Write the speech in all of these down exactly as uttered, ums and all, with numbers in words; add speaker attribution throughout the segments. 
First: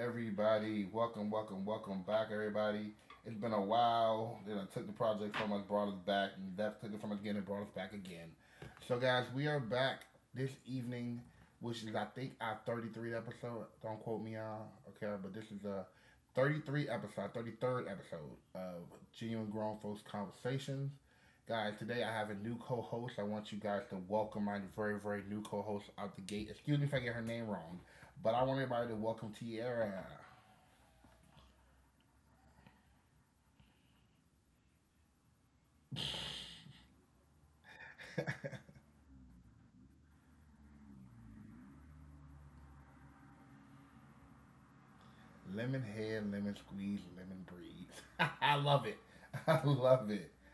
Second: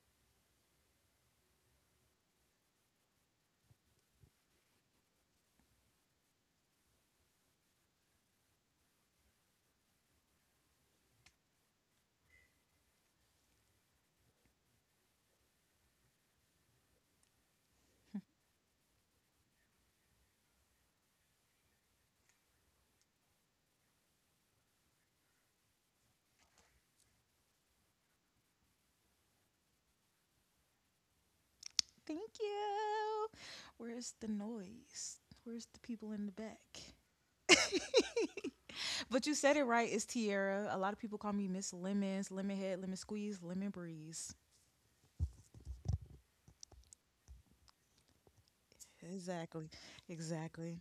Speaker 1: everybody. Welcome, welcome, welcome back, everybody. It's been a while. Then I took the project from us, brought us back, and that took it from us again and brought us back again. So, guys, we are back this evening, which is I think our thirty-third episode. Don't quote me, y'all. Okay, but this is a thirty-three episode, thirty-third episode of Genuine Grown Folks Conversations. Guys, today I have a new co-host. I want you guys to welcome my very, very new co-host out the gate. Excuse me if I get her name wrong. But I want everybody to welcome Tierra.
Speaker 2: Thank you. Where's the noise? Where's the people in the back? but you said it right. It's Tierra. A lot of people call me Miss Lemons, Lemon Head, Lemon Squeeze, Lemon Breeze.
Speaker 1: Lemon head, lemon squeeze, lemon breeze. I love it.
Speaker 2: Exactly.
Speaker 1: I love it.
Speaker 2: Exactly.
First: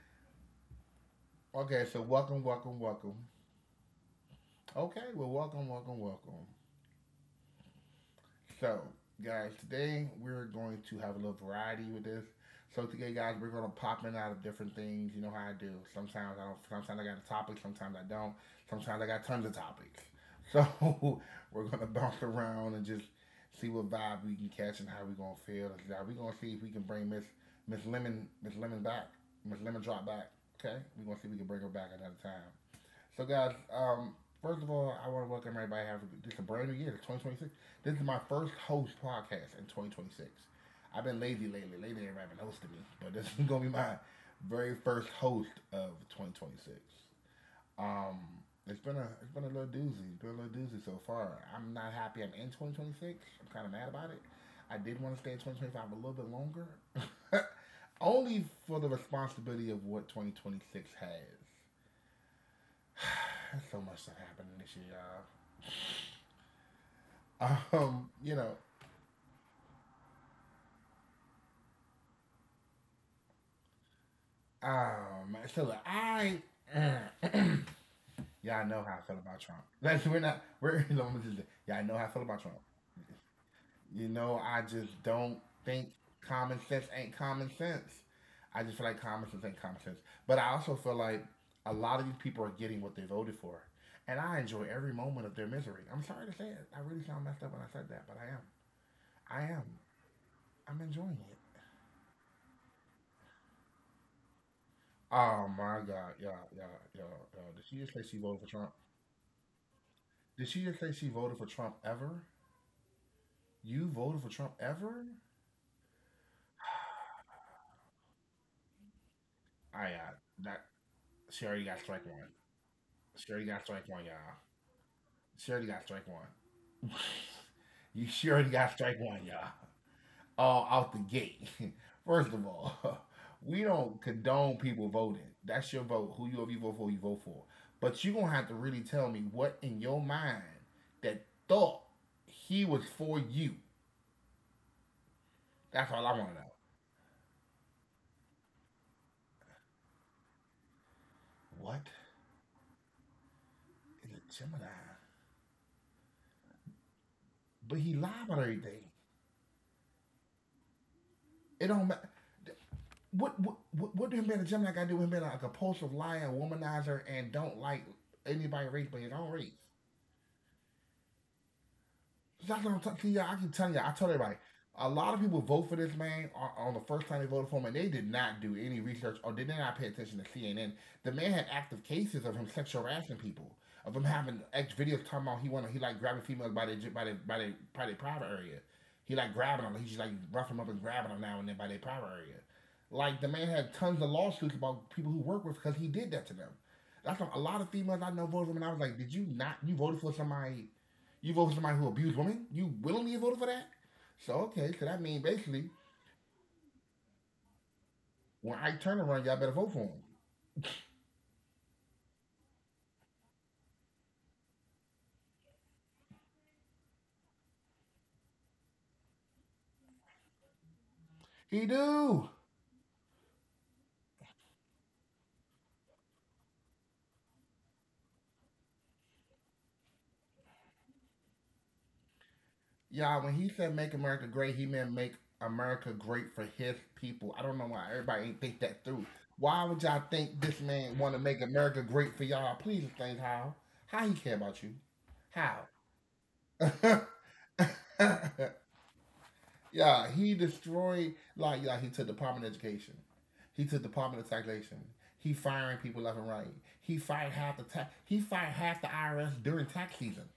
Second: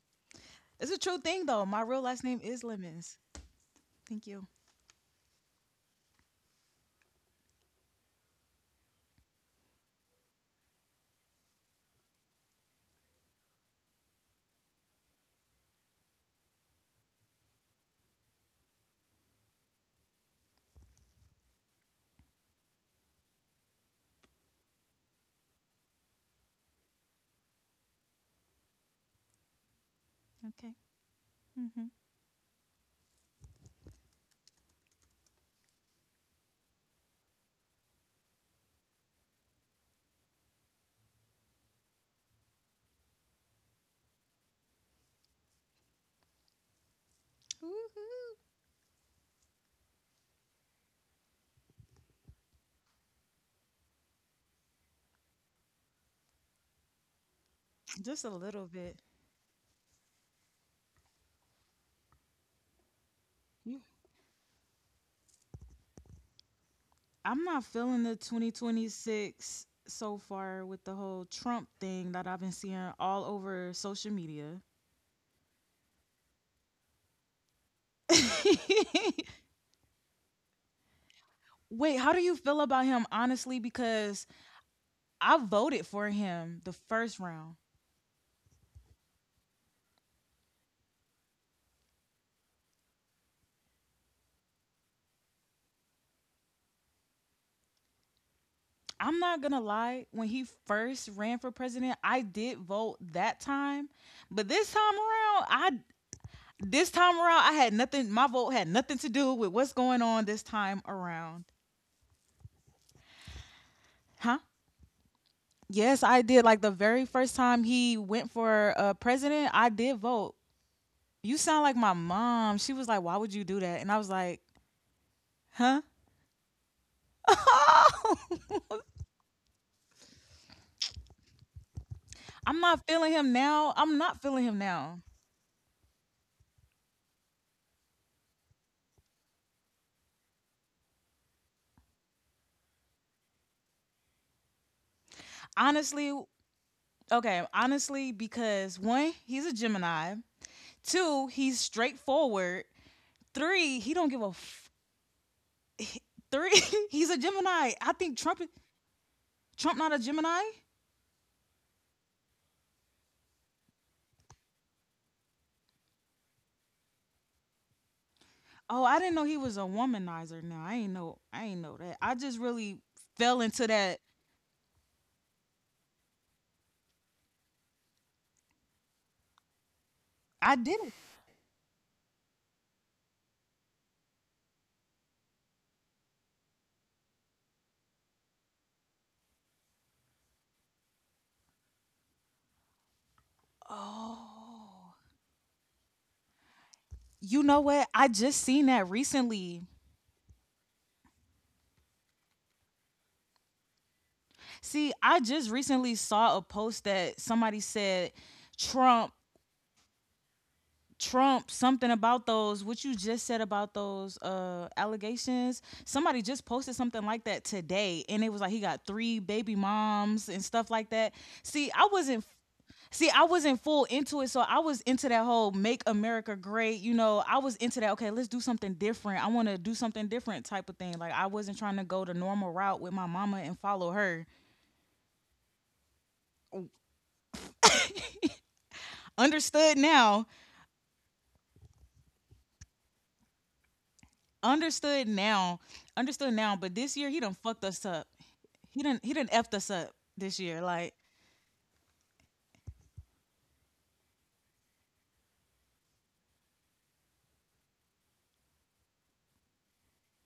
Speaker 2: It's a true thing, though. My
Speaker 1: Okay,
Speaker 2: real
Speaker 1: so
Speaker 2: last name
Speaker 1: welcome,
Speaker 2: is
Speaker 1: welcome,
Speaker 2: Lemons.
Speaker 1: welcome.
Speaker 2: Thank you.
Speaker 1: Okay, well, welcome, welcome, welcome. So, guys, today we're going to have a little variety with this. So today, guys, we're gonna pop in out of different things. You know how I do. Sometimes I don't. Sometimes I got a topic. Sometimes I don't. Sometimes I got tons of topics. So we're gonna bounce around and just see what vibe we can catch and how we gonna feel. We're gonna see if we can bring Miss Miss Lemon Miss Lemon back. Miss Lemon drop back. Okay,
Speaker 2: Okay.
Speaker 1: we're gonna see if we can bring her back
Speaker 2: Mm-hmm.
Speaker 1: another time. So, guys, um, first of all, I want to welcome everybody. Have just a brand new year, twenty twenty-six. This is my first host podcast in twenty twenty-six. I've been lazy lately. Lately, everybody been hosting me, but this is gonna be my very first host of twenty twenty-six. Um,
Speaker 2: Woohoo.
Speaker 1: it's been a it's been a little doozy. It's been a little doozy so far. I'm not happy. I'm in two thousand twenty-six. I'm kind of mad about it. I did want to stay in twenty twenty-five a little bit longer, only
Speaker 2: Just a
Speaker 1: for the
Speaker 2: little bit.
Speaker 1: responsibility of what twenty twenty-six has. So much
Speaker 2: You-
Speaker 1: stuff happening this year, y'all.
Speaker 2: I'm not
Speaker 1: Um,
Speaker 2: feeling the
Speaker 1: you know,
Speaker 2: twenty twenty-six so far with the whole Trump thing that I've been seeing all over social media.
Speaker 1: um, so look, I, y'all know how I feel about Trump. Like we're not, we're let me y'all know how I feel
Speaker 2: Wait, how
Speaker 1: about
Speaker 2: do
Speaker 1: Trump.
Speaker 2: you feel about him honestly?
Speaker 1: You know,
Speaker 2: Because
Speaker 1: I just don't
Speaker 2: I
Speaker 1: think
Speaker 2: voted for
Speaker 1: common sense
Speaker 2: him the
Speaker 1: ain't
Speaker 2: first
Speaker 1: common
Speaker 2: round.
Speaker 1: sense. I just feel like common sense ain't common sense. But I also feel like a lot of these people are getting what they voted for. And I enjoy every moment of their misery. I'm sorry to say it. I really sound messed up when I said that, but I
Speaker 2: I'm
Speaker 1: am. I
Speaker 2: not
Speaker 1: am.
Speaker 2: gonna lie, when he
Speaker 1: I'm enjoying
Speaker 2: first ran
Speaker 1: it.
Speaker 2: for president, I did vote that time. But this time
Speaker 1: Oh
Speaker 2: around,
Speaker 1: my
Speaker 2: I
Speaker 1: God, yeah, yeah,
Speaker 2: this
Speaker 1: yeah,
Speaker 2: time
Speaker 1: yeah.
Speaker 2: around I
Speaker 1: Did she
Speaker 2: had
Speaker 1: just say she
Speaker 2: nothing, my
Speaker 1: voted for
Speaker 2: vote
Speaker 1: Trump?
Speaker 2: had nothing to do with what's going on
Speaker 1: Did
Speaker 2: this
Speaker 1: she just
Speaker 2: time
Speaker 1: say she voted for
Speaker 2: around.
Speaker 1: Trump ever? You voted for
Speaker 2: Huh?
Speaker 1: Trump ever?
Speaker 2: Yes, I did. Like the very first time he went for uh, president, I
Speaker 1: I
Speaker 2: did
Speaker 1: uh,
Speaker 2: vote.
Speaker 1: that
Speaker 2: You
Speaker 1: she already
Speaker 2: sound
Speaker 1: got
Speaker 2: like my
Speaker 1: strike one.
Speaker 2: mom. She was like, "Why
Speaker 1: She
Speaker 2: would
Speaker 1: already
Speaker 2: you
Speaker 1: got
Speaker 2: do that?"
Speaker 1: strike
Speaker 2: And I
Speaker 1: one,
Speaker 2: was
Speaker 1: y'all.
Speaker 2: like,
Speaker 1: She already got
Speaker 2: Huh?
Speaker 1: strike one. you she already got strike one, y'all. All out the gate. First of
Speaker 2: I'm not
Speaker 1: all,
Speaker 2: feeling him
Speaker 1: we
Speaker 2: now. I'm
Speaker 1: don't
Speaker 2: not feeling
Speaker 1: condone
Speaker 2: him
Speaker 1: people
Speaker 2: now.
Speaker 1: voting. That's your vote. Who you if you vote for, you vote for. But you gonna have to really tell me what in your mind that thought he was for you. That's all
Speaker 2: Honestly,
Speaker 1: I want to know.
Speaker 2: okay, honestly, because one, he's a Gemini. Two, he's
Speaker 1: What
Speaker 2: straightforward. Three, he don't
Speaker 1: is
Speaker 2: give
Speaker 1: it
Speaker 2: a f-
Speaker 1: Gemini?
Speaker 2: three. he's a Gemini.
Speaker 1: But
Speaker 2: I
Speaker 1: he
Speaker 2: think
Speaker 1: lied
Speaker 2: Trump
Speaker 1: about everything.
Speaker 2: Trump not a Gemini.
Speaker 1: It don't matter. What what what, what do him being a Gemini got to do with him being like a compulsive liar, womanizer, and don't like anybody
Speaker 2: Oh,
Speaker 1: raised
Speaker 2: I
Speaker 1: by
Speaker 2: didn't
Speaker 1: his
Speaker 2: know
Speaker 1: own
Speaker 2: he
Speaker 1: race?
Speaker 2: was a womanizer. Now I ain't know. I ain't know that. I just
Speaker 1: That's
Speaker 2: really
Speaker 1: what I'm talking to you. I
Speaker 2: fell
Speaker 1: can
Speaker 2: into
Speaker 1: tell you. I
Speaker 2: that.
Speaker 1: told everybody. A lot of people vote for this man on, on the first time they voted for him, and they did not do any research or did not pay attention to
Speaker 2: I
Speaker 1: C N N.
Speaker 2: didn't.
Speaker 1: The man had active cases of him sexual harassing people, of him having ex videos talking about he wanted he like grabbing females by their by their by their, by their private area. He like grabbing them. He's just like roughing them up and grabbing them now and then by their private area. Like the man had tons of lawsuits
Speaker 2: Oh,
Speaker 1: about people who work with because he did that to them. That's why
Speaker 2: you
Speaker 1: a
Speaker 2: know
Speaker 1: lot of
Speaker 2: what? I
Speaker 1: females I know
Speaker 2: just
Speaker 1: voted for him,
Speaker 2: seen
Speaker 1: and I was
Speaker 2: that
Speaker 1: like, "Did you
Speaker 2: recently.
Speaker 1: not? You voted for somebody you voted for somebody who abused women? You willingly voted for that? So, okay,
Speaker 2: See,
Speaker 1: so that
Speaker 2: I
Speaker 1: means
Speaker 2: just
Speaker 1: basically,
Speaker 2: recently saw a post that somebody said
Speaker 1: when Ike
Speaker 2: Trump
Speaker 1: Turner run, y'all better vote for him.
Speaker 2: Trump something about those, what you just said about those uh allegations. Somebody just posted something like that today and it was like he got three baby moms and stuff like that.
Speaker 1: He
Speaker 2: See, I
Speaker 1: do.
Speaker 2: wasn't See, I wasn't full into it, so I was into that whole "Make America Great." You know, I was into that. Okay, let's do something different. I want to do something different type of thing. Like I wasn't trying to go the normal route with
Speaker 1: Y'all,
Speaker 2: my
Speaker 1: when he
Speaker 2: mama and
Speaker 1: said make
Speaker 2: follow
Speaker 1: America
Speaker 2: her.
Speaker 1: great, he meant make America great for his people. I don't know why everybody ain't think that through. Why would
Speaker 2: Understood
Speaker 1: y'all
Speaker 2: now,
Speaker 1: think this man want to make America great for y'all? Please think how. How he care about you?
Speaker 2: Understood
Speaker 1: How?
Speaker 2: now, understood now. But this year he done fucked us up. He done he done effed us up
Speaker 1: Yeah, he
Speaker 2: this year. Like,
Speaker 1: destroyed like yeah, he took Department of Education. He took Department of Taxation. He firing people left and right. He fired half the tax. He fired half the I R S during tax season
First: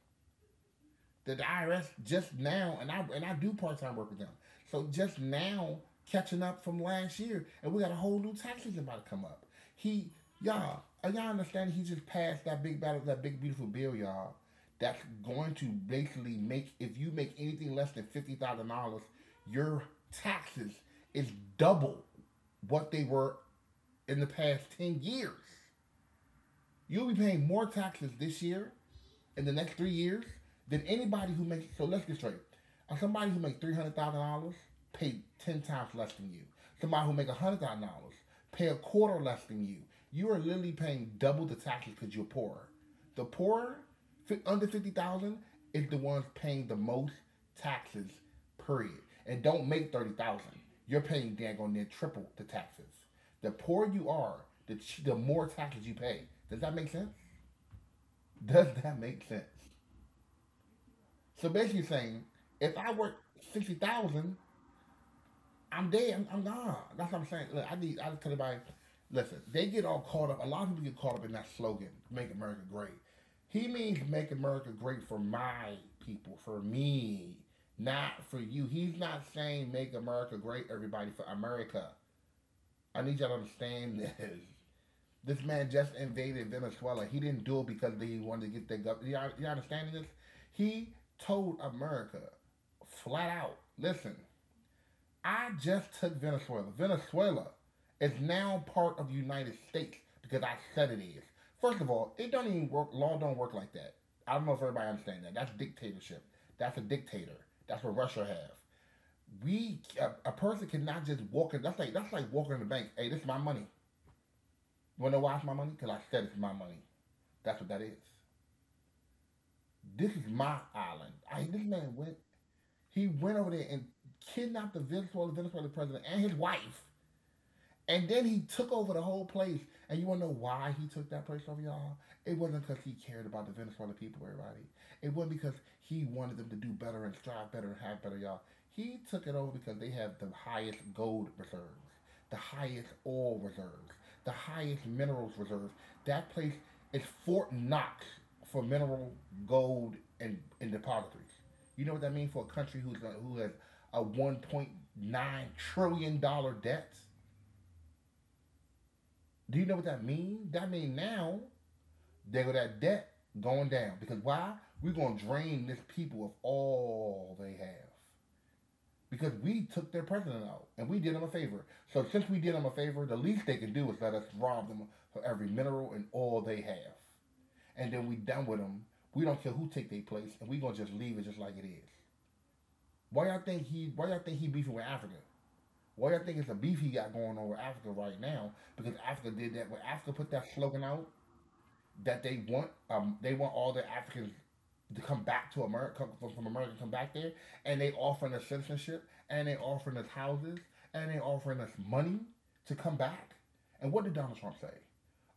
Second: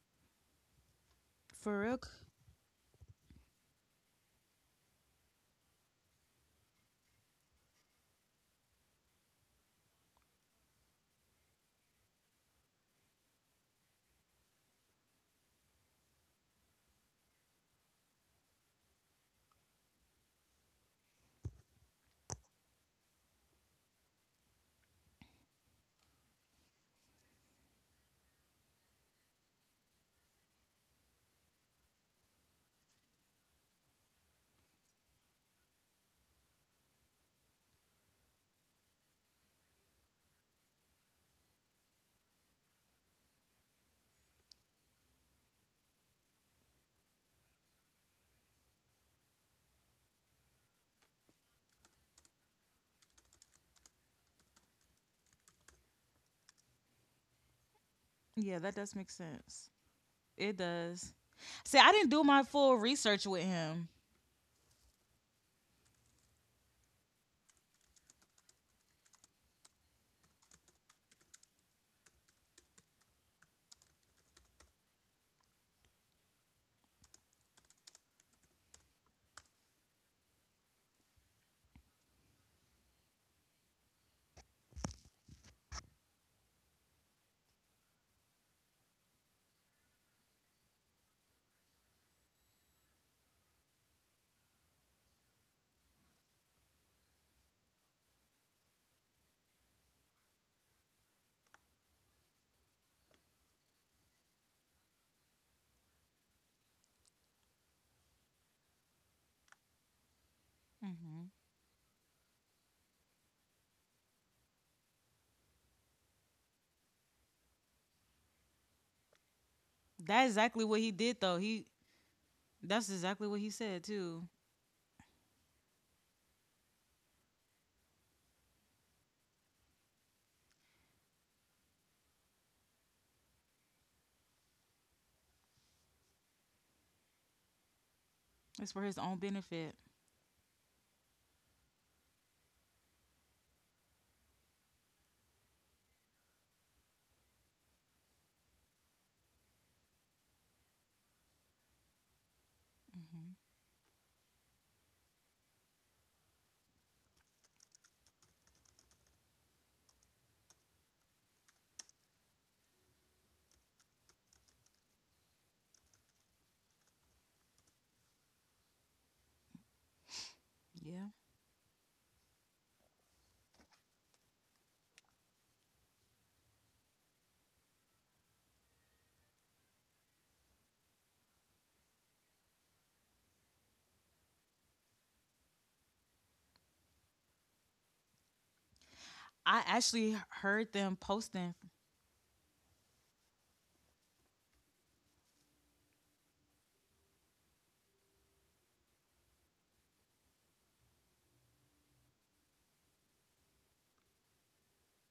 Speaker 1: that the
Speaker 2: for
Speaker 1: I R S
Speaker 2: real. c-
Speaker 1: just now, and I and I do part time work with them. So just now catching up from last year, and we got a whole new tax season about to come up. He, y'all, uh, y'all understand? He just passed that big battle, that big beautiful bill, y'all. That's going to basically make if you make anything less than fifty thousand dollars, your taxes is double what they were in the past ten years. You'll be paying more taxes this year in the next three years than anybody who makes. So let's get straight. Uh, Somebody who makes three hundred thousand dollars pay ten times less than you. Somebody who makes one hundred thousand dollars pay a quarter less than you. You are literally paying double the taxes because you're poorer. The poorer, under fifty thousand, dollars, is the ones paying the most taxes. Period. And don't make thirty thousand. Dollars. You're paying dang on near triple the taxes. The poorer you are, the ch- the more taxes you pay. Does that make sense? Does
Speaker 2: Yeah,
Speaker 1: that
Speaker 2: that does
Speaker 1: make
Speaker 2: make
Speaker 1: sense?
Speaker 2: sense. It does.
Speaker 1: So basically
Speaker 2: See, I
Speaker 1: saying,
Speaker 2: didn't do my
Speaker 1: if I
Speaker 2: full
Speaker 1: work
Speaker 2: research with
Speaker 1: sixty
Speaker 2: him.
Speaker 1: thousand, I'm dead. I'm, I'm gone. That's what I'm saying. Look, I need. I just tell everybody, listen. They get all caught up. A lot of people get caught up in that slogan, "Make America Great." He means make America great for my people, for me, not for you. He's not saying make America great, everybody, for America. I need y'all to understand this. This man just invaded Venezuela. He didn't do it because they wanted to get their government. You, you understanding this? He told America flat out, listen, I just took Venezuela. Venezuela is now part of the United States because I said it is. First of all, it don't even work. Law don't work like that. I don't know if everybody understands that. That's dictatorship. That's a dictator. That's what Russia have. We a, a person cannot just walk
Speaker 2: Hmm.
Speaker 1: in. That's like that's like walking in the bank. Hey, this is my money. You wanna know why it's my money? Cause I said it's my money. That's what that is. This is
Speaker 2: That's
Speaker 1: my
Speaker 2: exactly what
Speaker 1: island.
Speaker 2: he did
Speaker 1: I,
Speaker 2: though.
Speaker 1: this
Speaker 2: He
Speaker 1: man went. He
Speaker 2: that's
Speaker 1: went over
Speaker 2: exactly what
Speaker 1: there
Speaker 2: he
Speaker 1: and
Speaker 2: said too.
Speaker 1: kidnapped the Venezuela, Venezuelan president and his wife and then he took over the whole place. And you want to know why he took that place over, y'all? It wasn't because he cared about the Venezuelan people, everybody. It wasn't because he wanted them to do better and strive better and have better, y'all.
Speaker 2: It's
Speaker 1: He
Speaker 2: for his
Speaker 1: took it
Speaker 2: own
Speaker 1: over because they
Speaker 2: benefit.
Speaker 1: have the highest gold reserves, the highest oil reserves, the highest minerals reserves. That place is Fort Knox for mineral, gold, and, and depositories. You know what that means for a country who's, who has
Speaker 2: Hmm.
Speaker 1: a one point nine trillion dollar debt? Do you know what that means? That means now they go that debt going down because why? We're gonna drain this people of all they have because we took their president out and we did them a
Speaker 2: Yeah.
Speaker 1: favor. So since we did them a favor, the least they can do is let us rob them for every mineral and all they have, and then we done with them. We don't care who take their place, and we gonna just leave it just like it is. Why y'all think he? Why y'all think he beefing with Africa? Why y'all think it's a beef he got going on with Africa right now? Because Africa did that. When
Speaker 2: I
Speaker 1: Africa put
Speaker 2: actually
Speaker 1: that slogan
Speaker 2: heard
Speaker 1: out,
Speaker 2: them posting.
Speaker 1: that they want um they want all the Africans to come back to America come from America come back there, and they offering us citizenship, and they offering us houses, and they offering us money to come back. And what did Donald Trump say?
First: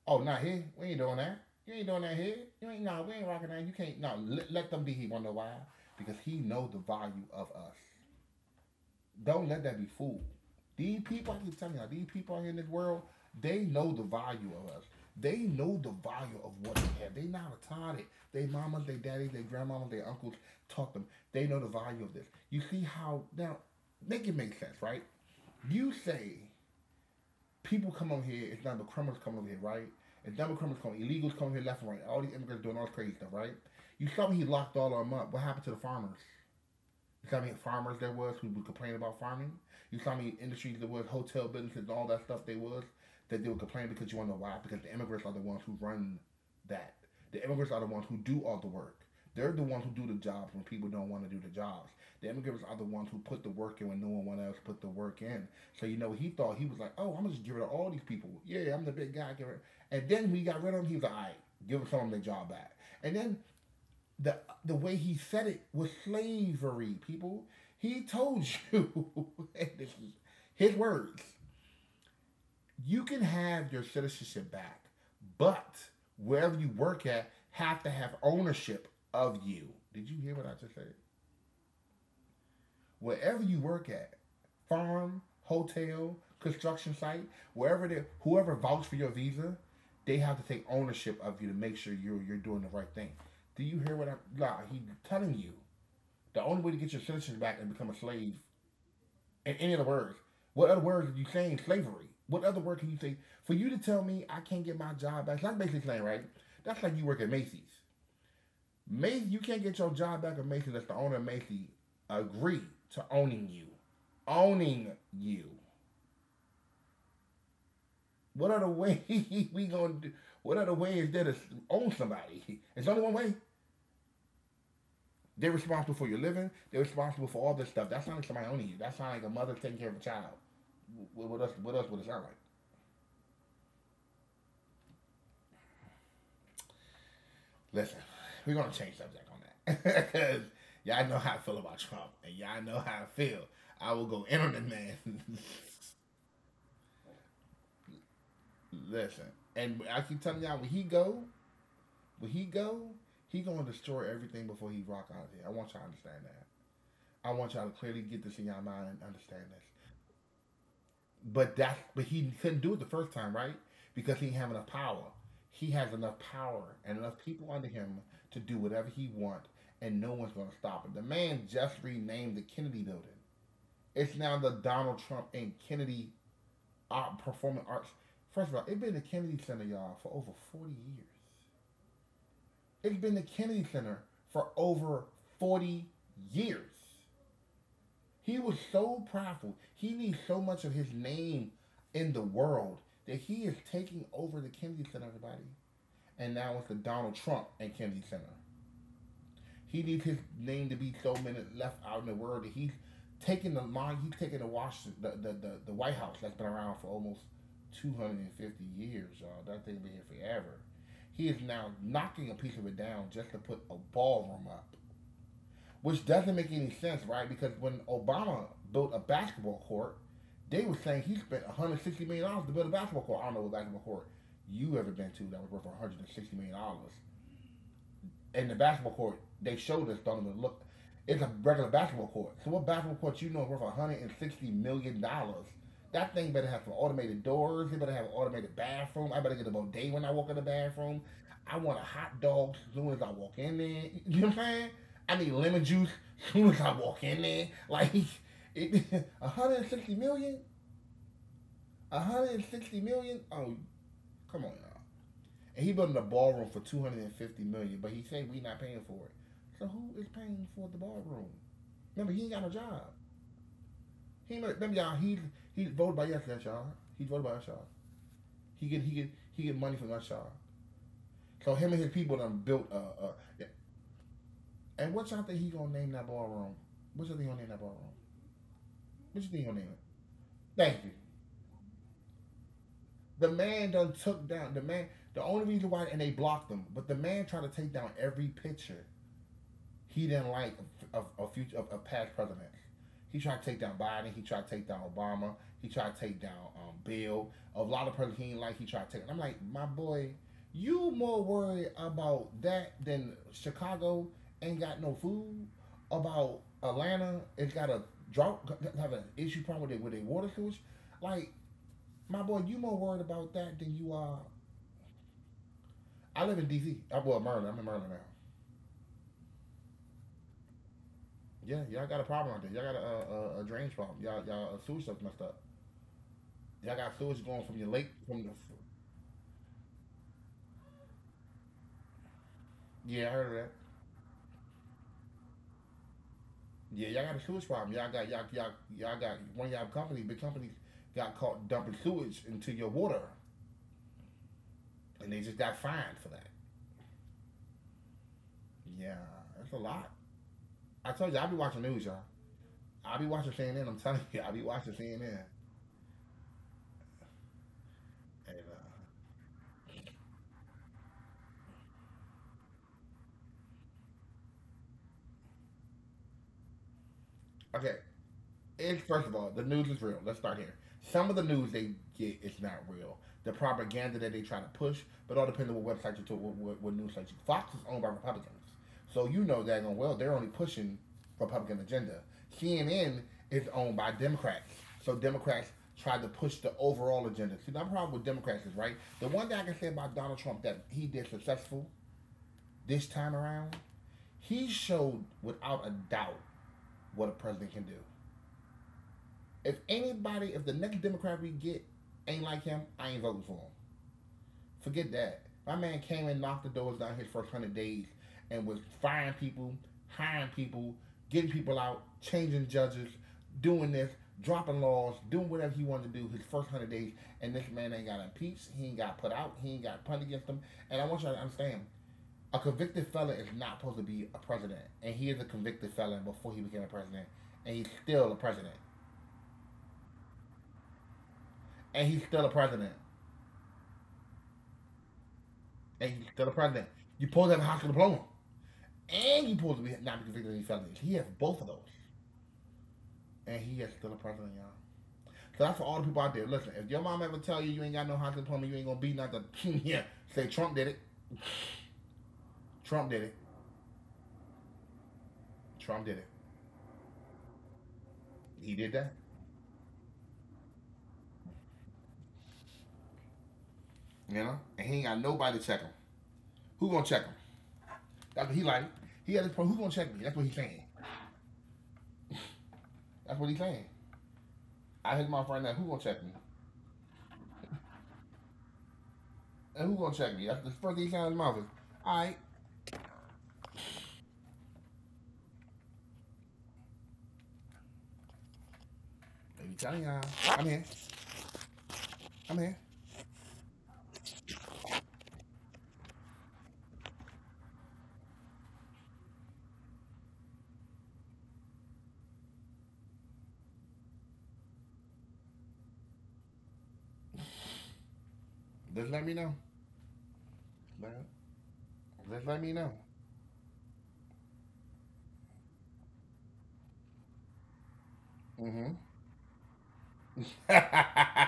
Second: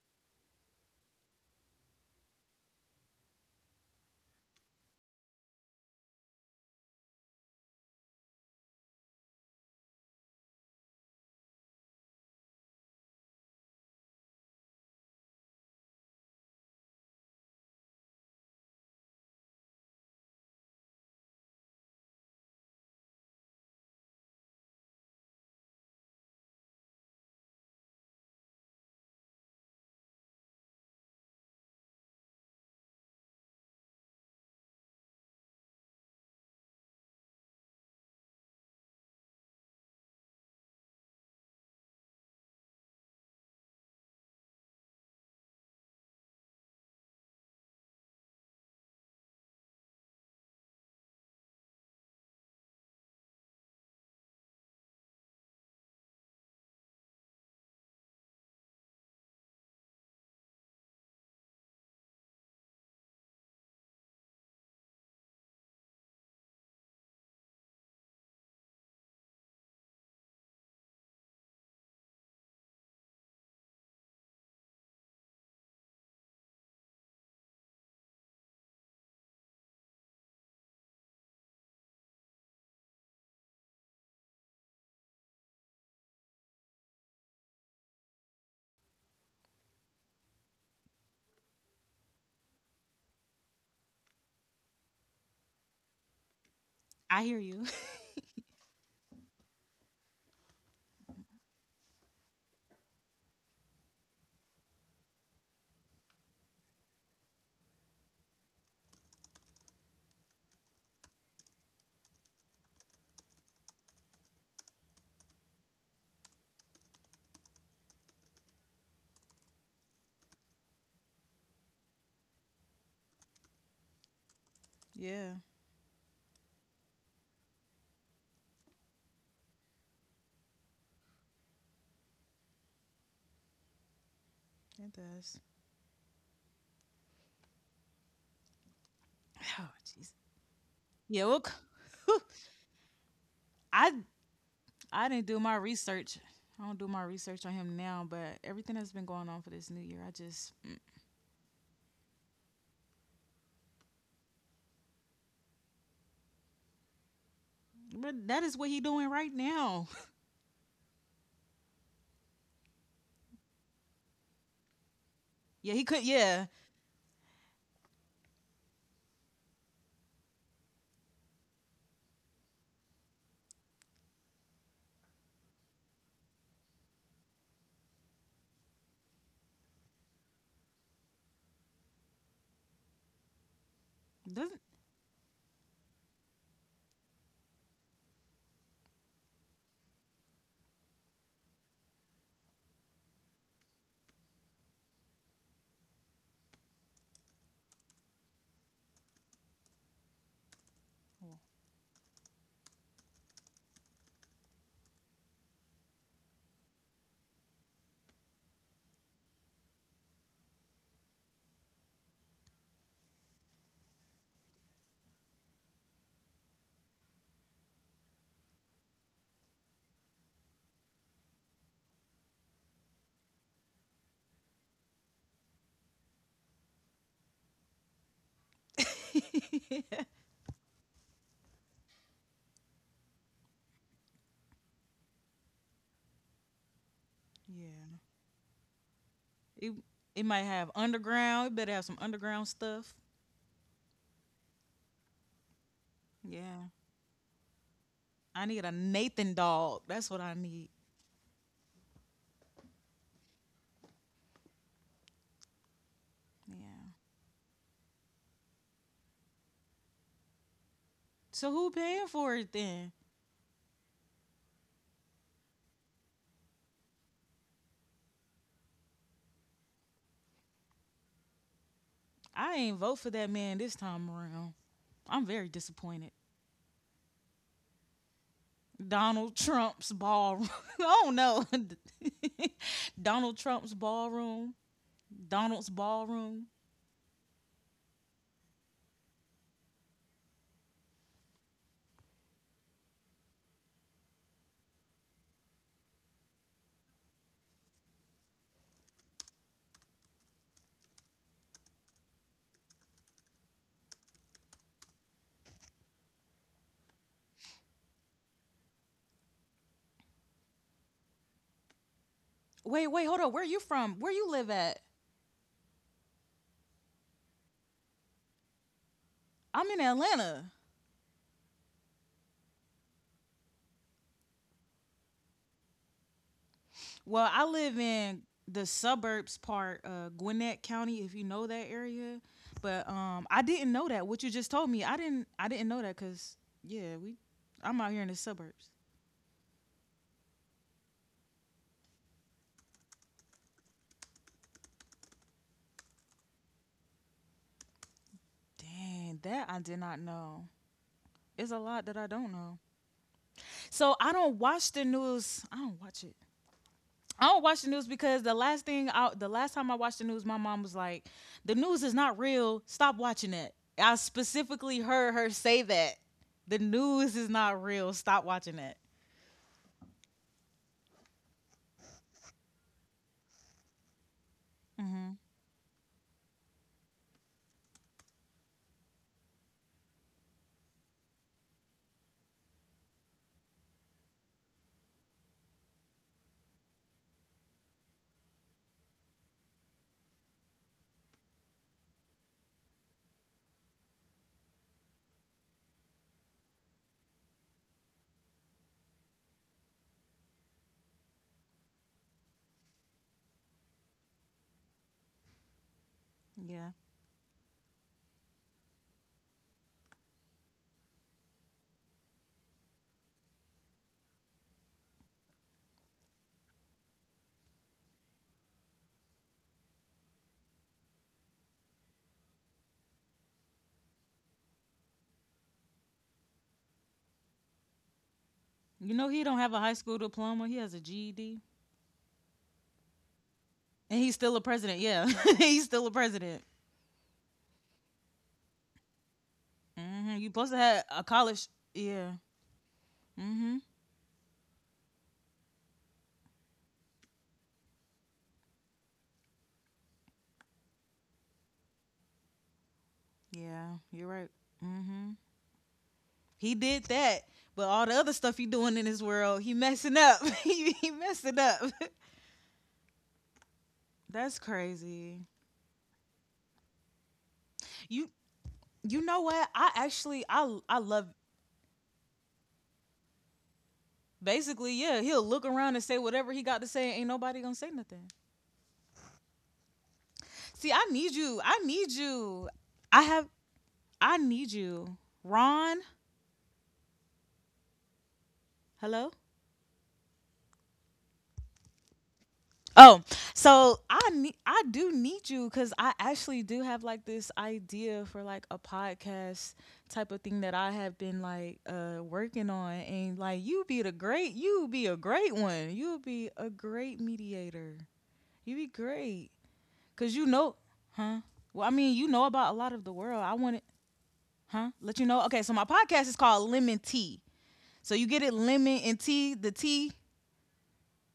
Speaker 1: Oh, not here. We ain't doing that. You ain't doing that here. You ain't no. We ain't rocking that. You can't. No, nah, let, let them be. He wonder why because he know the value of us. Don't let that be fooled. These people, I keep telling you, these people out here in this world, they know the value of us. They know the value of what they have. They not retarded. They mamas, they daddies, they grandmamas, they uncles taught them. They know the value of this. You see how now make it make sense, right? You say people come over here, it's not the criminals come over here, right? It's double criminals coming, illegals coming here left and right. All these immigrants doing all this crazy stuff, right? You saw me he locked all of them up. What happened to the farmers? You saw how many farmers there was who would complain about farming. You saw how many industries there was, hotel businesses, all that stuff they was that they would complain because you want to know why? Because the immigrants are the ones who run that. The immigrants are the ones who do all the work. They're the ones who do the jobs when people don't want to do the jobs. The immigrants are the ones who put the work in when no one else put the work in. So you know he thought he was like, oh, I'm gonna just get rid of all these people. Yeah, I'm the big guy. Give it. And then when he got rid of him, he was like, all right, give them some of their job back. And then the the way he said it was slavery. People, he told you, and this is his words. You can have your citizenship back, but wherever you work at, have to have ownership of you. Did you hear what I just said? Wherever you work at, farm, hotel, construction site, wherever they, whoever vouches for your visa, they have to take ownership of you to make sure you're you're doing the right thing. Do you hear what I'm? Nah, he's telling you. The only way to get your
Speaker 2: I hear
Speaker 1: citizenship
Speaker 2: you.
Speaker 1: back and become a slave, in any other words, what other words are you saying? Slavery. What other word can you say? For you to tell me I can't get my job back, that's basically saying, right? That's like you work at Macy's. Macy's, you can't get your job back at Macy's unless the owner of Macy's agree to owning you. Owning you. What other way we gonna do? What other way is there to own somebody? It's only one way.
Speaker 2: yeah,
Speaker 1: They're responsible for your living. They're responsible for all this stuff. That sounds like somebody owning you. That sounds like a mother taking care of a child. What, what else? What else would it sound like?
Speaker 2: it does.
Speaker 1: Listen, we're gonna change subject on
Speaker 2: Oh,
Speaker 1: that
Speaker 2: jeez.
Speaker 1: because y'all know
Speaker 2: Yeah,
Speaker 1: how I
Speaker 2: well,
Speaker 1: feel about Trump, and y'all know how I feel. I
Speaker 2: I.
Speaker 1: will go in on the man.
Speaker 2: I didn't do my research. I don't do my research on him now, but everything that's been
Speaker 1: Listen,
Speaker 2: going on for this
Speaker 1: and
Speaker 2: new
Speaker 1: I
Speaker 2: year, I
Speaker 1: keep telling y'all,
Speaker 2: just
Speaker 1: when he go, when he go, he gonna destroy everything before he rock out of here. I want y'all to understand that. I want y'all to clearly
Speaker 2: but
Speaker 1: get this in
Speaker 2: that
Speaker 1: y'all
Speaker 2: is what he
Speaker 1: mind and
Speaker 2: doing right
Speaker 1: understand this.
Speaker 2: now.
Speaker 1: But that, but he couldn't do it the first time, right? Because he didn't have enough power. He
Speaker 2: Yeah,
Speaker 1: has
Speaker 2: he could.
Speaker 1: enough
Speaker 2: Yeah,
Speaker 1: power and enough people under him to do whatever he wants, and no one's gonna stop him. The man just renamed the Kennedy building. It's now the Donald Trump and Kennedy Art Performing Arts. First of all, it's been the Kennedy Center, y'all, for over forty years. It's been the Kennedy Center for
Speaker 2: doesn't.
Speaker 1: over forty years. He was so prideful. He needs so much of his name in the world that he is taking over the Kennedy Center, everybody. And now it's the Donald Trump and Kennedy Center. He needs his name to be so many
Speaker 2: Oh.
Speaker 1: left out in the world that he's taking the line. He's taking the Washington, the, the, the, the White House that's been around for almost two hundred fifty years, y'all. That thing's been here forever. He is now knocking a piece of it down just to put a ballroom up, which doesn't make any sense, right? Because when Obama built a basketball court, they were saying he spent one hundred sixty million dollars to build a basketball court. I don't know what basketball court you ever been to that was worth one hundred sixty million dollars in the basketball court, they showed us
Speaker 2: yeah,
Speaker 1: Donovan. Look, it's a regular basketball court. So what basketball court you know is worth one hundred sixty million dollars? That thing better have some automated doors. It better
Speaker 2: yeah,
Speaker 1: have an automated bathroom. I better get a
Speaker 2: It
Speaker 1: bidet when I walk in
Speaker 2: it
Speaker 1: the
Speaker 2: might have
Speaker 1: bathroom. I
Speaker 2: underground. It
Speaker 1: want a
Speaker 2: better have some
Speaker 1: hot dog
Speaker 2: underground
Speaker 1: as soon as
Speaker 2: stuff.
Speaker 1: I walk in there. You know what I'm saying? I need lemon juice as soon as I
Speaker 2: Yeah,
Speaker 1: walk in there. Like,
Speaker 2: I need
Speaker 1: it,
Speaker 2: a Nathan
Speaker 1: one hundred sixty
Speaker 2: dog. That's what
Speaker 1: million?
Speaker 2: I need.
Speaker 1: one hundred sixty million? Oh, come on, y'all. And he built a ballroom for
Speaker 2: Yeah.
Speaker 1: two hundred and fifty million, dollars, but he said we not paying for it. So who is paying for the ballroom?
Speaker 2: So who
Speaker 1: Remember, he
Speaker 2: paying
Speaker 1: ain't got no
Speaker 2: for it
Speaker 1: job.
Speaker 2: then?
Speaker 1: He remember y'all. He he voted by us, that y'all. He voted by us, y'all. He get he get he get money from us, y'all. So him and his people done built
Speaker 2: I
Speaker 1: a. Uh,
Speaker 2: ain't
Speaker 1: uh,
Speaker 2: vote for
Speaker 1: Yeah.
Speaker 2: that man this time around.
Speaker 1: And what y'all think
Speaker 2: I'm
Speaker 1: he
Speaker 2: very
Speaker 1: gonna name that
Speaker 2: disappointed.
Speaker 1: ballroom? What y'all think he gonna name that ballroom? What you think he
Speaker 2: Donald
Speaker 1: gonna name it?
Speaker 2: Trump's ballroom.
Speaker 1: Thank you.
Speaker 2: I don't know.
Speaker 1: The
Speaker 2: Donald
Speaker 1: man
Speaker 2: Trump's
Speaker 1: done took down the
Speaker 2: ballroom.
Speaker 1: man. The only reason why
Speaker 2: Donald's
Speaker 1: and they blocked
Speaker 2: ballroom.
Speaker 1: them, but the man tried to take down every picture. He didn't like a, a, a future a, a past president. He tried to take down Biden. He tried to take down Obama. He tried to take down um, Bill. A lot of presidents he didn't like. He tried to take. And I'm like, my boy, you more worried about that than Chicago ain't got no food. About Atlanta, it's got a drought, have an issue probably with a water shortage. Like, my boy, you more worried
Speaker 2: Wait, wait,
Speaker 1: about
Speaker 2: hold
Speaker 1: that
Speaker 2: on. Where
Speaker 1: than
Speaker 2: are you
Speaker 1: you are.
Speaker 2: from? Where you live at?
Speaker 1: I live in D C. I, well, Maryland. I'm in Maryland now.
Speaker 2: I'm in Atlanta.
Speaker 1: Yeah, y'all got a problem out there. Y'all got a, a, a drainage problem. Y'all y'all uh, sewage stuff messed up. Y'all got sewage going from
Speaker 2: Well,
Speaker 1: your
Speaker 2: I
Speaker 1: lake
Speaker 2: live
Speaker 1: from the.
Speaker 2: in the suburbs part, uh, Gwinnett County, if you know that area.
Speaker 1: Yeah, I heard
Speaker 2: But
Speaker 1: of that.
Speaker 2: um, I didn't know that. What you just told me, I didn't. I didn't know that because
Speaker 1: Yeah, y'all got a
Speaker 2: yeah,
Speaker 1: sewage
Speaker 2: we.
Speaker 1: problem. Y'all got y'all
Speaker 2: I'm out here
Speaker 1: y'all
Speaker 2: in the
Speaker 1: y'all
Speaker 2: suburbs.
Speaker 1: got one of y'all company big companies got caught dumping sewage into your water, and they just got fined for that. Yeah, that's a
Speaker 2: Dang,
Speaker 1: lot.
Speaker 2: that I did not
Speaker 1: I
Speaker 2: know.
Speaker 1: told you I be watching news, y'all.
Speaker 2: It's a lot that I don't
Speaker 1: I be
Speaker 2: know.
Speaker 1: watching C N N. I'm telling you, I be
Speaker 2: So I
Speaker 1: watching
Speaker 2: don't
Speaker 1: C N N.
Speaker 2: watch the news. I don't watch it. I don't watch the
Speaker 1: And
Speaker 2: news
Speaker 1: uh,
Speaker 2: because the last thing I, the last time I watched the news, my mom was like, "The news is not real. Stop watching it." I specifically heard her say that. The news
Speaker 1: okay.
Speaker 2: is not real. Stop
Speaker 1: It's, first
Speaker 2: watching
Speaker 1: of all,
Speaker 2: it.
Speaker 1: the news is real. Let's start here. Some of the news they get is not real. The propaganda that they try to push, but all depends on
Speaker 2: Hmm.
Speaker 1: what website you to, what, what, what news site you. Fox is owned by Republicans, so you know that going well they're only pushing Republican agenda. C N N is owned by Democrats, so Democrats try to push the overall agenda. See, my problem with Democrats is right. The one thing I can say about Donald Trump that he did successful this time around, he showed without a doubt what a president can do. If anybody, if the next Democrat we get ain't like him, I ain't voting for him. Forget that. My man came and knocked the doors down his
Speaker 2: Yeah.
Speaker 1: first hundred days and was firing people, hiring people, getting people out, changing judges, doing this, dropping laws, doing whatever he wanted to do his first hundred days. And this man ain't got impeached. He ain't got put out. He ain't got punned against him. And I want y'all to understand, a convicted fella is not supposed to be a president. And he is a convicted fella before he became a president. And he's still a president.
Speaker 2: You know he don't have a high school diploma. He has a
Speaker 1: And
Speaker 2: G E D,
Speaker 1: he's still a president.
Speaker 2: and he's still a president. Yeah,
Speaker 1: And you
Speaker 2: he's
Speaker 1: tell the
Speaker 2: still a
Speaker 1: president,
Speaker 2: president.
Speaker 1: you pulled to have a high school diploma, and you pulled to be not be convicted of any
Speaker 2: Hmm. You
Speaker 1: felonies. He
Speaker 2: supposed to
Speaker 1: has
Speaker 2: have
Speaker 1: both of
Speaker 2: a
Speaker 1: those,
Speaker 2: college. Yeah.
Speaker 1: and he is still a
Speaker 2: Hmm.
Speaker 1: president, y'all. So that's for all the people out there. Listen, if your mom ever tell you you ain't got no high school diploma, you ain't gonna be nothing. Yeah, say Trump did it. Trump did it.
Speaker 2: Yeah. You're right. Hmm.
Speaker 1: Trump did it.
Speaker 2: He did that, but all the other
Speaker 1: He
Speaker 2: stuff
Speaker 1: did
Speaker 2: he
Speaker 1: that.
Speaker 2: doing in this world, he messing up. he, he messing up.
Speaker 1: You know, and
Speaker 2: That's
Speaker 1: he ain't got nobody to
Speaker 2: crazy.
Speaker 1: check him. Who gonna check him? That's what he
Speaker 2: You
Speaker 1: like. He had his
Speaker 2: you
Speaker 1: point. Who
Speaker 2: know
Speaker 1: gonna
Speaker 2: what?
Speaker 1: check me? That's
Speaker 2: I
Speaker 1: what he's saying.
Speaker 2: actually I I love
Speaker 1: That's what he's saying. I hit my
Speaker 2: basically
Speaker 1: friend now.
Speaker 2: yeah.
Speaker 1: Who gonna
Speaker 2: He'll
Speaker 1: check
Speaker 2: look
Speaker 1: me?
Speaker 2: around and say whatever he got to say. Ain't nobody gonna say nothing.
Speaker 1: And who gonna check me? That's the first thing he said out his mouth. Is,
Speaker 2: See, I need
Speaker 1: all
Speaker 2: you.
Speaker 1: right,
Speaker 2: I need you. I have. I need you, Ron.
Speaker 1: let me tell
Speaker 2: Hello.
Speaker 1: y'all. I'm here. I'm here.
Speaker 2: Oh, so I need I do need you because I actually do have like this idea for like a podcast type of thing that I have been like uh working on and like you be the great you be a great one you be a great mediator You be
Speaker 1: Just let me know.
Speaker 2: great. Cause you know,
Speaker 1: Let-
Speaker 2: huh? Well, I mean, you
Speaker 1: just
Speaker 2: know
Speaker 1: let me
Speaker 2: about a
Speaker 1: know.
Speaker 2: lot of the world. I want it, huh? Let you know. Okay, so my podcast is called Lemon Tea. So you get it,
Speaker 1: Hmm.
Speaker 2: lemon and tea, the tea,
Speaker 1: I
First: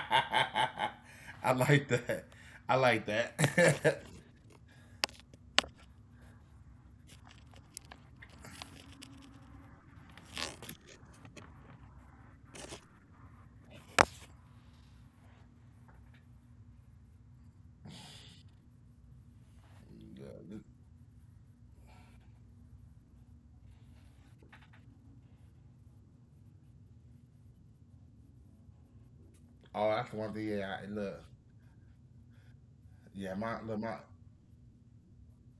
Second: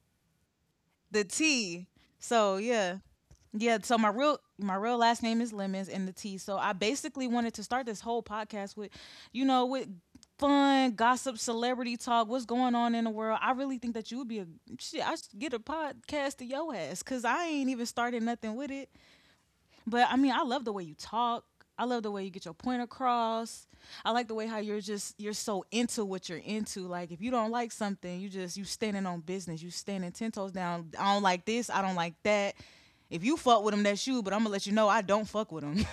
Speaker 2: the tea.
Speaker 1: like that.
Speaker 2: So
Speaker 1: I
Speaker 2: yeah,
Speaker 1: like
Speaker 2: yeah. So
Speaker 1: that.
Speaker 2: my real, my real last name is Lemons and the tea. So I basically wanted to start this whole podcast with, you know, with fun gossip, celebrity talk, what's going on in the world. I really think that you would be a shit. I should get a podcast to your ass, cause I ain't even started nothing with it. But I mean, I love the way you talk. I love the way you get your point across. I like the way how you're just you're so into what you're into. Like if you don't like something, you just you standing on business. You standing
Speaker 1: Oh,
Speaker 2: ten
Speaker 1: that's
Speaker 2: toes
Speaker 1: one thing.
Speaker 2: down.
Speaker 1: Yeah, I-
Speaker 2: I don't like
Speaker 1: look,
Speaker 2: this. I don't like that. If you
Speaker 1: yeah,
Speaker 2: fuck with him,
Speaker 1: my
Speaker 2: that's
Speaker 1: look, my
Speaker 2: you. But I'm gonna let you know I don't fuck with him.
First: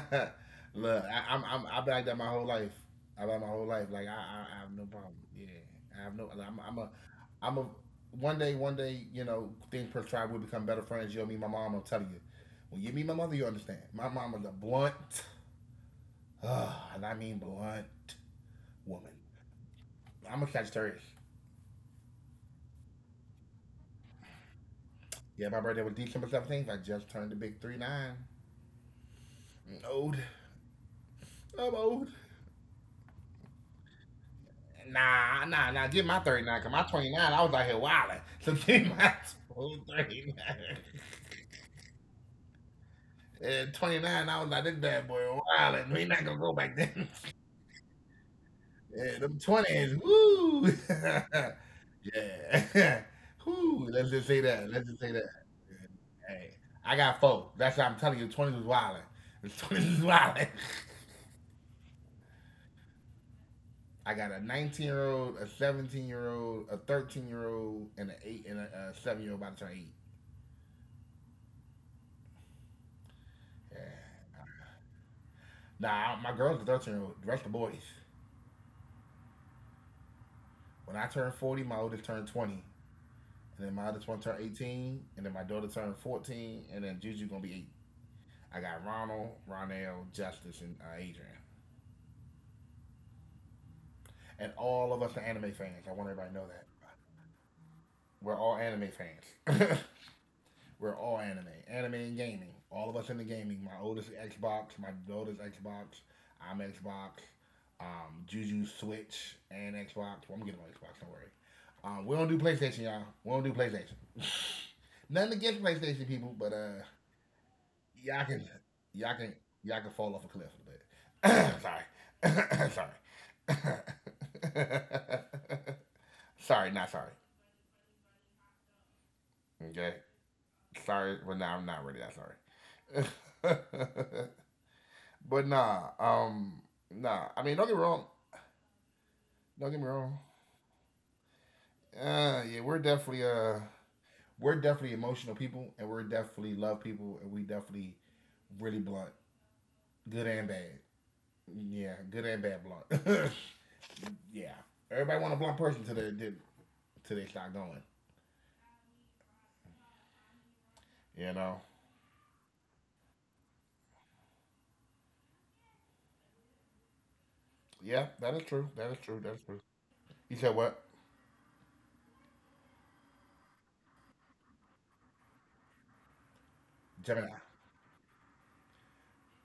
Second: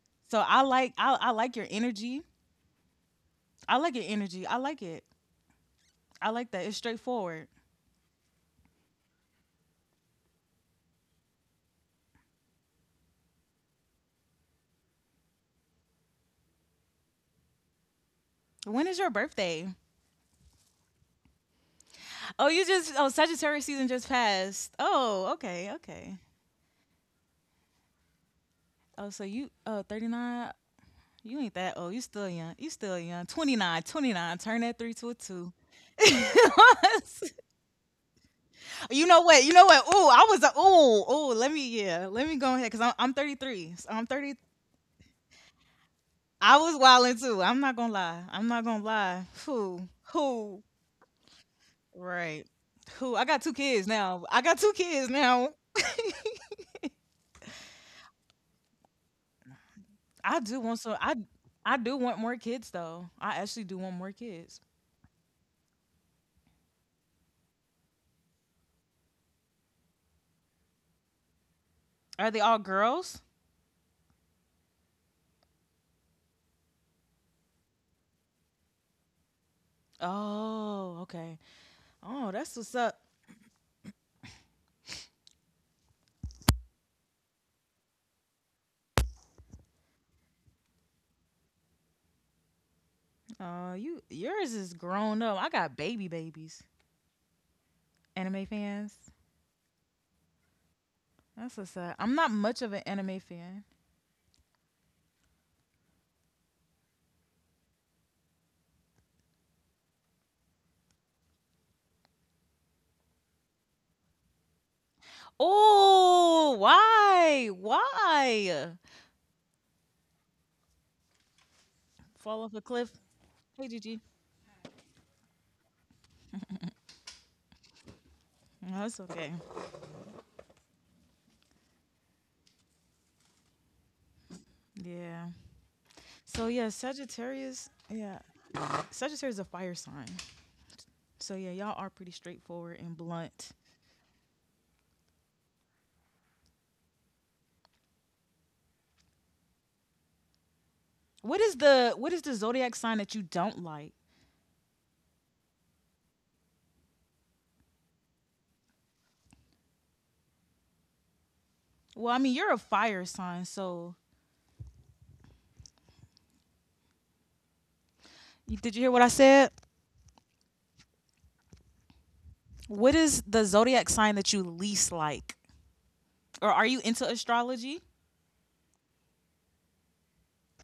Speaker 2: so I like
Speaker 1: look.
Speaker 2: I, I
Speaker 1: I, I'm,
Speaker 2: like your
Speaker 1: I'm, I've been like that
Speaker 2: energy.
Speaker 1: my whole life. I've been like my whole
Speaker 2: I
Speaker 1: life.
Speaker 2: like your
Speaker 1: Like I, I,
Speaker 2: energy. I
Speaker 1: I have
Speaker 2: like
Speaker 1: no
Speaker 2: it.
Speaker 1: problem. Yeah, I have no.
Speaker 2: I
Speaker 1: like,
Speaker 2: like
Speaker 1: I'm,
Speaker 2: that. It's
Speaker 1: I'm a,
Speaker 2: straightforward.
Speaker 1: I'm a. One day, one day, you know, things per tribe will become better friends. You'll meet my mom. I'm telling you, when you meet my mother, you understand. My mom was a blunt, ugh, and I mean blunt
Speaker 2: When is your
Speaker 1: woman.
Speaker 2: birthday?
Speaker 1: I'm a Sagittarius.
Speaker 2: Oh, you just oh Sagittarius season just passed. Oh,
Speaker 1: Yeah, my
Speaker 2: okay,
Speaker 1: birthday was
Speaker 2: okay.
Speaker 1: December seventeenth. I just turned the big three nine. I'm
Speaker 2: Oh, so you oh
Speaker 1: old.
Speaker 2: thirty-nine. You ain't
Speaker 1: I'm
Speaker 2: that old. You
Speaker 1: old.
Speaker 2: still young. You still young. Twenty nine, twenty nine. Turn that three to a two.
Speaker 1: Nah, nah, nah. Get my thirty-nine. Cause my twenty-nine, I was out here wilding. So
Speaker 2: you
Speaker 1: get
Speaker 2: know
Speaker 1: my
Speaker 2: what? You know what? Ooh, I was a
Speaker 1: thirty-nine.
Speaker 2: ooh, ooh. Let me yeah. Let me go ahead because I'm I'm thirty-three. So I'm
Speaker 1: At
Speaker 2: thirty.
Speaker 1: twenty-nine, I was like, this bad boy wilding.
Speaker 2: I
Speaker 1: We
Speaker 2: was
Speaker 1: not gonna
Speaker 2: wilding
Speaker 1: go
Speaker 2: too.
Speaker 1: back
Speaker 2: I'm not
Speaker 1: then.
Speaker 2: gonna lie. I'm not gonna lie. Who?
Speaker 1: Yeah, them
Speaker 2: Who?
Speaker 1: twenties, woo.
Speaker 2: Right. Who? I got two kids
Speaker 1: Yeah.
Speaker 2: now. I got two
Speaker 1: Whew, let's
Speaker 2: kids
Speaker 1: just say
Speaker 2: now.
Speaker 1: that. Let's just say that. Yeah. Hey, I got four. That's what I'm telling you. twenties was wilding.
Speaker 2: I do want some. I
Speaker 1: twenties was
Speaker 2: I
Speaker 1: wilding.
Speaker 2: do want more kids though. I actually do want more kids.
Speaker 1: I got a nineteen year old, a seventeen year old, a thirteen year old, and an eight and a, a seven year old about to turn eight.
Speaker 2: Are they all girls?
Speaker 1: Yeah. Nah, I- my girl's a thirteen year old. The rest of the boys.
Speaker 2: Oh, okay.
Speaker 1: When I
Speaker 2: Oh,
Speaker 1: turned
Speaker 2: that's
Speaker 1: forty,
Speaker 2: what's
Speaker 1: my
Speaker 2: up.
Speaker 1: oldest turned twenty. And then my oldest one turned eighteen. And then my daughter turned fourteen. And then Juju going to be eight. I got Ronald, Ronell, Justice, and uh, Adrian.
Speaker 2: Oh, you yours is
Speaker 1: And
Speaker 2: grown
Speaker 1: all
Speaker 2: up.
Speaker 1: of
Speaker 2: I
Speaker 1: us are
Speaker 2: got
Speaker 1: anime
Speaker 2: baby
Speaker 1: fans. I want
Speaker 2: babies.
Speaker 1: everybody to know that
Speaker 2: Anime
Speaker 1: we're all
Speaker 2: fans.
Speaker 1: anime fans. We're all
Speaker 2: That's what's
Speaker 1: anime,
Speaker 2: up. I'm
Speaker 1: anime
Speaker 2: not
Speaker 1: and
Speaker 2: much of an
Speaker 1: gaming.
Speaker 2: anime
Speaker 1: All of us in the
Speaker 2: fan.
Speaker 1: gaming. My oldest Xbox, my daughter's Xbox. I'm Xbox. Um, Juju Switch and Xbox. Well, I'm getting on Xbox. Don't worry. Um, we don't do PlayStation, y'all. We don't do PlayStation. Nothing against PlayStation people,
Speaker 2: Oh,
Speaker 1: but uh,
Speaker 2: why?
Speaker 1: y'all can
Speaker 2: Why?
Speaker 1: y'all can y'all can fall off a cliff a little
Speaker 2: Fall off a cliff.
Speaker 1: bit. Sorry,
Speaker 2: Hey, Gigi.
Speaker 1: sorry, sorry, not sorry.
Speaker 2: No, that's okay.
Speaker 1: Okay. Sorry, but nah, I'm not really that sorry.
Speaker 2: Yeah.
Speaker 1: But nah,
Speaker 2: So yeah,
Speaker 1: um, nah. I
Speaker 2: Sagittarius.
Speaker 1: mean, don't get me
Speaker 2: Yeah,
Speaker 1: wrong.
Speaker 2: Sagittarius is a fire
Speaker 1: Don't get me
Speaker 2: sign.
Speaker 1: wrong.
Speaker 2: So yeah, y'all are pretty
Speaker 1: Uh,
Speaker 2: straightforward
Speaker 1: yeah,
Speaker 2: and
Speaker 1: we're definitely
Speaker 2: blunt.
Speaker 1: uh, we're definitely emotional people, and we're definitely love people, and we definitely really blunt,
Speaker 2: What is the
Speaker 1: good
Speaker 2: what is the
Speaker 1: and
Speaker 2: zodiac
Speaker 1: bad.
Speaker 2: sign that you don't like?
Speaker 1: Yeah, good and bad blunt. Yeah, everybody want a blunt person to they did till they start going.
Speaker 2: Well, I mean, you're a fire sign,
Speaker 1: You know.
Speaker 2: so you, did you hear what I said?
Speaker 1: Yeah, that is true. That is true. That is true. You said what?
Speaker 2: What is the zodiac sign that you least like? Or are you into astrology?
Speaker 1: Gemini.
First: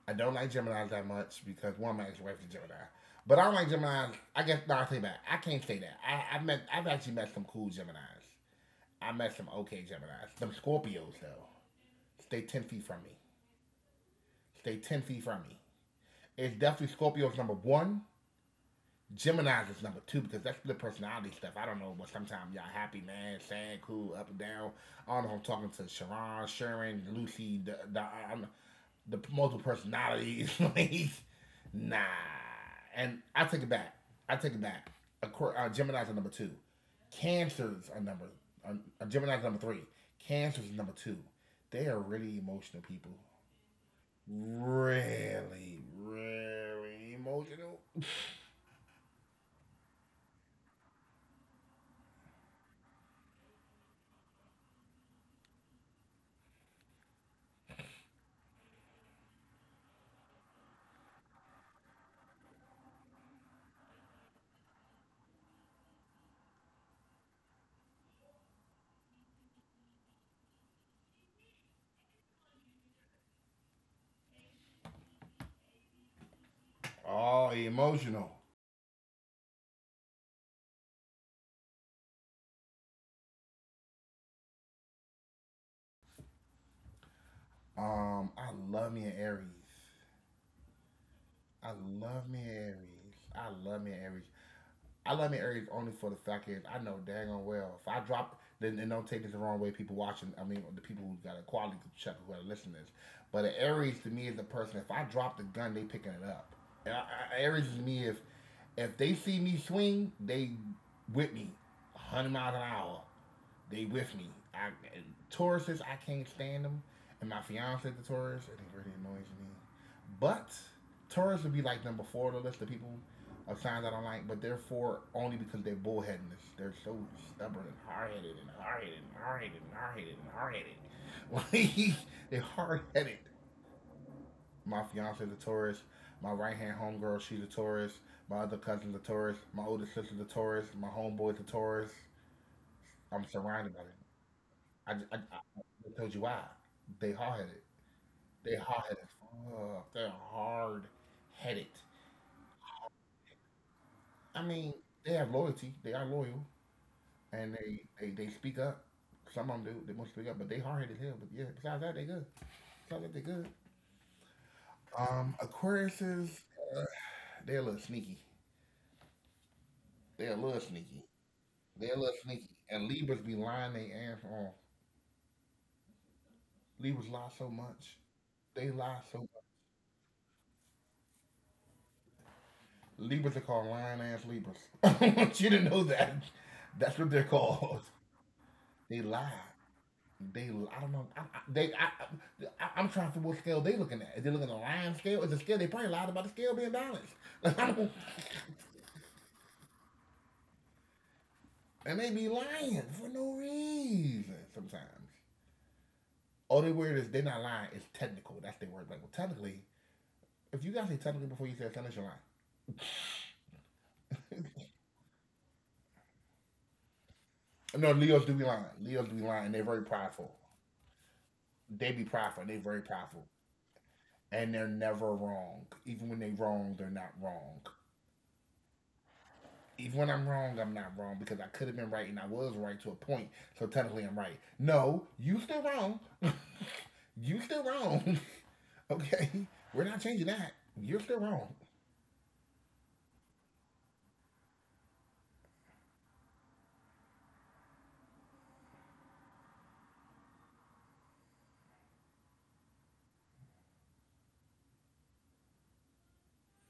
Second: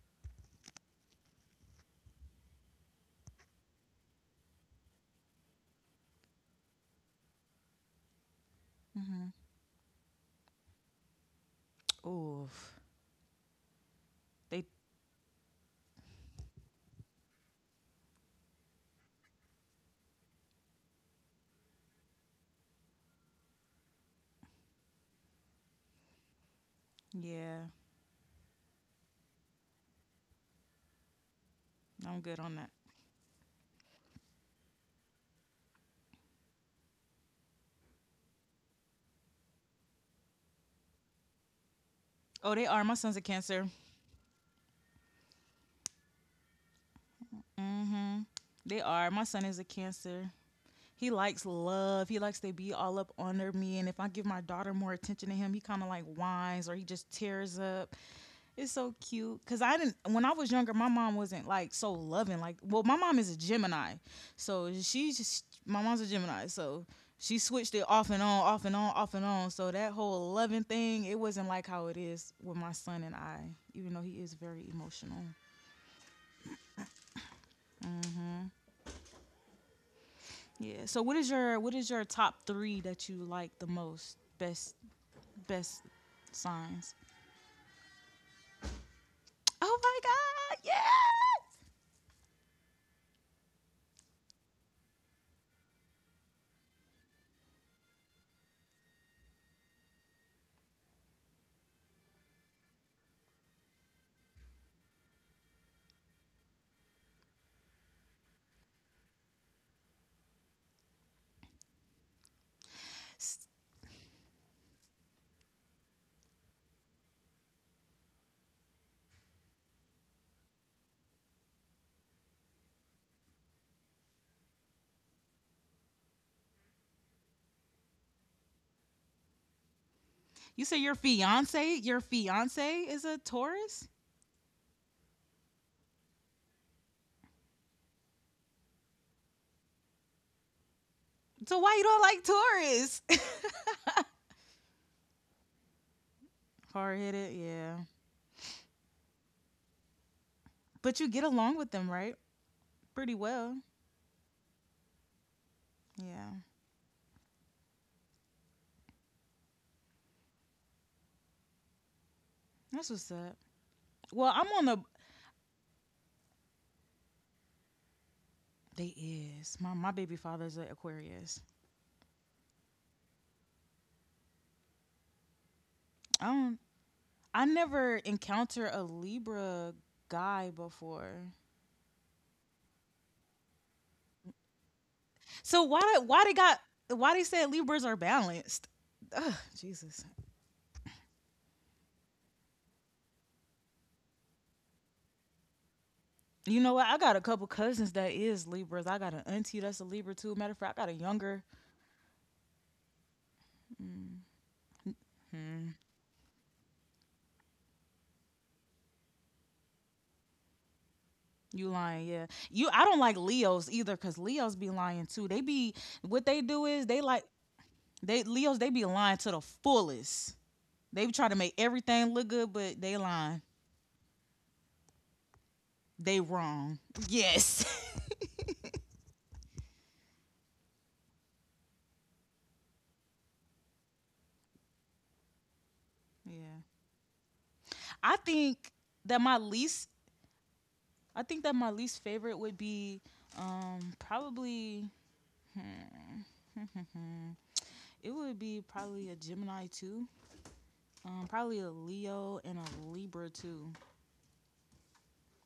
Speaker 1: I don't like Gemini that much because one, my ex-wife is Gemini. But I don't like Gemini. I guess no, I take that. I can't say that. I, I've met. I've actually met some cool Gemini's. I met some okay Gemini's. Some Scorpios though. Stay ten feet
Speaker 2: Ooh,
Speaker 1: from me. Stay ten
Speaker 2: they,
Speaker 1: feet from me. It's definitely Scorpios number one. Gemini's is number two because that's the personality stuff. I don't know, but sometimes y'all happy, man, sad, cool, up and down. I don't know. If I'm talking to Sharon, Sharon, Lucy. The, the, I'm,
Speaker 2: yeah,
Speaker 1: the multiple personalities. Nah. And
Speaker 2: I'm good
Speaker 1: I
Speaker 2: on
Speaker 1: take it
Speaker 2: that.
Speaker 1: back. I take it back. Acqu- uh, Gemini's are number two. Cancers are number. Uh, uh, Gemini's number three. Cancers are number two. They are really emotional people.
Speaker 2: Oh, they are. My son's a Cancer.
Speaker 1: Really, really emotional.
Speaker 2: Mm hmm They are. My son is a Cancer. He likes love. He likes to be all up under me. And if I give my daughter more attention to him, he kind of like whines or he just tears up. It's so cute because I didn't when I was younger. My mom wasn't like so loving. Like, well, my mom is a Gemini, so she's just my mom's a Gemini, so she switched it off and on, off and on, off and on. So that whole loving thing, it wasn't like how it is with my son and I, even though he is very emotional.
Speaker 1: Oh, emotional.
Speaker 2: Yeah. So what is your what is your top three that you like the most? Best best signs.
Speaker 1: Um, I love me an Aries.
Speaker 2: Oh my
Speaker 1: I
Speaker 2: God! Yes.
Speaker 1: love me an Aries. I love me an Aries. I love my areas only for the fact that I know dang on well if I drop then and don't take this the wrong way. People watching, I mean the people who got a quality check who are listeners, but an Aries to me is a person. If I drop the gun, they picking it up. And I, I, Aries to me if if they see me swing, they with me, a hundred miles an hour. They with me. I Tauruses, I can't stand them, and my fiance the Taurus, it really annoys me. But Taurus would be like number four on the list of people a sign that I don't like, but therefore only because they're bullheadedness. They're so stubborn and hard headed and hard headed and hard headed and hard headed and hard headed. Like,
Speaker 2: You say your
Speaker 1: they're hard
Speaker 2: fiance,
Speaker 1: headed.
Speaker 2: your fiance is a
Speaker 1: My
Speaker 2: Taurus.
Speaker 1: fiance's a Taurus. My right hand homegirl, she's a Taurus. My other cousin's a Taurus. My older sister's a Taurus. My homeboy's a Taurus.
Speaker 2: So why you don't
Speaker 1: I'm
Speaker 2: like
Speaker 1: surrounded by
Speaker 2: Taurus?
Speaker 1: them. I, I, I, I told you why. They hard headed.
Speaker 2: Hard headed,
Speaker 1: They hard
Speaker 2: yeah.
Speaker 1: headed. Fuck. They're hard headed.
Speaker 2: But you get along with them, right? Pretty
Speaker 1: I mean,
Speaker 2: well.
Speaker 1: they have loyalty. They are loyal. And
Speaker 2: Yeah.
Speaker 1: they, they they speak up. Some of them do. They won't speak up, but they hard headed as hell. But yeah, besides that, they good. Besides that, they good.
Speaker 2: That's what's up.
Speaker 1: Um,
Speaker 2: Well, I'm on the
Speaker 1: Aquariuses, uh, they're a little sneaky.
Speaker 2: they
Speaker 1: They're a little
Speaker 2: is. My
Speaker 1: sneaky.
Speaker 2: my baby father's an
Speaker 1: They're a little sneaky.
Speaker 2: Aquarius.
Speaker 1: And Libras be lying their ass off. Libras lie
Speaker 2: I
Speaker 1: so
Speaker 2: don't
Speaker 1: much.
Speaker 2: I
Speaker 1: They lie
Speaker 2: never
Speaker 1: so much.
Speaker 2: encounter a Libra guy before.
Speaker 1: Libras are called lying ass Libras. I want you to know that.
Speaker 2: So why
Speaker 1: That's what
Speaker 2: did
Speaker 1: they're
Speaker 2: why they got
Speaker 1: called.
Speaker 2: why they said
Speaker 1: They
Speaker 2: Libras are
Speaker 1: lie.
Speaker 2: balanced?
Speaker 1: They,
Speaker 2: Ugh,
Speaker 1: I don't know. I,
Speaker 2: Jesus.
Speaker 1: I, they, I, I, I'm trying to figure what scale they looking at. Is they looking at a lion scale? Is the scale they probably lied about the scale being balanced? Like, I don't,
Speaker 2: You know what? I got a couple cousins that is Libras. I got an auntie that's a Libra too. Matter of
Speaker 1: and
Speaker 2: fact,
Speaker 1: they
Speaker 2: I got a
Speaker 1: be
Speaker 2: younger
Speaker 1: lying for no reason sometimes. All they word is they're not lying. It's technical. That's their word. Like, well, technically, if you guys say technically before you say technically, you're
Speaker 2: You lying, yeah. You I don't like Leos either cuz Leos be lying too. They be what they
Speaker 1: lying.
Speaker 2: do
Speaker 1: No,
Speaker 2: is
Speaker 1: Leos
Speaker 2: they
Speaker 1: do be
Speaker 2: like
Speaker 1: lying. Leos do be lying.
Speaker 2: they
Speaker 1: And they're very
Speaker 2: Leos they be
Speaker 1: prideful.
Speaker 2: lying to the fullest.
Speaker 1: They be
Speaker 2: They be
Speaker 1: prideful.
Speaker 2: trying
Speaker 1: They're
Speaker 2: to make
Speaker 1: very prideful,
Speaker 2: everything look good but they
Speaker 1: and they're
Speaker 2: lying.
Speaker 1: never wrong. Even when they wrong, they're not
Speaker 2: They
Speaker 1: wrong.
Speaker 2: wrong. Yes.
Speaker 1: Even when I'm wrong, I'm not wrong because I could have been right and I was right to a point. So technically, I'm right. No, you still wrong. You still
Speaker 2: Yeah.
Speaker 1: wrong. Okay,
Speaker 2: I think
Speaker 1: we're not changing
Speaker 2: that
Speaker 1: that.
Speaker 2: my
Speaker 1: You're
Speaker 2: least
Speaker 1: still wrong.
Speaker 2: I think that my least favorite would be um probably mm, it would be probably a Gemini too. Um probably a Leo and a Libra too.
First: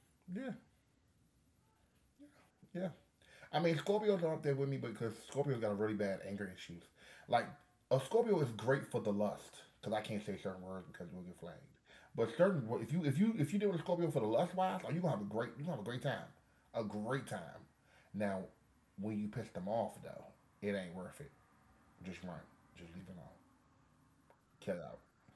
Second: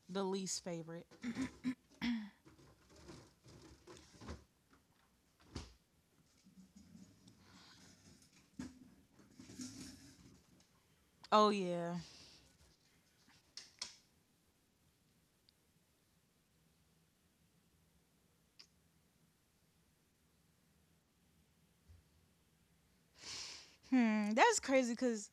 Speaker 2: The
Speaker 1: Yeah.
Speaker 2: least favorite.
Speaker 1: Yeah. I mean, Scorpios are up there with me because Scorpios got a really bad anger issues. Like, a Scorpio is great for the lust because I can't say certain words because you'll get
Speaker 2: Oh
Speaker 1: flagged.
Speaker 2: yeah.
Speaker 1: But certain, wo- if you if you if you deal with a Scorpio for the lust wise, are you gonna have a great you gonna have a great time, a great time. Now, when you piss them off though, it ain't worth it. Just run, just leave it alone,
Speaker 2: Hmm, that's
Speaker 1: cut it
Speaker 2: crazy
Speaker 1: out.
Speaker 2: cuz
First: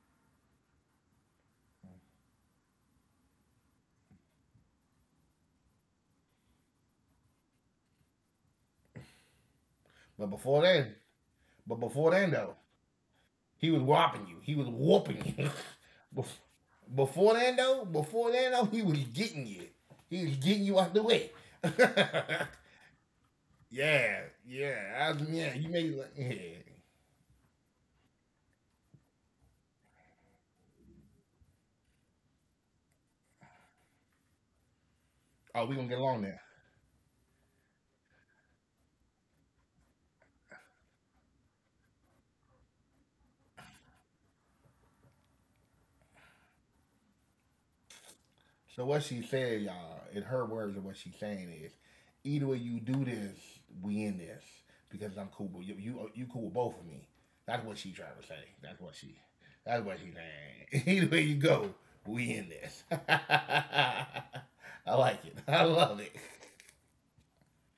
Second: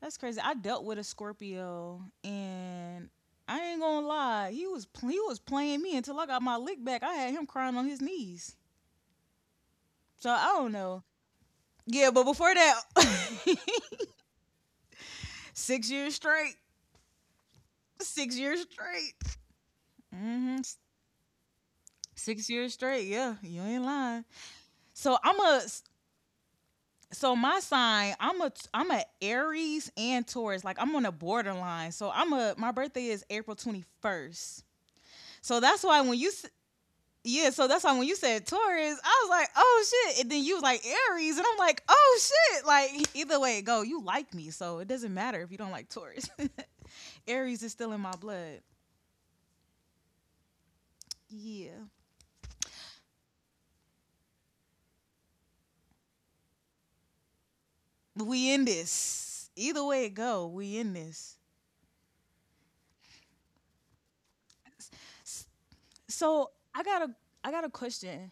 Speaker 2: That's crazy. I dealt with a Scorpio, and I ain't gonna lie, he was pl- he was playing me until I got my lick back. I had him crying on his knees.
Speaker 1: But
Speaker 2: So I
Speaker 1: before
Speaker 2: don't
Speaker 1: then,
Speaker 2: know.
Speaker 1: but
Speaker 2: Yeah,
Speaker 1: before
Speaker 2: but
Speaker 1: then
Speaker 2: before
Speaker 1: though,
Speaker 2: that,
Speaker 1: he was whopping you. He was whooping you.
Speaker 2: six years straight.
Speaker 1: before then though, before
Speaker 2: Six
Speaker 1: then
Speaker 2: years
Speaker 1: though, he was
Speaker 2: straight.
Speaker 1: getting you. He was
Speaker 2: Hmm.
Speaker 1: getting you out the way.
Speaker 2: Six years straight. Yeah, you ain't
Speaker 1: Yeah,
Speaker 2: lying.
Speaker 1: yeah, I
Speaker 2: So
Speaker 1: was-
Speaker 2: I'm
Speaker 1: yeah.
Speaker 2: a.
Speaker 1: You made it like, yeah.
Speaker 2: So my sign, I'm a I'm a Aries and Taurus. Like I'm on a borderline. So I'm a my birthday is April twenty-first. So
Speaker 1: Oh,
Speaker 2: that's
Speaker 1: we
Speaker 2: why
Speaker 1: gonna get
Speaker 2: when you
Speaker 1: along now.
Speaker 2: Yeah, so that's why when you said Taurus, I was like, oh shit. And then you was like Aries, and I'm like, oh shit. Like either way it go, you like me, so it doesn't matter if you don't like Taurus. Aries is still in my blood.
Speaker 1: So what she said, y'all, in her words, and what she's saying
Speaker 2: Yeah,
Speaker 1: is, either way you do this, we in this because I'm cool. With you, you you cool with both of me. That's what she trying
Speaker 2: we in
Speaker 1: to say. That's what
Speaker 2: this.
Speaker 1: she.
Speaker 2: Either way it
Speaker 1: That's what
Speaker 2: go,
Speaker 1: she
Speaker 2: we in
Speaker 1: saying.
Speaker 2: this.
Speaker 1: Either way you go, we in this. I like it. I
Speaker 2: So
Speaker 1: love it.
Speaker 2: I got a, I got a question.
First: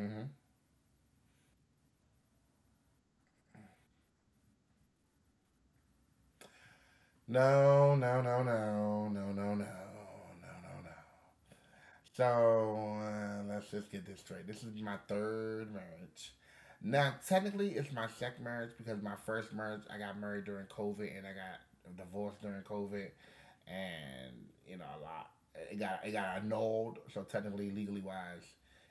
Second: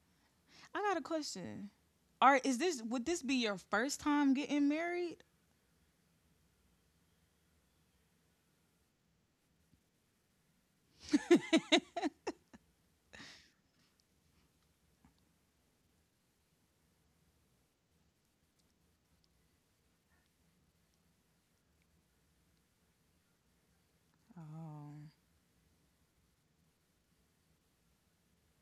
Speaker 1: Mm-hmm.
Speaker 2: I got a question. Are is this Would this be your first time getting married?
Speaker 1: No, no, no, no, no, no, no, no, no, no. So uh, let's just get this straight. This is my third marriage. Now, technically, it's my second marriage because my first marriage, I got married during COVID and I got divorced during COVID, and you know a
Speaker 2: Oh.
Speaker 1: lot. It got it got annulled. So technically, legally wise,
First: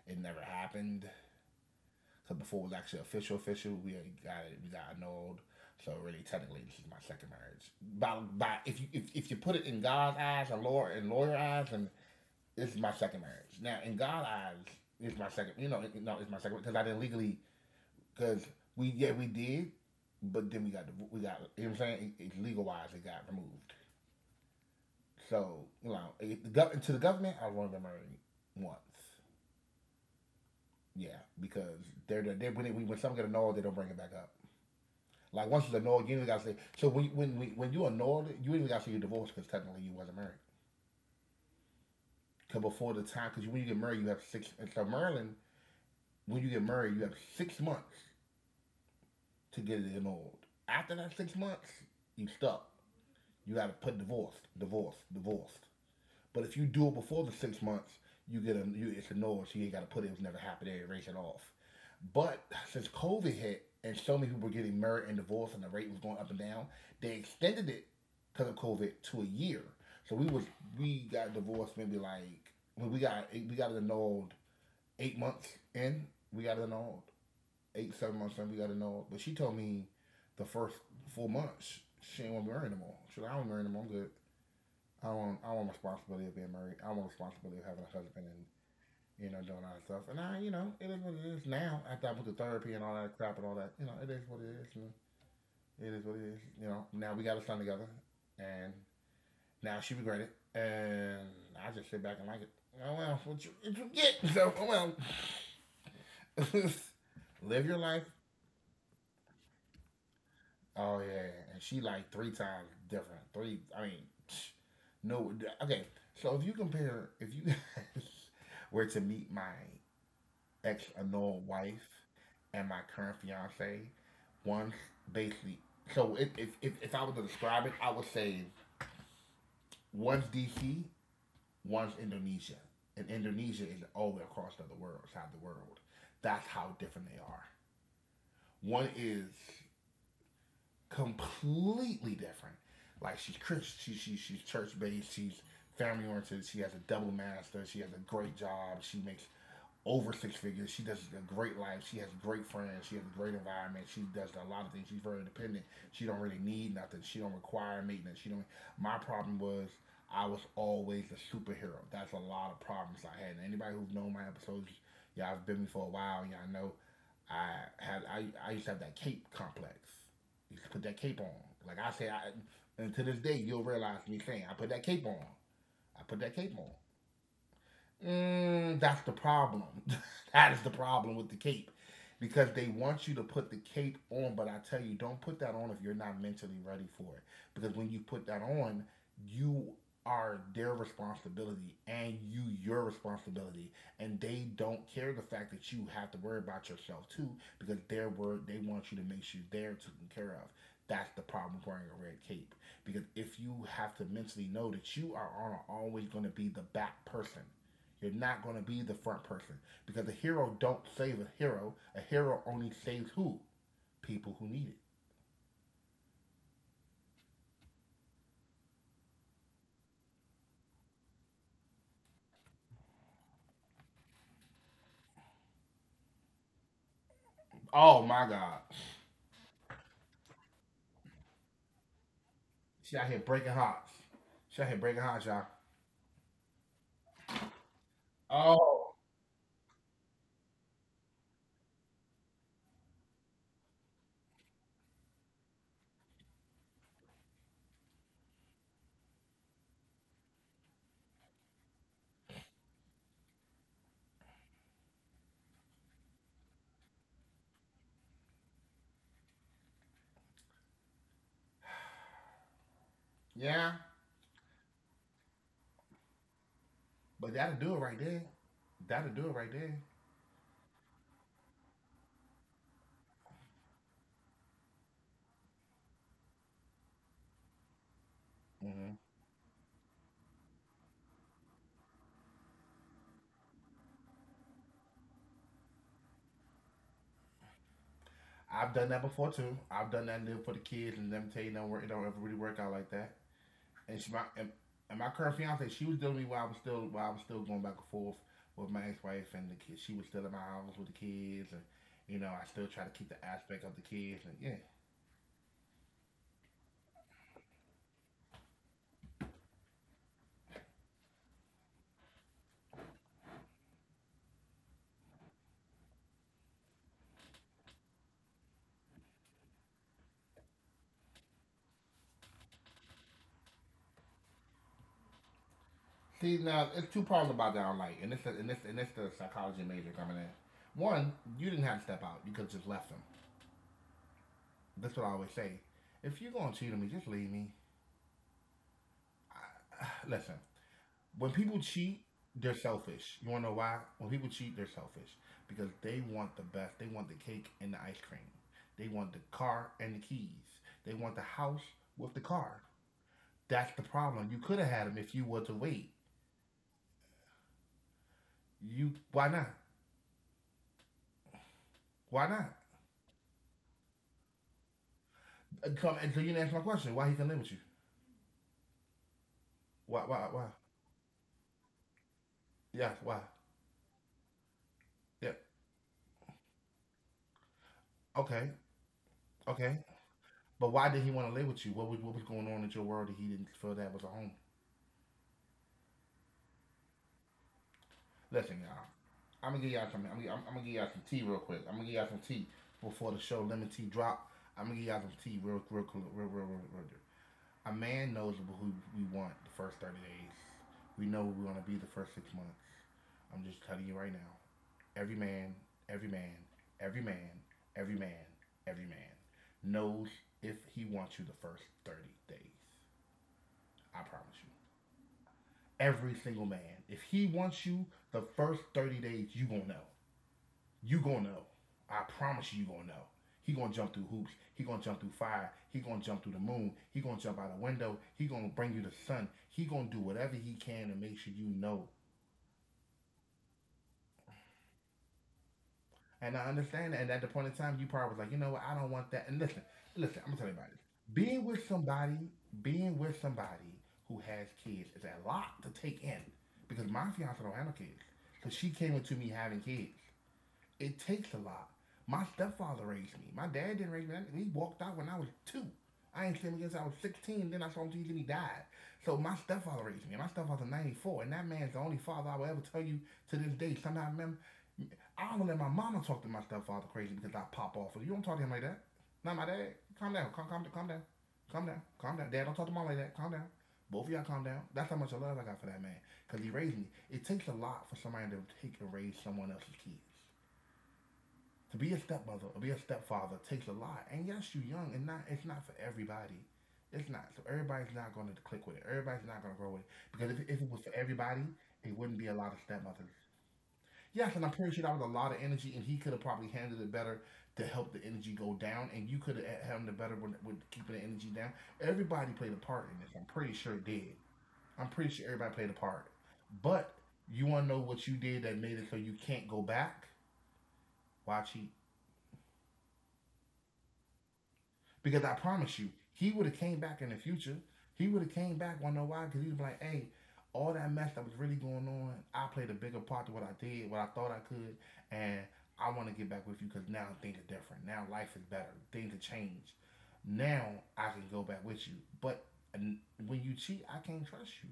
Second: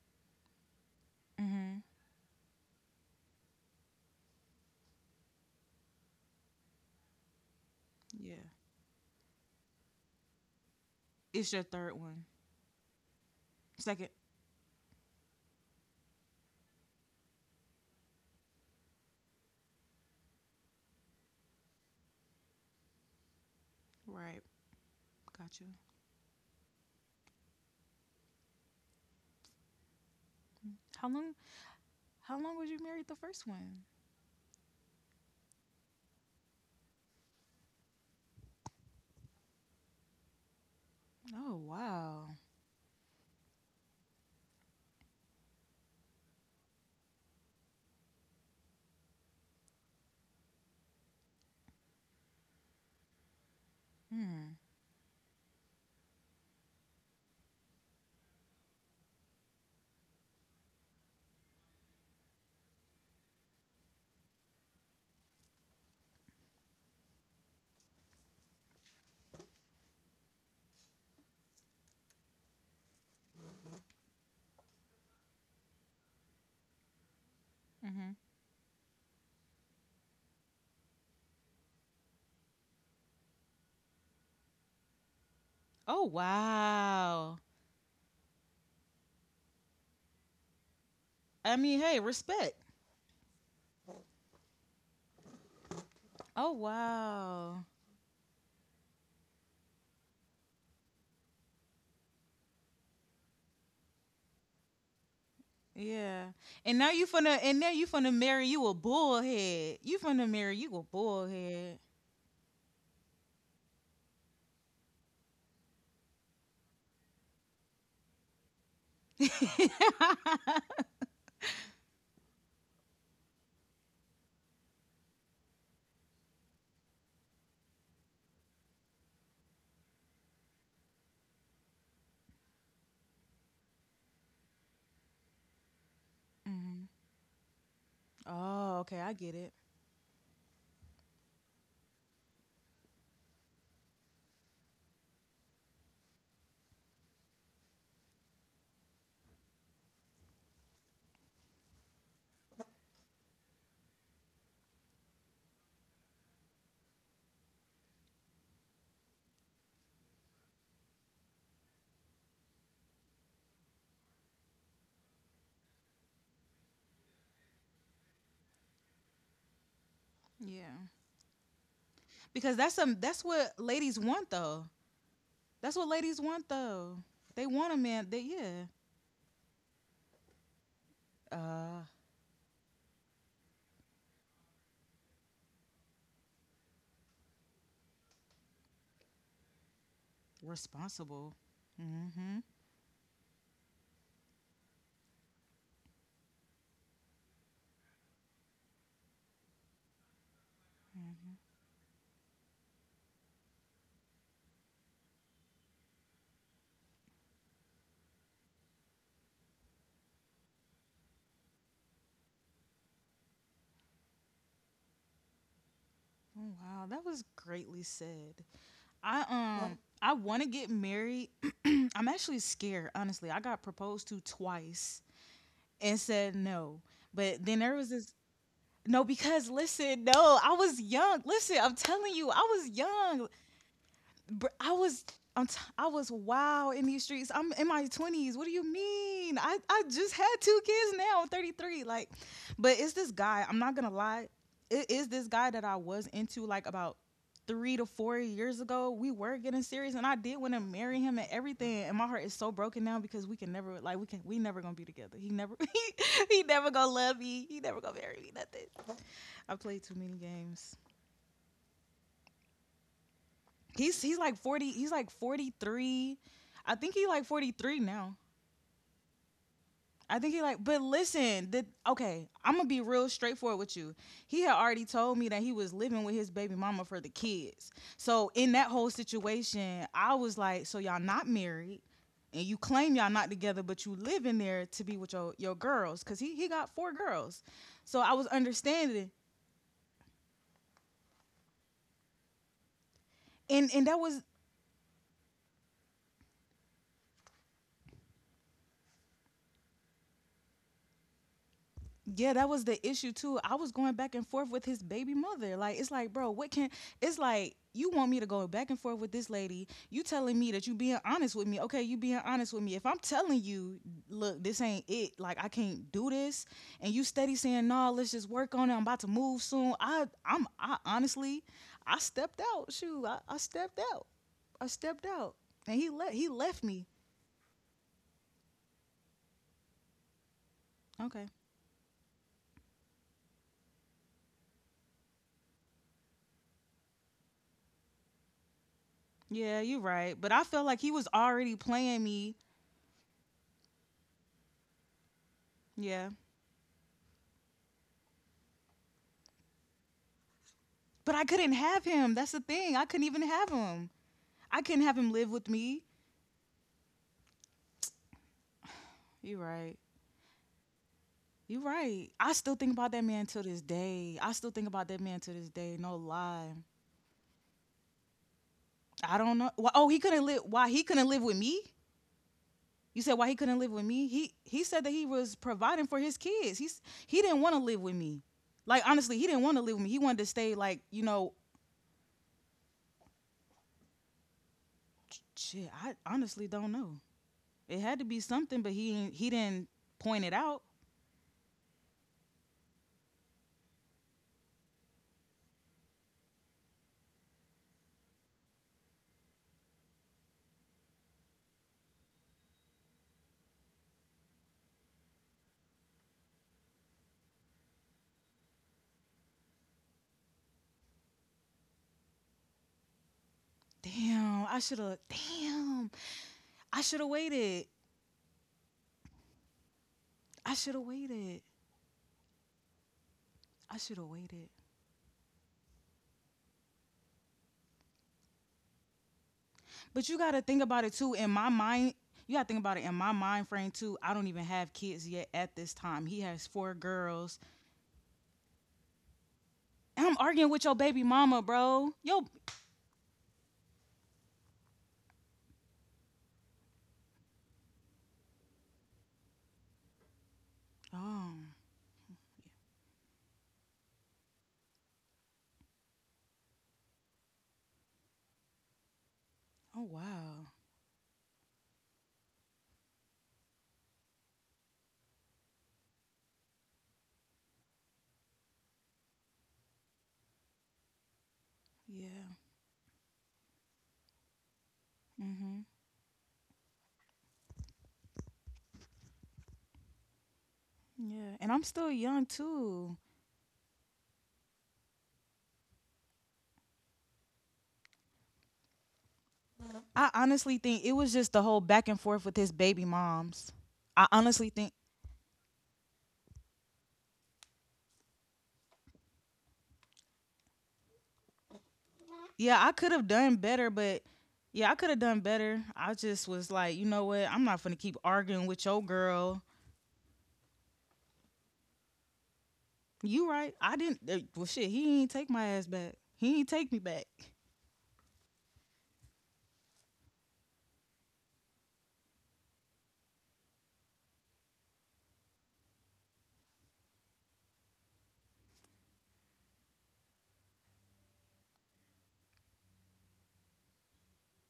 Speaker 1: it never happened.
Speaker 2: Hmm.
Speaker 1: Cause before it was actually official, official, we got it, we got annulled. So really, technically, this is my second marriage. By by,
Speaker 2: Yeah.
Speaker 1: if you if, if you put it in God's eyes, and lawyer and lawyer eyes,
Speaker 2: It's your
Speaker 1: and
Speaker 2: third one.
Speaker 1: this is my second marriage. Now, in
Speaker 2: Second,
Speaker 1: God's eyes, it's my second. You know, no, it's my second because I didn't legally. Because we, yeah, we did, but then we got we got. You know what I'm saying? It, it legal wise, it got removed.
Speaker 2: right?
Speaker 1: So
Speaker 2: Got you.
Speaker 1: you know, it, the to the government, I've only been married once. Yeah,
Speaker 2: How long?
Speaker 1: because they're they're,
Speaker 2: How
Speaker 1: when, it,
Speaker 2: long was
Speaker 1: when
Speaker 2: you
Speaker 1: someone get
Speaker 2: married the
Speaker 1: annulled, they
Speaker 2: first
Speaker 1: don't bring it
Speaker 2: one?
Speaker 1: back up. Like once it's annulled, you even gotta say. So when when when- when you annulled, it, you even gotta say you're divorced because technically you wasn't married.
Speaker 2: Oh wow.
Speaker 1: Cause before the time, cause when you get married, you have six. And so Maryland, when you get married, you have six months to get it annulled. After that six months, you stuck. You got to put divorced,
Speaker 2: Hmm.
Speaker 1: divorced, divorced. But if you do it before the six months, you get a you, it's annulled, so you ain't got to put it. It was never happened. They erase it off. But since COVID hit and so many people were getting married and divorced and the rate was going up and down, they extended it because of COVID to a year. So we was we got divorced maybe like when we got we got it annulled eight months in. We got it annulled eight,
Speaker 2: Hmm.
Speaker 1: seven months in, we got to know. But she told me the first full month sh- she ain't want to marry anymore. She like, I don't marry anymore. I'm good. I don't want, I don't want
Speaker 2: Oh
Speaker 1: responsibility of being married. I want
Speaker 2: wow.
Speaker 1: responsibility of having a husband and you know doing all that stuff. And I, you know, it is what it
Speaker 2: I
Speaker 1: is
Speaker 2: mean,
Speaker 1: now.
Speaker 2: hey,
Speaker 1: After I went to
Speaker 2: respect.
Speaker 1: therapy and all that crap and all that, you know, it is what it is. And it is what it is.
Speaker 2: Oh
Speaker 1: You know, now we got a
Speaker 2: wow.
Speaker 1: son together, and now she regret it, and I just sit back and like it. Oh well, what you, what you get? So oh well,
Speaker 2: Yeah. And now you finna and now
Speaker 1: live
Speaker 2: you
Speaker 1: your
Speaker 2: finna
Speaker 1: life.
Speaker 2: marry you a bullhead. You finna marry you a
Speaker 1: Oh yeah, yeah, yeah. And
Speaker 2: bullhead.
Speaker 1: she like three times different. Three, I mean, psh, no. Okay, so if you compare, if you were to meet my ex annoyed wife and my current fiance, one's basically. So if if if, if I was to describe it, I would say one's D C, one's Indonesia, and Indonesia is all the way across the other world, side of the world. That's
Speaker 2: Hmm.
Speaker 1: how different they are.
Speaker 2: Oh, okay,
Speaker 1: One
Speaker 2: I get
Speaker 1: is
Speaker 2: it.
Speaker 1: completely different. Like she's Christian, she, she, she's church based, she's family oriented, she has a double master, she has a great job, she makes over six figures. She does a great life. She has great friends. She has a great environment. She does a lot of things. She's very independent. She don't really need nothing. She don't require maintenance. She don't. My problem was I was always a superhero. That's a lot of problems I had. And anybody who's known my episodes, y'all have been with me for a while. Y'all know I had I, I used to have that cape complex. You used to put
Speaker 2: Yeah.
Speaker 1: that cape on. Like I say, I,
Speaker 2: Because that's
Speaker 1: and
Speaker 2: some
Speaker 1: to this
Speaker 2: that's
Speaker 1: day,
Speaker 2: what
Speaker 1: you'll
Speaker 2: ladies
Speaker 1: realize me
Speaker 2: want
Speaker 1: saying I
Speaker 2: though.
Speaker 1: put that cape on.
Speaker 2: That's what
Speaker 1: I put
Speaker 2: ladies
Speaker 1: that
Speaker 2: want
Speaker 1: cape on.
Speaker 2: though. They want a man. They Yeah.
Speaker 1: Mm, that's the problem. That is the problem with the cape
Speaker 2: Uh,
Speaker 1: because they want you to put the cape on, but I tell you, don't put that on if you're not mentally ready for it. Because when you put that on, you are their
Speaker 2: Responsible.
Speaker 1: responsibility and you
Speaker 2: Mhm.
Speaker 1: your responsibility, and they don't care the fact that you have to worry about yourself too, because their word, they want you to make sure they're taken care of. That's the problem with wearing a red cape, because if you have to mentally know that you are on- always going to be the back person, you're not going to be the front person, because a hero don't save a hero. A hero only saves who? People who need it.
Speaker 2: Oh, wow, that was greatly said. I um I want to get married. I'm actually scared, honestly. I got proposed to twice and said no. But then there
Speaker 1: Oh
Speaker 2: was
Speaker 1: my
Speaker 2: this
Speaker 1: God,
Speaker 2: no because listen, no, I was young. Listen, I'm telling you, I
Speaker 1: she
Speaker 2: was
Speaker 1: out here
Speaker 2: young.
Speaker 1: breaking hearts. She out here
Speaker 2: I
Speaker 1: breaking hearts,
Speaker 2: was
Speaker 1: y'all.
Speaker 2: I'm t- I was wow in these streets. I'm in my twenties. What do you
Speaker 1: Oh
Speaker 2: mean? I, I just had two kids now, I'm thirty-three. Like, but it's this guy, I'm not gonna lie. It is this guy that I was into like about three to four years ago. We were getting serious and I did want to marry him and everything. And my heart is so broken now because we can never like we can we never gonna be together. He never he, he never gonna love me. He never gonna marry me, nothing. I played too many games.
Speaker 1: yeah,
Speaker 2: He's he's like forty. He's like forty three. I think he
Speaker 1: but
Speaker 2: like
Speaker 1: that'll
Speaker 2: forty
Speaker 1: do it right
Speaker 2: three
Speaker 1: there.
Speaker 2: now.
Speaker 1: That'll do it right there.
Speaker 2: I think he like. But listen, the, okay, I'm gonna be real straightforward with you. He had already told me that he was living with his baby mama for the kids. So in that
Speaker 1: Hmm,
Speaker 2: whole situation, I was like, so y'all not married, and you claim y'all not together, but you live in there to be with your your girls, cause he he got four girls. So I was
Speaker 1: I've done that
Speaker 2: understanding,
Speaker 1: before too. I've done that and for the kids, and them tell you, no, it don't ever really work out like that.
Speaker 2: and
Speaker 1: and
Speaker 2: and
Speaker 1: she
Speaker 2: that
Speaker 1: my
Speaker 2: was.
Speaker 1: and, and my current fiance, she was dealing with me while I was still while I was still going back and forth with my ex wife and the kids. She was still in my house with the kids, and you know I
Speaker 2: Yeah,
Speaker 1: still
Speaker 2: that was
Speaker 1: try to
Speaker 2: the
Speaker 1: keep the
Speaker 2: issue too.
Speaker 1: aspect
Speaker 2: I
Speaker 1: of the
Speaker 2: was going
Speaker 1: kids.
Speaker 2: back
Speaker 1: And
Speaker 2: and
Speaker 1: yeah,
Speaker 2: forth with his baby mother. Like it's like, bro, what can It's like you want me to go back and forth with this lady. You telling me that you being honest with me. Okay, you being honest with me. If I'm telling you, look, this ain't it. Like I can't do this and you steady saying, "No, let's just work on it. I'm about to move soon." I I'm I honestly, I stepped out. Shoot, I, I stepped out. I stepped out. And he let
Speaker 1: see
Speaker 2: he
Speaker 1: now
Speaker 2: left
Speaker 1: it's
Speaker 2: me.
Speaker 1: two problems about that online, and it's the, and this and this the psychology major coming in.
Speaker 2: Okay.
Speaker 1: One, you didn't have to step out; you could have just left them. That's what I always say. If you're going to cheat on me, just leave me.
Speaker 2: Yeah, you're right. But I
Speaker 1: Listen,
Speaker 2: felt like he was
Speaker 1: when
Speaker 2: already
Speaker 1: people
Speaker 2: playing
Speaker 1: cheat,
Speaker 2: me.
Speaker 1: they're selfish. You wanna know why? When people cheat, they're selfish because
Speaker 2: Yeah.
Speaker 1: they want the best. They want the cake and the ice cream. They want the car and the keys. They
Speaker 2: But
Speaker 1: want
Speaker 2: I
Speaker 1: the
Speaker 2: couldn't
Speaker 1: house
Speaker 2: have him.
Speaker 1: with the
Speaker 2: That's the
Speaker 1: car.
Speaker 2: thing. I couldn't even have
Speaker 1: That's the
Speaker 2: him.
Speaker 1: problem. You
Speaker 2: I
Speaker 1: could have
Speaker 2: couldn't
Speaker 1: had
Speaker 2: have
Speaker 1: him
Speaker 2: him
Speaker 1: if
Speaker 2: live
Speaker 1: you were
Speaker 2: with
Speaker 1: to
Speaker 2: me.
Speaker 1: wait. You why
Speaker 2: You are
Speaker 1: not?
Speaker 2: right. You are right.
Speaker 1: Why
Speaker 2: I
Speaker 1: not?
Speaker 2: still think about that man to this day. I still think about that man to this
Speaker 1: Uh,
Speaker 2: day.
Speaker 1: Come
Speaker 2: No
Speaker 1: and so you didn't answer
Speaker 2: lie.
Speaker 1: my question. Why he can live with you?
Speaker 2: I don't know. Why, oh,
Speaker 1: Why?
Speaker 2: he
Speaker 1: Why?
Speaker 2: couldn't
Speaker 1: Why?
Speaker 2: live. Why he couldn't live with me?
Speaker 1: Yeah.
Speaker 2: You
Speaker 1: Why?
Speaker 2: said why he couldn't live with me? He he said that he
Speaker 1: Yeah.
Speaker 2: was providing for his kids. He's he didn't want to live with me.
Speaker 1: Okay.
Speaker 2: Like honestly, he didn't want to
Speaker 1: Okay.
Speaker 2: live with me. He wanted to stay
Speaker 1: But why
Speaker 2: like
Speaker 1: did he
Speaker 2: you
Speaker 1: want to
Speaker 2: know.
Speaker 1: live with you? What was what was going on in your world that he didn't feel that was a home?
Speaker 2: Shit, I honestly don't know. It had to be
Speaker 1: Listen,
Speaker 2: something, but
Speaker 1: y'all.
Speaker 2: he he
Speaker 1: I'm gonna give
Speaker 2: didn't
Speaker 1: y'all some. I'm,
Speaker 2: point
Speaker 1: I'm,
Speaker 2: it
Speaker 1: I'm gonna
Speaker 2: out.
Speaker 1: give y'all some tea real quick. I'm gonna give y'all some tea before the show lemon tea drop. I'm gonna give y'all some tea real, real, real, real, real, real, real. A man knows who we want the first thirty days. We know who we want to be the first six months. I'm just telling you right now. Every man, every man, every man, every man, every man knows if he wants you the first thirty days. I promise
Speaker 2: Damn,
Speaker 1: you.
Speaker 2: I should have. Damn,
Speaker 1: Every single man,
Speaker 2: I
Speaker 1: if
Speaker 2: should have
Speaker 1: he wants
Speaker 2: waited.
Speaker 1: you the first thirty days, you gonna know.
Speaker 2: I should have
Speaker 1: You gonna know.
Speaker 2: waited.
Speaker 1: I promise you, you gonna know. He gonna
Speaker 2: I
Speaker 1: jump through
Speaker 2: should have
Speaker 1: hoops.
Speaker 2: waited.
Speaker 1: He gonna jump through fire. He gonna jump through the moon. He gonna jump out a window. He gonna bring you the sun. He gonna do
Speaker 2: But you
Speaker 1: whatever
Speaker 2: gotta
Speaker 1: he
Speaker 2: think
Speaker 1: can
Speaker 2: about
Speaker 1: to
Speaker 2: it
Speaker 1: make
Speaker 2: too.
Speaker 1: sure
Speaker 2: In
Speaker 1: you
Speaker 2: my
Speaker 1: know.
Speaker 2: mind, you gotta think about it. In my mind frame too, I don't even have kids yet at this time. He
Speaker 1: And I
Speaker 2: has four
Speaker 1: understand that. And at the point
Speaker 2: girls,
Speaker 1: in time, you probably was like, you know what? I don't want that. And listen,
Speaker 2: and
Speaker 1: listen.
Speaker 2: I'm
Speaker 1: I'm gonna tell you
Speaker 2: arguing
Speaker 1: about
Speaker 2: with
Speaker 1: this.
Speaker 2: your baby
Speaker 1: Being
Speaker 2: mama,
Speaker 1: with
Speaker 2: bro.
Speaker 1: somebody,
Speaker 2: Yo.
Speaker 1: being with somebody who has kids is a lot to take in because my fiance don't have no kids. So she came into me having kids. It
Speaker 2: Oh.
Speaker 1: takes a lot. My stepfather raised me. My dad didn't raise me. He walked out when I was two. I ain't seen him since I was sixteen. Then I saw him till he died. So my
Speaker 2: Oh
Speaker 1: stepfather raised
Speaker 2: wow.
Speaker 1: me. My stepfather's ninety-four, and that man's the only father I will ever tell you to this day. Sometimes I remember, I don't let my mama talk to my stepfather crazy because I pop off. You don't talk to him like that. Not my dad. Calm down. Calm, calm, calm down. Calm down. Calm
Speaker 2: Yeah.
Speaker 1: down. Dad, don't talk to mom like that. Calm down. Both of y'all calm down. That's how much love I got for
Speaker 2: Mhm.
Speaker 1: that man because he raised me. It takes a lot for somebody to take and raise someone else's kids,
Speaker 2: Yeah. And I'm
Speaker 1: to be a
Speaker 2: still young
Speaker 1: stepmother or be a
Speaker 2: too.
Speaker 1: stepfather takes a lot. And yes, you're young, and not it's not for everybody. It's not. So everybody's not going to click with it. Everybody's not going to grow with it.
Speaker 2: I
Speaker 1: Because if, if
Speaker 2: honestly
Speaker 1: it was
Speaker 2: think
Speaker 1: for
Speaker 2: it was just
Speaker 1: everybody,
Speaker 2: the whole back
Speaker 1: it
Speaker 2: and
Speaker 1: wouldn't be
Speaker 2: forth
Speaker 1: a
Speaker 2: with
Speaker 1: lot of
Speaker 2: his baby
Speaker 1: stepmothers.
Speaker 2: moms. I
Speaker 1: Yes, and I'm
Speaker 2: honestly
Speaker 1: pretty
Speaker 2: think
Speaker 1: sure that was a lot of energy, and he could have probably handled it better to help the energy go down, and you could have handled it better with, with keeping the energy down. Everybody played a
Speaker 2: Yeah, I
Speaker 1: part
Speaker 2: could
Speaker 1: in this.
Speaker 2: have
Speaker 1: I'm
Speaker 2: done
Speaker 1: pretty sure
Speaker 2: better,
Speaker 1: it
Speaker 2: but
Speaker 1: did.
Speaker 2: yeah, I
Speaker 1: I'm
Speaker 2: could have
Speaker 1: pretty sure
Speaker 2: done
Speaker 1: everybody played
Speaker 2: better.
Speaker 1: a
Speaker 2: I
Speaker 1: part.
Speaker 2: just was like, you
Speaker 1: But
Speaker 2: know what?
Speaker 1: you
Speaker 2: I'm
Speaker 1: want
Speaker 2: not
Speaker 1: to know
Speaker 2: gonna keep
Speaker 1: what you did
Speaker 2: arguing
Speaker 1: that
Speaker 2: with
Speaker 1: made it
Speaker 2: your
Speaker 1: so you can't
Speaker 2: girl.
Speaker 1: go back? Why cheat?
Speaker 2: You right? I didn't. uh, Well, shit, he ain't
Speaker 1: Because I
Speaker 2: take my
Speaker 1: promise
Speaker 2: ass
Speaker 1: you,
Speaker 2: back.
Speaker 1: he would
Speaker 2: He
Speaker 1: have
Speaker 2: ain't
Speaker 1: came
Speaker 2: take me
Speaker 1: back in the
Speaker 2: back.
Speaker 1: future. He would have came back. Wanna know why? Because he'd be like, hey, all that mess that was really going on, I played a bigger part to what I did, what I thought I could, and I want to get back with you because now things are different. Now life is better. Things have changed. Now I can go back with you. But when you cheat, I can't trust you.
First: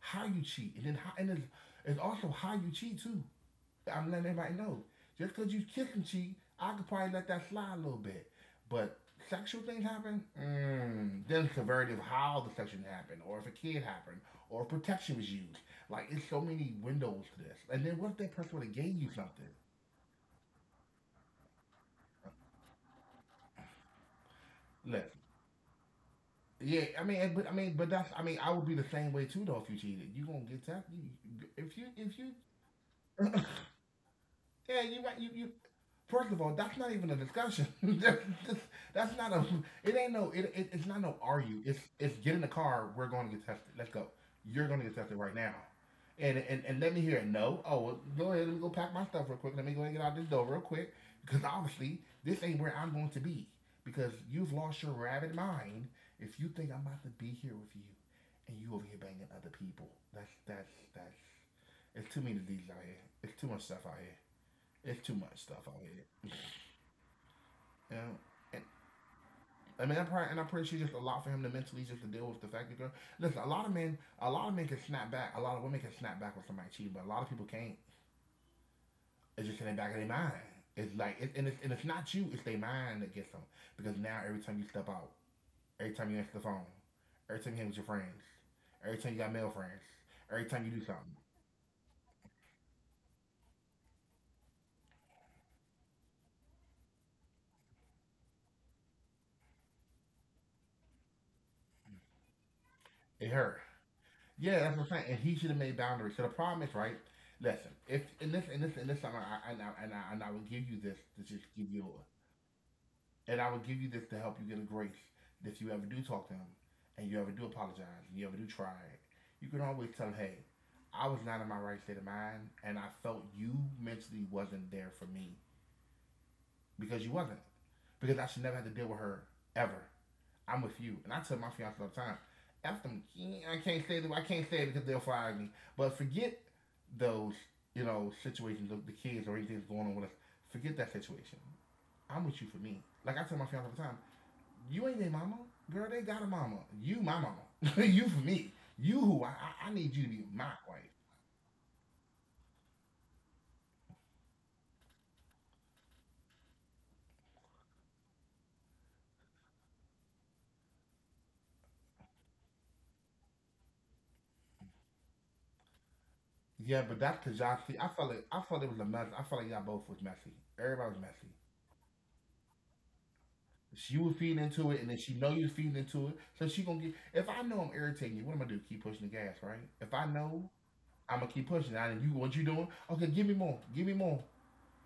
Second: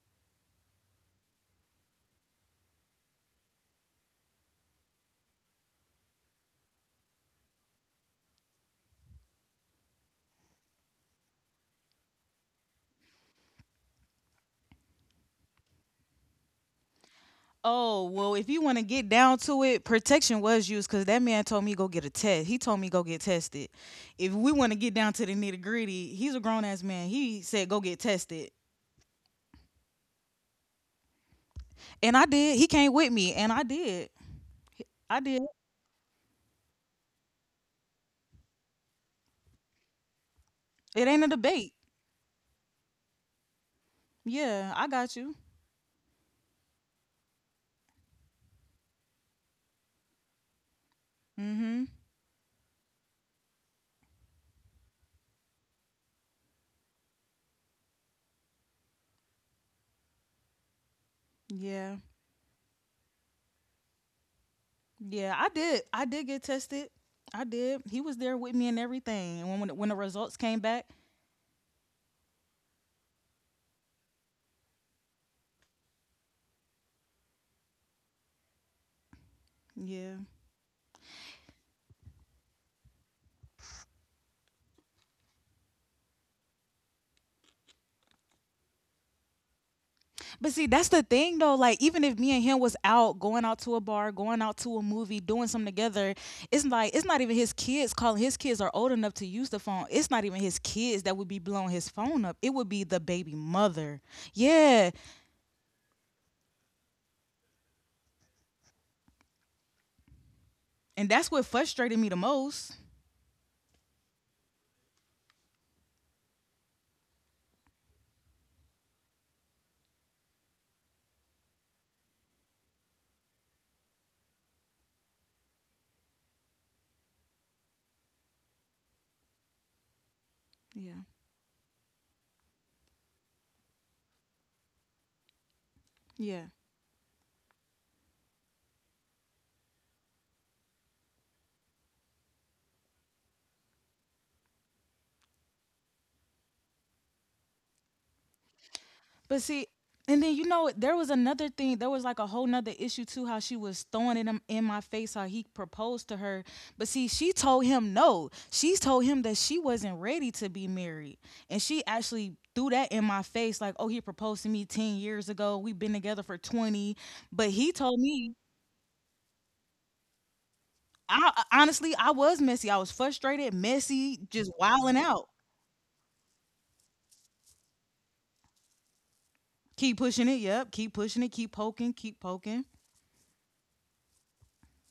Speaker 1: How you cheat, and then how, and it's, it's also how you cheat too. I'm letting everybody know. Just because you kiss and cheat, I could probably let that slide a little bit. But sexual things happen, mm, then it's severity of how the sexual happened, or if a kid happened, or if protection was used. Like, it's so many windows to this. And then what if
Speaker 2: Oh
Speaker 1: that
Speaker 2: well,
Speaker 1: person
Speaker 2: if
Speaker 1: would
Speaker 2: you
Speaker 1: have
Speaker 2: want
Speaker 1: gave
Speaker 2: to
Speaker 1: you
Speaker 2: get
Speaker 1: something?
Speaker 2: down to it, protection was used because that man told me go get a test. He told me go get tested. If we want to get
Speaker 1: Listen,
Speaker 2: down to the nitty gritty, he's a grown
Speaker 1: yeah,
Speaker 2: ass
Speaker 1: I
Speaker 2: man.
Speaker 1: mean,
Speaker 2: He
Speaker 1: but I
Speaker 2: said
Speaker 1: mean,
Speaker 2: go
Speaker 1: but
Speaker 2: get
Speaker 1: that's, I mean, I
Speaker 2: tested,
Speaker 1: would be the same way too, though. If you cheated, you gonna get that. You, if you,
Speaker 2: and
Speaker 1: if
Speaker 2: I
Speaker 1: you,
Speaker 2: did. He came with me, and I did.
Speaker 1: yeah, you might,
Speaker 2: I
Speaker 1: you,
Speaker 2: did.
Speaker 1: you, first of all, that's not even a discussion. that's, that's- that's not a. It ain't no. It, it, it's not
Speaker 2: It
Speaker 1: no
Speaker 2: ain't a
Speaker 1: argue.
Speaker 2: debate.
Speaker 1: It's it's get in the car. We're going to get tested. Let's go. You're
Speaker 2: Yeah,
Speaker 1: going to
Speaker 2: I
Speaker 1: get tested
Speaker 2: got
Speaker 1: right
Speaker 2: you.
Speaker 1: now. And, and and let me hear it. No. Oh, well, go ahead. Let me go pack my stuff real quick. Let me go ahead and get out this door real quick. Because
Speaker 2: Mm-hmm.
Speaker 1: obviously, this ain't where I'm going to be. Because you've lost your rabid mind if you think I'm about to be here with you, and you over here banging other people. That's that's that's.
Speaker 2: Yeah.
Speaker 1: It's too many of these out here. It's too much stuff out here. It's too
Speaker 2: Yeah,
Speaker 1: much
Speaker 2: I
Speaker 1: stuff out
Speaker 2: did. I did
Speaker 1: here.
Speaker 2: get tested. I did. He
Speaker 1: Yeah.
Speaker 2: was there with
Speaker 1: And,
Speaker 2: me and everything. And when when the
Speaker 1: I
Speaker 2: when the
Speaker 1: mean, I'm probably,
Speaker 2: results
Speaker 1: and I'm
Speaker 2: came
Speaker 1: pretty sure
Speaker 2: back,
Speaker 1: just a lot for him to mentally just to deal with the fact that girl. Listen, a lot of men, a lot of men can snap back. A lot of women can snap back when somebody cheats, but a lot of people can't. It's just in the back of their
Speaker 2: yeah.
Speaker 1: mind. It's like, it, and, it's, and it's not you. It's their mind that gets them. Because now every time you step out, every time you answer the phone, every time you hang with your friends, every time you got male friends, every
Speaker 2: But see,
Speaker 1: time you
Speaker 2: that's
Speaker 1: do
Speaker 2: the
Speaker 1: something,
Speaker 2: thing though. Like, even if me and him was out, going out to a bar, going out to a movie, doing something together, it's like it's not even his kids calling. His kids are old enough to use the phone. It's not even his kids that would be blowing his phone up. It would be the baby
Speaker 1: it hurts.
Speaker 2: mother.
Speaker 1: Yeah, that's
Speaker 2: Yeah,
Speaker 1: what I'm saying. And he should have made boundaries. So the problem is, right? Listen, if in this, in this, in this summer, I, and, I, and, I, and I would give you this
Speaker 2: and
Speaker 1: to
Speaker 2: that's what
Speaker 1: just give you,
Speaker 2: frustrated me the most.
Speaker 1: and I would give you this to help you get a grace. If you ever do talk to him, and you ever do apologize, and you ever do try it, you can always tell, him, hey, I was not in my right state of mind, and I felt you mentally wasn't there for me because you wasn't, because I should never have to deal with her ever. I'm with
Speaker 2: Yeah,
Speaker 1: you. And I tell my fiance all the time, F them, yeah, I can't say that, I can't say it because they'll fire me. But forget
Speaker 2: yeah.
Speaker 1: those, you know, situations of the kids or anything that's going on with us. Forget that situation. I'm with you for me. Like I tell my fiance all the time, you ain't their mama. Girl, they got a mama. You my mama. You for me. You who I,
Speaker 2: But see,
Speaker 1: I, I need you to
Speaker 2: and
Speaker 1: be
Speaker 2: then you
Speaker 1: my
Speaker 2: know
Speaker 1: wife.
Speaker 2: there was another thing. There was like a whole nother issue too. How she was throwing it in, in my face. How he proposed to her. But see, she told him no. She told him that she wasn't ready to be married, and she actually threw that in my face. Like, oh, he proposed to me ten years ago. We've been together for
Speaker 1: Yeah,
Speaker 2: twenty.
Speaker 1: but that's because
Speaker 2: But
Speaker 1: y'all
Speaker 2: he
Speaker 1: see, I
Speaker 2: told
Speaker 1: felt like
Speaker 2: me,
Speaker 1: I felt it was a mess. I felt like y'all both was messy. Everybody was
Speaker 2: I
Speaker 1: messy.
Speaker 2: I- honestly, I was messy. I was frustrated,
Speaker 1: She
Speaker 2: messy,
Speaker 1: was feeding
Speaker 2: just
Speaker 1: into it, and
Speaker 2: wilding
Speaker 1: then she
Speaker 2: out.
Speaker 1: know you feeding into it, so she gonna get. If I know I'm irritating you, what am I gonna do? Keep pushing the gas, right?
Speaker 2: Keep
Speaker 1: If I
Speaker 2: pushing it.
Speaker 1: know
Speaker 2: Yep. Keep pushing
Speaker 1: I'm
Speaker 2: it.
Speaker 1: gonna keep
Speaker 2: Keep
Speaker 1: pushing, I
Speaker 2: poking.
Speaker 1: and you
Speaker 2: Keep
Speaker 1: what you
Speaker 2: poking.
Speaker 1: doing? Okay, give me more, give me more.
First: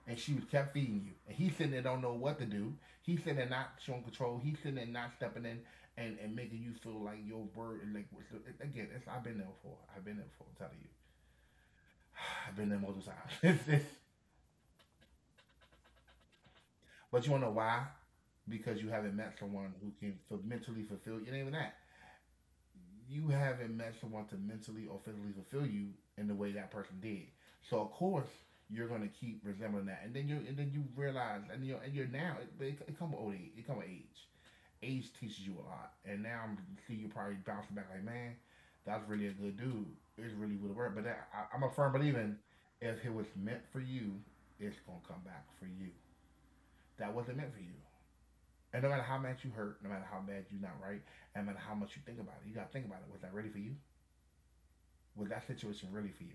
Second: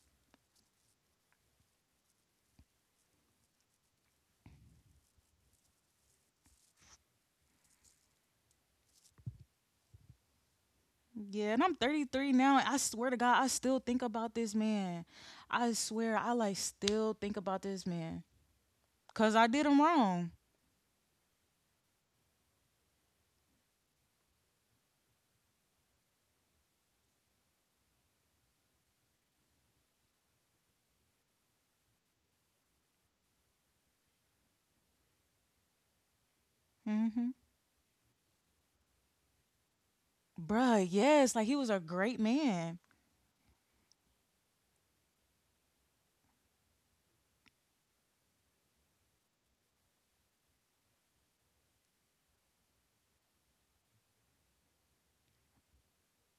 Speaker 1: And she was kept feeding you, and he sitting there don't know what to do. He sitting there not showing control. He sitting there not stepping in and, and making you feel like your word. Like again, it's, I've been there before. I've been there before. I'm telling you,
Speaker 2: Yeah, and I'm thirty-three
Speaker 1: I've
Speaker 2: now,
Speaker 1: been
Speaker 2: and I
Speaker 1: there
Speaker 2: swear
Speaker 1: multiple
Speaker 2: to God, I
Speaker 1: times.
Speaker 2: still think about this man. I swear, I like still
Speaker 1: But you
Speaker 2: think
Speaker 1: wanna know
Speaker 2: about
Speaker 1: why?
Speaker 2: this man
Speaker 1: Because you haven't met
Speaker 2: because I did
Speaker 1: someone
Speaker 2: him
Speaker 1: who can
Speaker 2: wrong.
Speaker 1: mentally fulfill you. It ain't even that you haven't met someone to mentally or physically fulfill you in the way that person did. So of course you're gonna keep resembling that, and then you and then you realize, and you're and you're now, it, it, it come with old age, it comes with age. Age teaches you a lot, and now I'm see
Speaker 2: Hmm.
Speaker 1: you probably bouncing back like, man, that's really a good dude. It's
Speaker 2: Bruh,
Speaker 1: really would work.
Speaker 2: yes,
Speaker 1: But
Speaker 2: like he
Speaker 1: that,
Speaker 2: was a
Speaker 1: I, I'm a
Speaker 2: great
Speaker 1: firm believer in
Speaker 2: man.
Speaker 1: if it was meant for you, it's gonna come back for you. That wasn't meant for you. And no matter how much you hurt, no matter how bad you're not right, and no matter how much you think about it, you gotta think about it. Was that ready for you? Was that situation really for you?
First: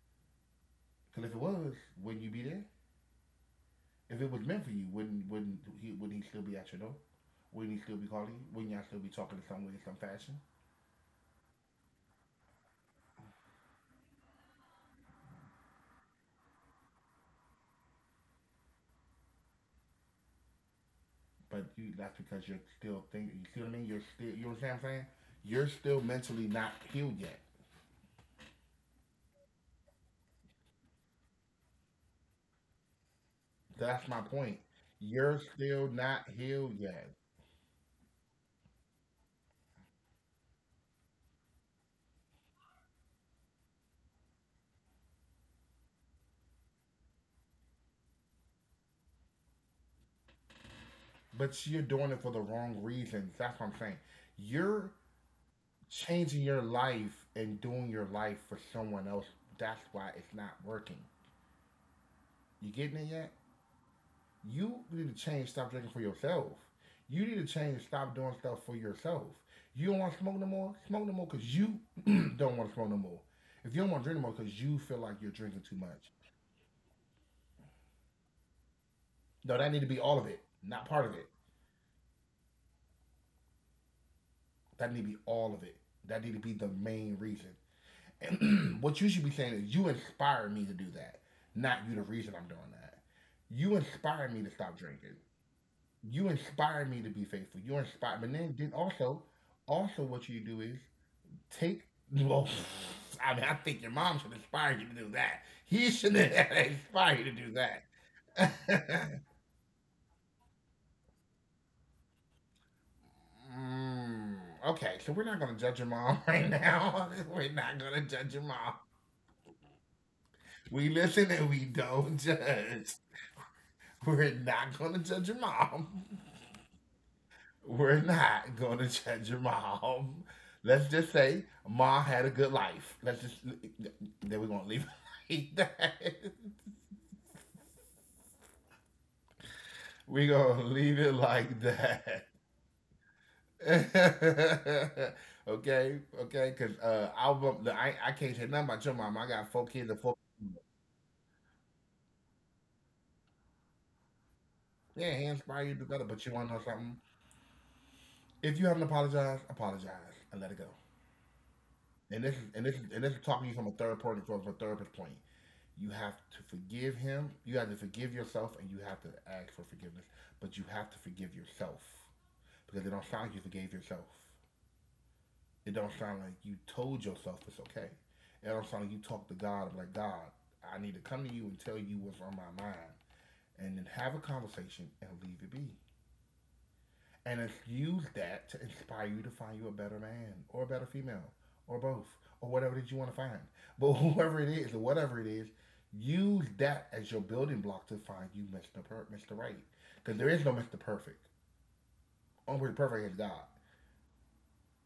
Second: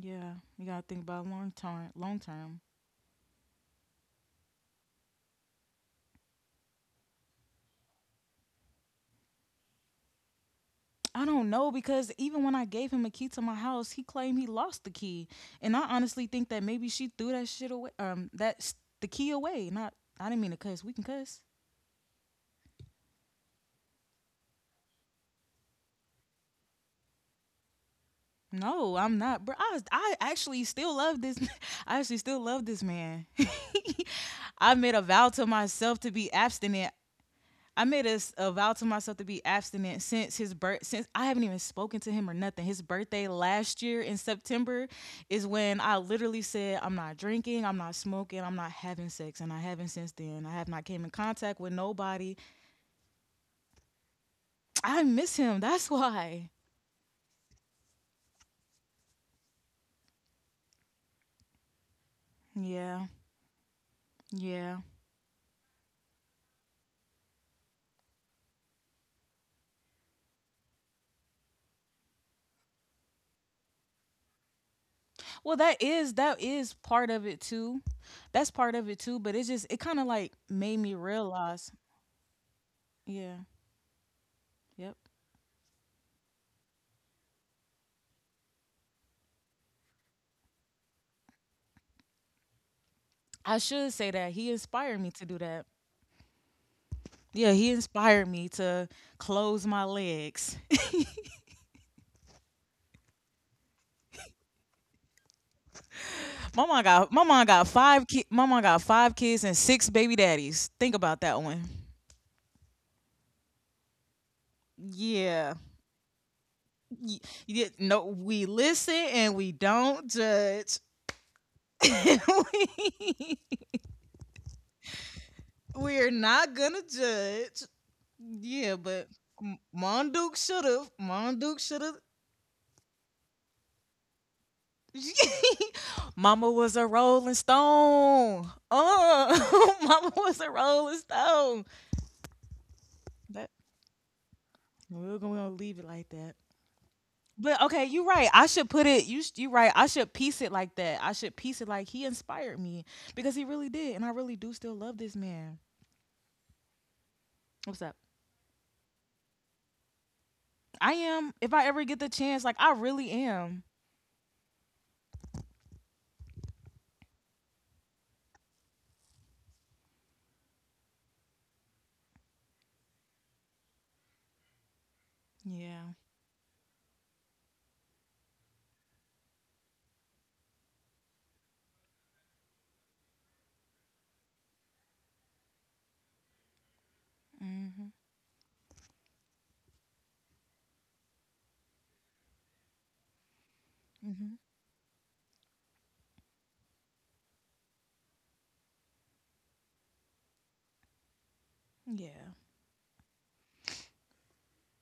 Speaker 2: Yeah, you gotta think
Speaker 1: Because
Speaker 2: about
Speaker 1: if it
Speaker 2: long
Speaker 1: was,
Speaker 2: term. Long
Speaker 1: wouldn't you be
Speaker 2: term,
Speaker 1: there? If it was meant for you, wouldn't wouldn't he wouldn't he still be at your door? Wouldn't he still be calling you? Wouldn't y'all still be talking in some way, in some fashion?
Speaker 2: I don't know because even when I gave him a key to my house, he claimed he lost the key, and I honestly think that maybe she threw that shit away. Um, that's the key away. Not, I didn't mean to cuss. We can cuss.
Speaker 1: But you that's because you're still thinking. You see what I mean? You're still. You know what I'm saying? You're still mentally not healed yet.
Speaker 2: No, I'm not, bro. I, I actually still love this. I actually still love this man.
Speaker 1: That's my point.
Speaker 2: I made a vow
Speaker 1: You're
Speaker 2: to
Speaker 1: still
Speaker 2: myself to
Speaker 1: not
Speaker 2: be
Speaker 1: healed
Speaker 2: abstinent.
Speaker 1: yet.
Speaker 2: I made a, s- a vow to myself to be abstinent since his birth. Since I haven't even spoken to him or nothing. His birthday last year in September is when I literally said, "I'm not drinking. I'm not smoking. I'm not having sex." And I haven't since then. I have not came in
Speaker 1: But
Speaker 2: contact with
Speaker 1: you're doing it for the
Speaker 2: nobody.
Speaker 1: wrong reasons. That's what I'm saying. You're
Speaker 2: I miss him. That's
Speaker 1: changing your
Speaker 2: why.
Speaker 1: life and doing your life for someone else. That's why it's not working. You getting it
Speaker 2: Yeah.
Speaker 1: yet? You
Speaker 2: Yeah.
Speaker 1: need to change stop drinking for yourself. You need to change stop doing stuff for yourself. You don't want to smoke no more? Smoke no more because you don't want to smoke no more. If you don't want to drink no more because you feel like you're
Speaker 2: Well,
Speaker 1: drinking too
Speaker 2: that
Speaker 1: much.
Speaker 2: is that is part of it too. That's part of it too, but it's just
Speaker 1: No,
Speaker 2: it
Speaker 1: that
Speaker 2: kind
Speaker 1: need
Speaker 2: of
Speaker 1: to be
Speaker 2: like
Speaker 1: all of it,
Speaker 2: made me
Speaker 1: not part of it.
Speaker 2: realize, yeah, yep.
Speaker 1: That need to be all of it. That need to be the main reason. And what you should be saying is you inspire me to do that, not you the reason I'm doing that.
Speaker 2: I should
Speaker 1: You
Speaker 2: say that
Speaker 1: inspire
Speaker 2: he
Speaker 1: me to stop
Speaker 2: inspired me to
Speaker 1: drinking.
Speaker 2: do that.
Speaker 1: You inspire me to be
Speaker 2: Yeah,
Speaker 1: faithful.
Speaker 2: he
Speaker 1: You inspire,
Speaker 2: inspired
Speaker 1: but
Speaker 2: me
Speaker 1: then, then
Speaker 2: to
Speaker 1: also,
Speaker 2: close my
Speaker 1: also what you do
Speaker 2: legs.
Speaker 1: is take. Well, I mean, I think your mom should inspire you to do that. He should
Speaker 2: Mama
Speaker 1: inspire you
Speaker 2: got
Speaker 1: to do
Speaker 2: mama
Speaker 1: that.
Speaker 2: got five ki- Mama got five kids and six baby daddies. Think about that one.
Speaker 1: Mm, okay, so we're not gonna
Speaker 2: Yeah.
Speaker 1: judge your mom right now.
Speaker 2: Y-
Speaker 1: We're not
Speaker 2: yeah.
Speaker 1: gonna
Speaker 2: No,
Speaker 1: judge your
Speaker 2: we
Speaker 1: mom.
Speaker 2: listen and we don't
Speaker 1: We
Speaker 2: judge.
Speaker 1: listen and we don't judge.
Speaker 2: we,
Speaker 1: We're not gonna judge your mom.
Speaker 2: we're not gonna judge.
Speaker 1: We're not going
Speaker 2: Yeah,
Speaker 1: to
Speaker 2: but
Speaker 1: judge your
Speaker 2: M-
Speaker 1: mom.
Speaker 2: Monduk should
Speaker 1: Let's
Speaker 2: have.
Speaker 1: just say
Speaker 2: Monduk should have.
Speaker 1: mom had a good life. Let's just, then we're going to leave it like that.
Speaker 2: Mama was a Rolling Stone. Oh, Mama
Speaker 1: We're
Speaker 2: was a
Speaker 1: going to leave
Speaker 2: Rolling
Speaker 1: it like
Speaker 2: Stone.
Speaker 1: that.
Speaker 2: That We're gonna, leave it
Speaker 1: Okay,
Speaker 2: like that.
Speaker 1: okay, because uh, album,
Speaker 2: But
Speaker 1: the,
Speaker 2: okay,
Speaker 1: I,
Speaker 2: you're
Speaker 1: I
Speaker 2: right.
Speaker 1: can't say
Speaker 2: I
Speaker 1: nothing
Speaker 2: should
Speaker 1: about
Speaker 2: put
Speaker 1: your
Speaker 2: it.
Speaker 1: mom.
Speaker 2: You
Speaker 1: I got
Speaker 2: you
Speaker 1: four
Speaker 2: right. I
Speaker 1: kids and
Speaker 2: should
Speaker 1: four.
Speaker 2: piece it like that. I should piece it like he inspired me because he really did, and I really do still love this
Speaker 1: Yeah, he
Speaker 2: man.
Speaker 1: inspired you to do better, but you want to know something?
Speaker 2: What's up?
Speaker 1: If you haven't apologized, apologize and let it go.
Speaker 2: I am. If I ever get the
Speaker 1: And this
Speaker 2: chance,
Speaker 1: is
Speaker 2: like
Speaker 1: and
Speaker 2: I
Speaker 1: this is and
Speaker 2: really
Speaker 1: this is talking to you
Speaker 2: am.
Speaker 1: from a third party, from a therapist point. You have to forgive him. You have to forgive yourself, and you have to ask for forgiveness. But you have to forgive yourself because it don't sound like you forgave yourself. It
Speaker 2: Yeah.
Speaker 1: don't sound like you told yourself it's okay. It don't sound like you talked to God. I'm like, God, I need to come to you and tell you what's on my mind, and then have a conversation and leave it be and it's
Speaker 2: Mhm.
Speaker 1: use that to inspire you to find you a better man or a better female or both or whatever that you want to find. But
Speaker 2: Mhm.
Speaker 1: whoever it is or whatever it is, use that as your building block to find you mister Per- mister Right. Because there is no mister Perfect.
Speaker 2: Yeah.
Speaker 1: Only person perfect is God.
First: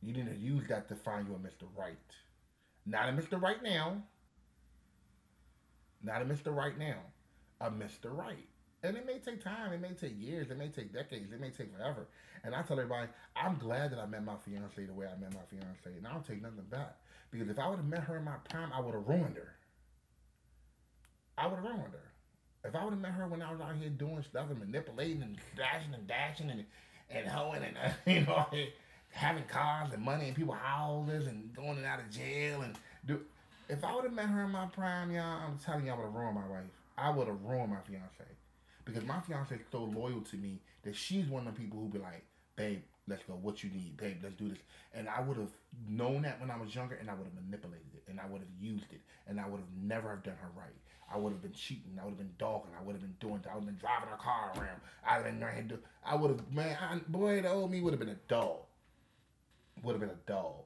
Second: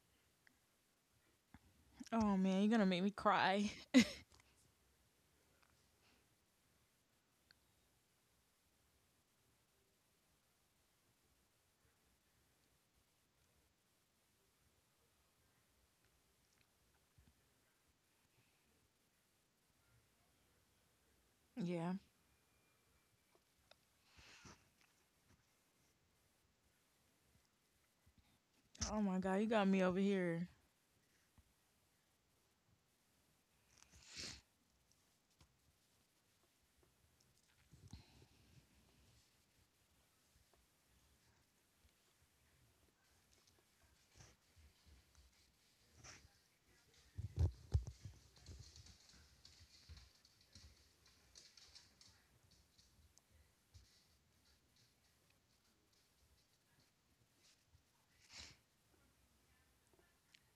Speaker 1: You need to use that to find you a mister Right.
Speaker 2: Oh man, you're gonna make
Speaker 1: Not
Speaker 2: me
Speaker 1: a mister Right
Speaker 2: cry.
Speaker 1: now, Not a mister Right now, a mister Right. And it may take time, it may take years, it may take decades, it may take forever. And I tell everybody, I'm glad that I met my fiancee the way I met my fiancee, and I don't take nothing back. Because if I would have met her in my prime, I would have ruined her. I would have ruined
Speaker 2: Yeah.
Speaker 1: her. If I would have met her when I was out here doing stuff and manipulating and dashing and dashing and and hoeing and uh, you know
Speaker 2: Oh my God,
Speaker 1: having
Speaker 2: you got me
Speaker 1: cars
Speaker 2: over
Speaker 1: and money and
Speaker 2: here.
Speaker 1: people houses and going in and out of jail and do. If I would have met her in my prime, y'all, I'm telling you, I would have ruined my wife. I would have ruined my fiance because my fiance is so loyal to me that she's one of the people who be like, babe, let's go. What you need, babe? Let's do this. And I would have known that when I was younger, and I would have manipulated it, and I would have used it, and I would have never have done her right. I would have been cheating. I would have been dogging. I would have been doing. I would have been driving a car around. I would have been. do- I would have. Man, I, boy, the old me would have been a dog. Would have been a dog.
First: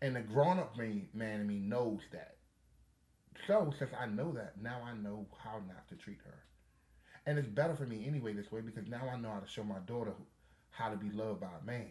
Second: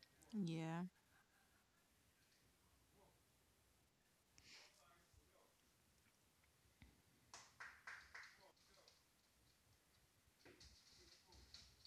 Speaker 1: And the grown up
Speaker 2: Yeah.
Speaker 1: me, man, in me knows that. So since I know that, now I know how not to treat her. And it's better for me anyway this way because now I know how to show my daughter how to be loved by a man,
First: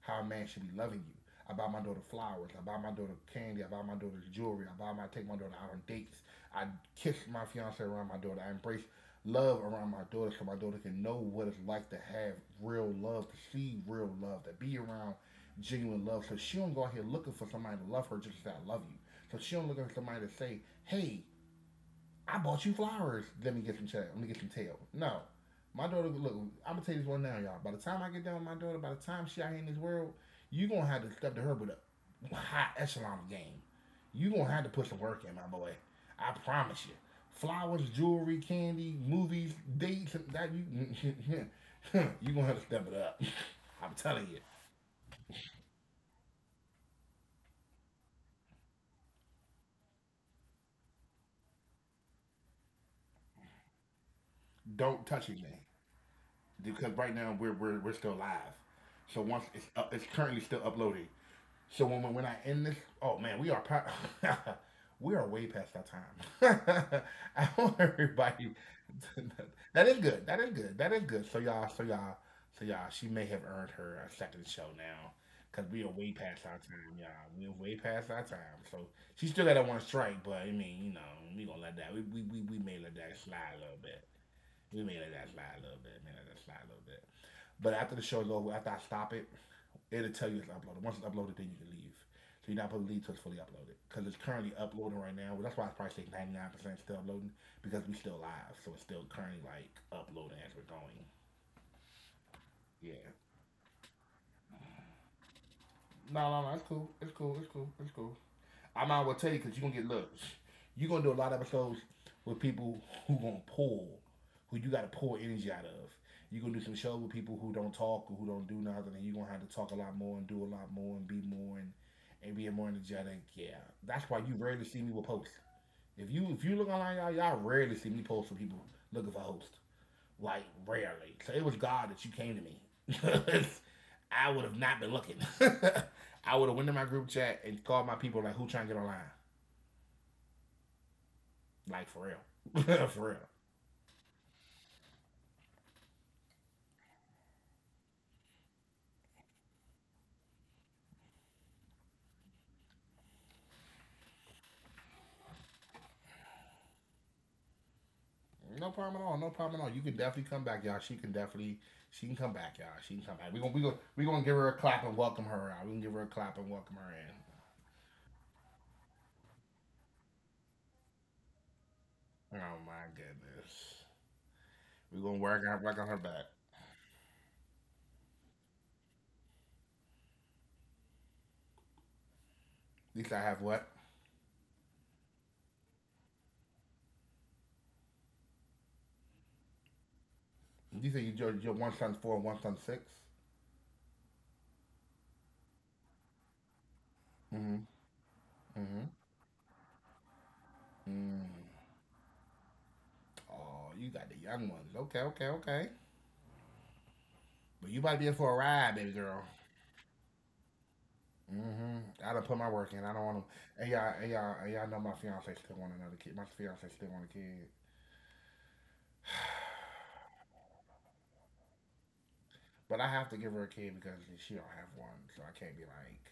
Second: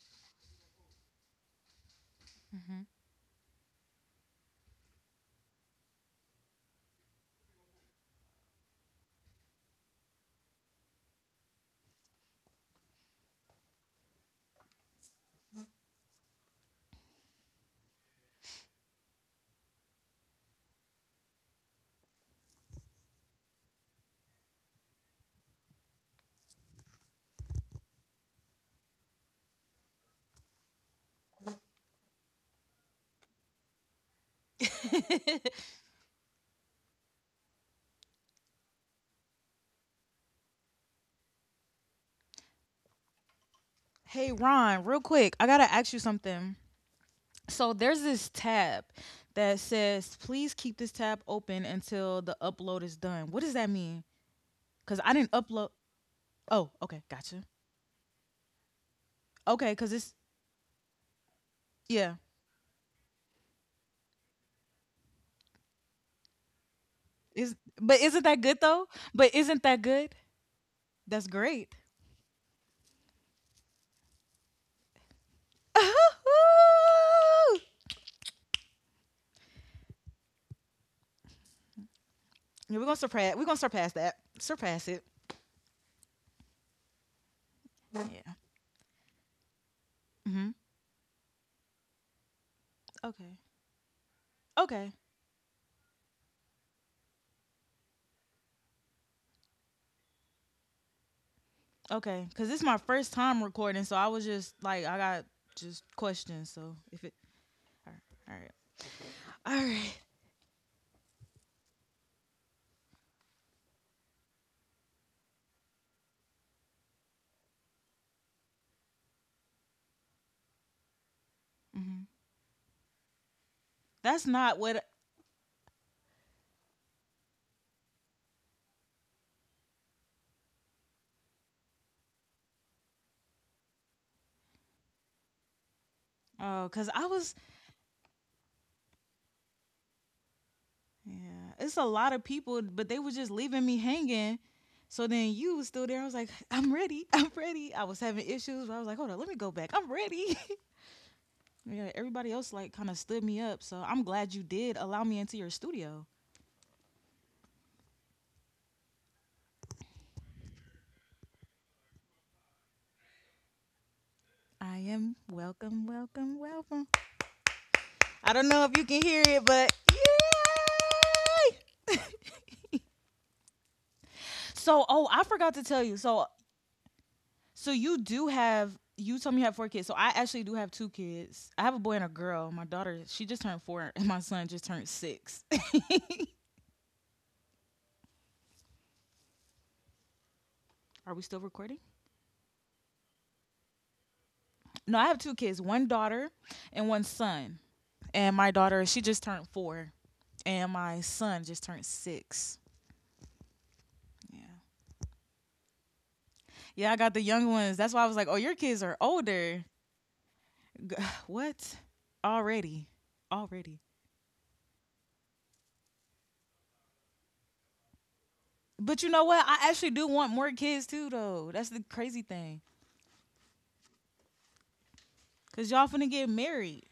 Speaker 1: how a man should be loving you. I buy my daughter flowers. I buy
Speaker 2: Hmm.
Speaker 1: my daughter candy. I buy my daughter jewelry. I buy my take my daughter out on dates. I kiss my fiance around my daughter. I embrace love around my daughter so my daughter can know what it's like to have real love, to see real love, to be around genuine love. So she don't go out here looking for somebody to love her just to say I love you. So she don't look at somebody to say, hey, I bought you flowers. Let me get some tail. Let me get some tail. No. My daughter, look, I'm gonna tell you this one now, y'all. By the time I get done with my daughter, by the time she out here in this world, you gonna have to step to her with a high echelon game. You gonna have to put some work in, my boy. I promise you. Flowers, jewelry, candy, movies, dates, and that you you gonna have to step it up. I'm telling
Speaker 2: Hey,
Speaker 1: you.
Speaker 2: Ron, real quick, I gotta ask you something. So there's this tab that says, please keep this tab open until the upload is done. What does that mean? Because
Speaker 1: Don't
Speaker 2: I
Speaker 1: touch
Speaker 2: didn't
Speaker 1: anything
Speaker 2: upload. Oh,
Speaker 1: because
Speaker 2: okay,
Speaker 1: right now
Speaker 2: gotcha.
Speaker 1: we're we're, we're still live. So once it's
Speaker 2: Okay,
Speaker 1: up,
Speaker 2: because
Speaker 1: it's
Speaker 2: it's,
Speaker 1: currently still uploading. So when
Speaker 2: yeah.
Speaker 1: when I end this, oh man, we are we are way past our time. I
Speaker 2: Is
Speaker 1: want
Speaker 2: but isn't that
Speaker 1: everybody.
Speaker 2: good though? But isn't that
Speaker 1: That is
Speaker 2: good?
Speaker 1: good. That is good. That is
Speaker 2: That's
Speaker 1: good. So y'all,
Speaker 2: great.
Speaker 1: so y'all, so y'all, she may have earned her a second show now, cause we are way past our time, y'all. We are way past our time. So she still got that one strike, but I mean, you know, we gonna let that. We we we, we
Speaker 2: Yeah,
Speaker 1: may
Speaker 2: we're
Speaker 1: let
Speaker 2: gonna
Speaker 1: that
Speaker 2: surpass. We're gonna
Speaker 1: slide a little
Speaker 2: surpass
Speaker 1: bit.
Speaker 2: that.
Speaker 1: We
Speaker 2: Surpass
Speaker 1: may
Speaker 2: it.
Speaker 1: let that slide a little bit. May let that slide a little bit. But after the show's
Speaker 2: Yeah.
Speaker 1: over, after I stop it, it'll tell you
Speaker 2: Mhm.
Speaker 1: it's uploaded. Once it's uploaded, then you can leave. So you're not supposed to leave till it's
Speaker 2: Okay.
Speaker 1: fully uploaded because it's currently
Speaker 2: Okay.
Speaker 1: uploading right now. Well, that's why it's probably say ninety-nine percent still uploading because we still live, so it's still currently like uploading as we're going.
Speaker 2: Okay, because this is my
Speaker 1: Yeah.
Speaker 2: first time recording, so I was just like, I got just
Speaker 1: No, no, no.
Speaker 2: questions.
Speaker 1: It's
Speaker 2: So
Speaker 1: cool. It's
Speaker 2: if it,
Speaker 1: cool. It's cool. It's
Speaker 2: all
Speaker 1: cool.
Speaker 2: right, all
Speaker 1: I might as well tell you because you're
Speaker 2: right, all
Speaker 1: gonna get
Speaker 2: right.
Speaker 1: looks. You're gonna do a lot of episodes with people who gonna pull, who you gotta pull energy out of. You're gonna do some shows with people who don't talk or who don't do nothing, and you're gonna have to talk a lot more and do a lot more and be more and,
Speaker 2: Mm-hmm.
Speaker 1: and be more energetic. Yeah, that's why you
Speaker 2: That's
Speaker 1: rarely
Speaker 2: not
Speaker 1: see me with
Speaker 2: what.
Speaker 1: posts. If you if you look online, y'all, y'all rarely see me post for people looking for hosts. Like rarely. So it was God that you came to me. I would have not been looking. I would have went to my
Speaker 2: Oh,
Speaker 1: group
Speaker 2: because I
Speaker 1: chat and
Speaker 2: was.
Speaker 1: called my people like, "Who trying to get online?"
Speaker 2: Yeah,
Speaker 1: Like for
Speaker 2: it's a lot of
Speaker 1: real,
Speaker 2: people,
Speaker 1: for
Speaker 2: but
Speaker 1: real.
Speaker 2: they were just leaving me hanging. So then you was still there. I was like, I'm ready. I'm ready. I was having issues. But I was like, hold on, let me go back. I'm ready. Yeah, everybody else like kind of stood me up. So I'm glad you did allow me into your studio.
Speaker 1: No problem at all. No problem at all. You can definitely come back, y'all. She can definitely, she can come back, y'all. She can come back. We going we gonna we gonna give her a clap
Speaker 2: I
Speaker 1: and
Speaker 2: am
Speaker 1: welcome her out. We gonna
Speaker 2: welcome,
Speaker 1: give her a clap
Speaker 2: welcome,
Speaker 1: and welcome her
Speaker 2: welcome.
Speaker 1: in.
Speaker 2: I don't know if you can hear it, but yay!
Speaker 1: Oh my goodness.
Speaker 2: So,
Speaker 1: We
Speaker 2: oh,
Speaker 1: gonna
Speaker 2: I
Speaker 1: work
Speaker 2: forgot to
Speaker 1: on
Speaker 2: tell
Speaker 1: work on
Speaker 2: you.
Speaker 1: her
Speaker 2: So,
Speaker 1: back. At
Speaker 2: so you do have. You told me you have four kids. So I actually do have two kids. I have a boy and a girl. My daughter, she
Speaker 1: least I
Speaker 2: just
Speaker 1: have
Speaker 2: turned
Speaker 1: what?
Speaker 2: four, and my son just turned six. Are
Speaker 1: You
Speaker 2: we
Speaker 1: say
Speaker 2: still
Speaker 1: you your,
Speaker 2: recording?
Speaker 1: your one son's four and one son's six.
Speaker 2: No, I have two kids. One daughter and one son.
Speaker 1: Mm-hmm.
Speaker 2: And my daughter, she just
Speaker 1: Mm-hmm.
Speaker 2: turned four, and my son just
Speaker 1: Mm.
Speaker 2: turned six.
Speaker 1: Oh,
Speaker 2: Yeah,
Speaker 1: you got the young ones. Okay, okay, okay.
Speaker 2: yeah. I got the young ones. That's why I was like, oh,
Speaker 1: But you
Speaker 2: your
Speaker 1: about to be in
Speaker 2: kids are
Speaker 1: for a ride, baby
Speaker 2: older.
Speaker 1: girl.
Speaker 2: G- What?
Speaker 1: hmm I
Speaker 2: Already,
Speaker 1: done put my work in. I don't
Speaker 2: already.
Speaker 1: want to. And y'all, and y'all, and y'all know my fiance still want another kid. My fiance still want a kid.
Speaker 2: But you know what? I actually do want more kids too, though. That's the crazy thing.
Speaker 1: But I have to give her a kid because she don't have
Speaker 2: Cause
Speaker 1: one,
Speaker 2: y'all
Speaker 1: so
Speaker 2: finna
Speaker 1: I
Speaker 2: get
Speaker 1: can't be
Speaker 2: married.
Speaker 1: like,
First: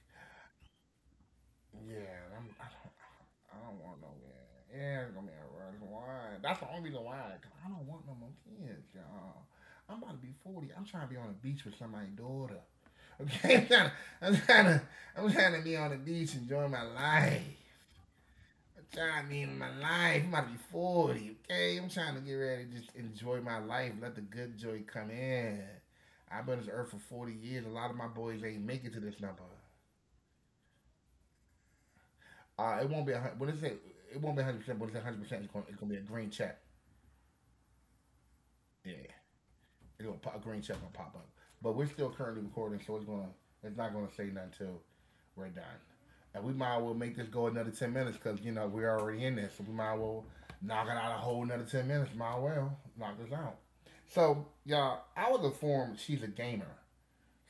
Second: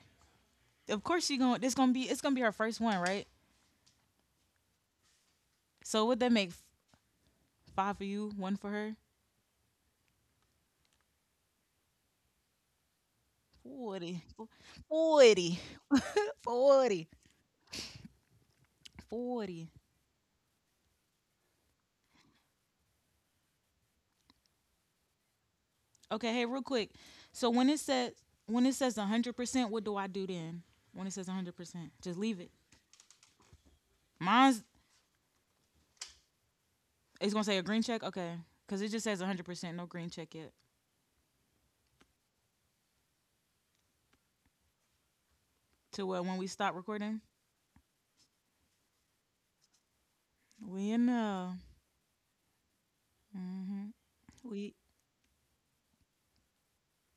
Speaker 2: Of course she gonna. This gonna be. It's
Speaker 1: yeah,
Speaker 2: gonna be
Speaker 1: I'm,
Speaker 2: her
Speaker 1: I
Speaker 2: first
Speaker 1: don't,
Speaker 2: one, right?
Speaker 1: I don't want no kid. Yeah, it's gonna be a rush
Speaker 2: So would that
Speaker 1: one.
Speaker 2: make
Speaker 1: That's the only reason why. 'Cause I don't
Speaker 2: five for
Speaker 1: want no
Speaker 2: you,
Speaker 1: more
Speaker 2: one for
Speaker 1: kids,
Speaker 2: her?
Speaker 1: y'all. I'm about to be forty. I'm trying to be on the beach with somebody's daughter. Okay,
Speaker 2: forty.
Speaker 1: I'm trying to, I'm trying to, I'm
Speaker 2: forty.
Speaker 1: trying to be on the beach enjoying my
Speaker 2: forty.
Speaker 1: life. I'm trying to end
Speaker 2: forty.
Speaker 1: my life. I'm about to be forty, okay? I'm trying to get ready to just enjoy my life. Let the good joy come in. I've
Speaker 2: Okay.
Speaker 1: been on
Speaker 2: Hey,
Speaker 1: this
Speaker 2: real
Speaker 1: earth for
Speaker 2: quick.
Speaker 1: forty years. A
Speaker 2: So
Speaker 1: lot
Speaker 2: when
Speaker 1: of
Speaker 2: it
Speaker 1: my
Speaker 2: says
Speaker 1: boys ain't make it
Speaker 2: when
Speaker 1: to
Speaker 2: it
Speaker 1: this
Speaker 2: says one
Speaker 1: number.
Speaker 2: hundred percent, what do I do then? When it says one hundred percent, just leave
Speaker 1: Uh,
Speaker 2: it.
Speaker 1: it won't be a hun- when it's a, It won't be one hundred percent, but it's
Speaker 2: Mine's
Speaker 1: one hundred percent. It's going it's gonna be a green check.
Speaker 2: it's gonna say a green check. Okay.
Speaker 1: Yeah.
Speaker 2: Cause it just says one hundred
Speaker 1: It's
Speaker 2: percent,
Speaker 1: gonna
Speaker 2: no
Speaker 1: pop, a
Speaker 2: green
Speaker 1: green
Speaker 2: check
Speaker 1: check
Speaker 2: yet.
Speaker 1: gonna pop up. But we're still currently recording, so it's gonna it's not gonna say nothing till we're done. And
Speaker 2: To
Speaker 1: we
Speaker 2: uh, when
Speaker 1: might
Speaker 2: we
Speaker 1: as well
Speaker 2: stop
Speaker 1: make this go
Speaker 2: recording.
Speaker 1: another ten minutes because, you know, we're already in this. So we might as well knock it out a
Speaker 2: We
Speaker 1: whole another ten
Speaker 2: know.
Speaker 1: minutes. Might as well knock this out.
Speaker 2: Hmm.
Speaker 1: So, y'all,
Speaker 2: Wait,
Speaker 1: I was informed she's a gamer.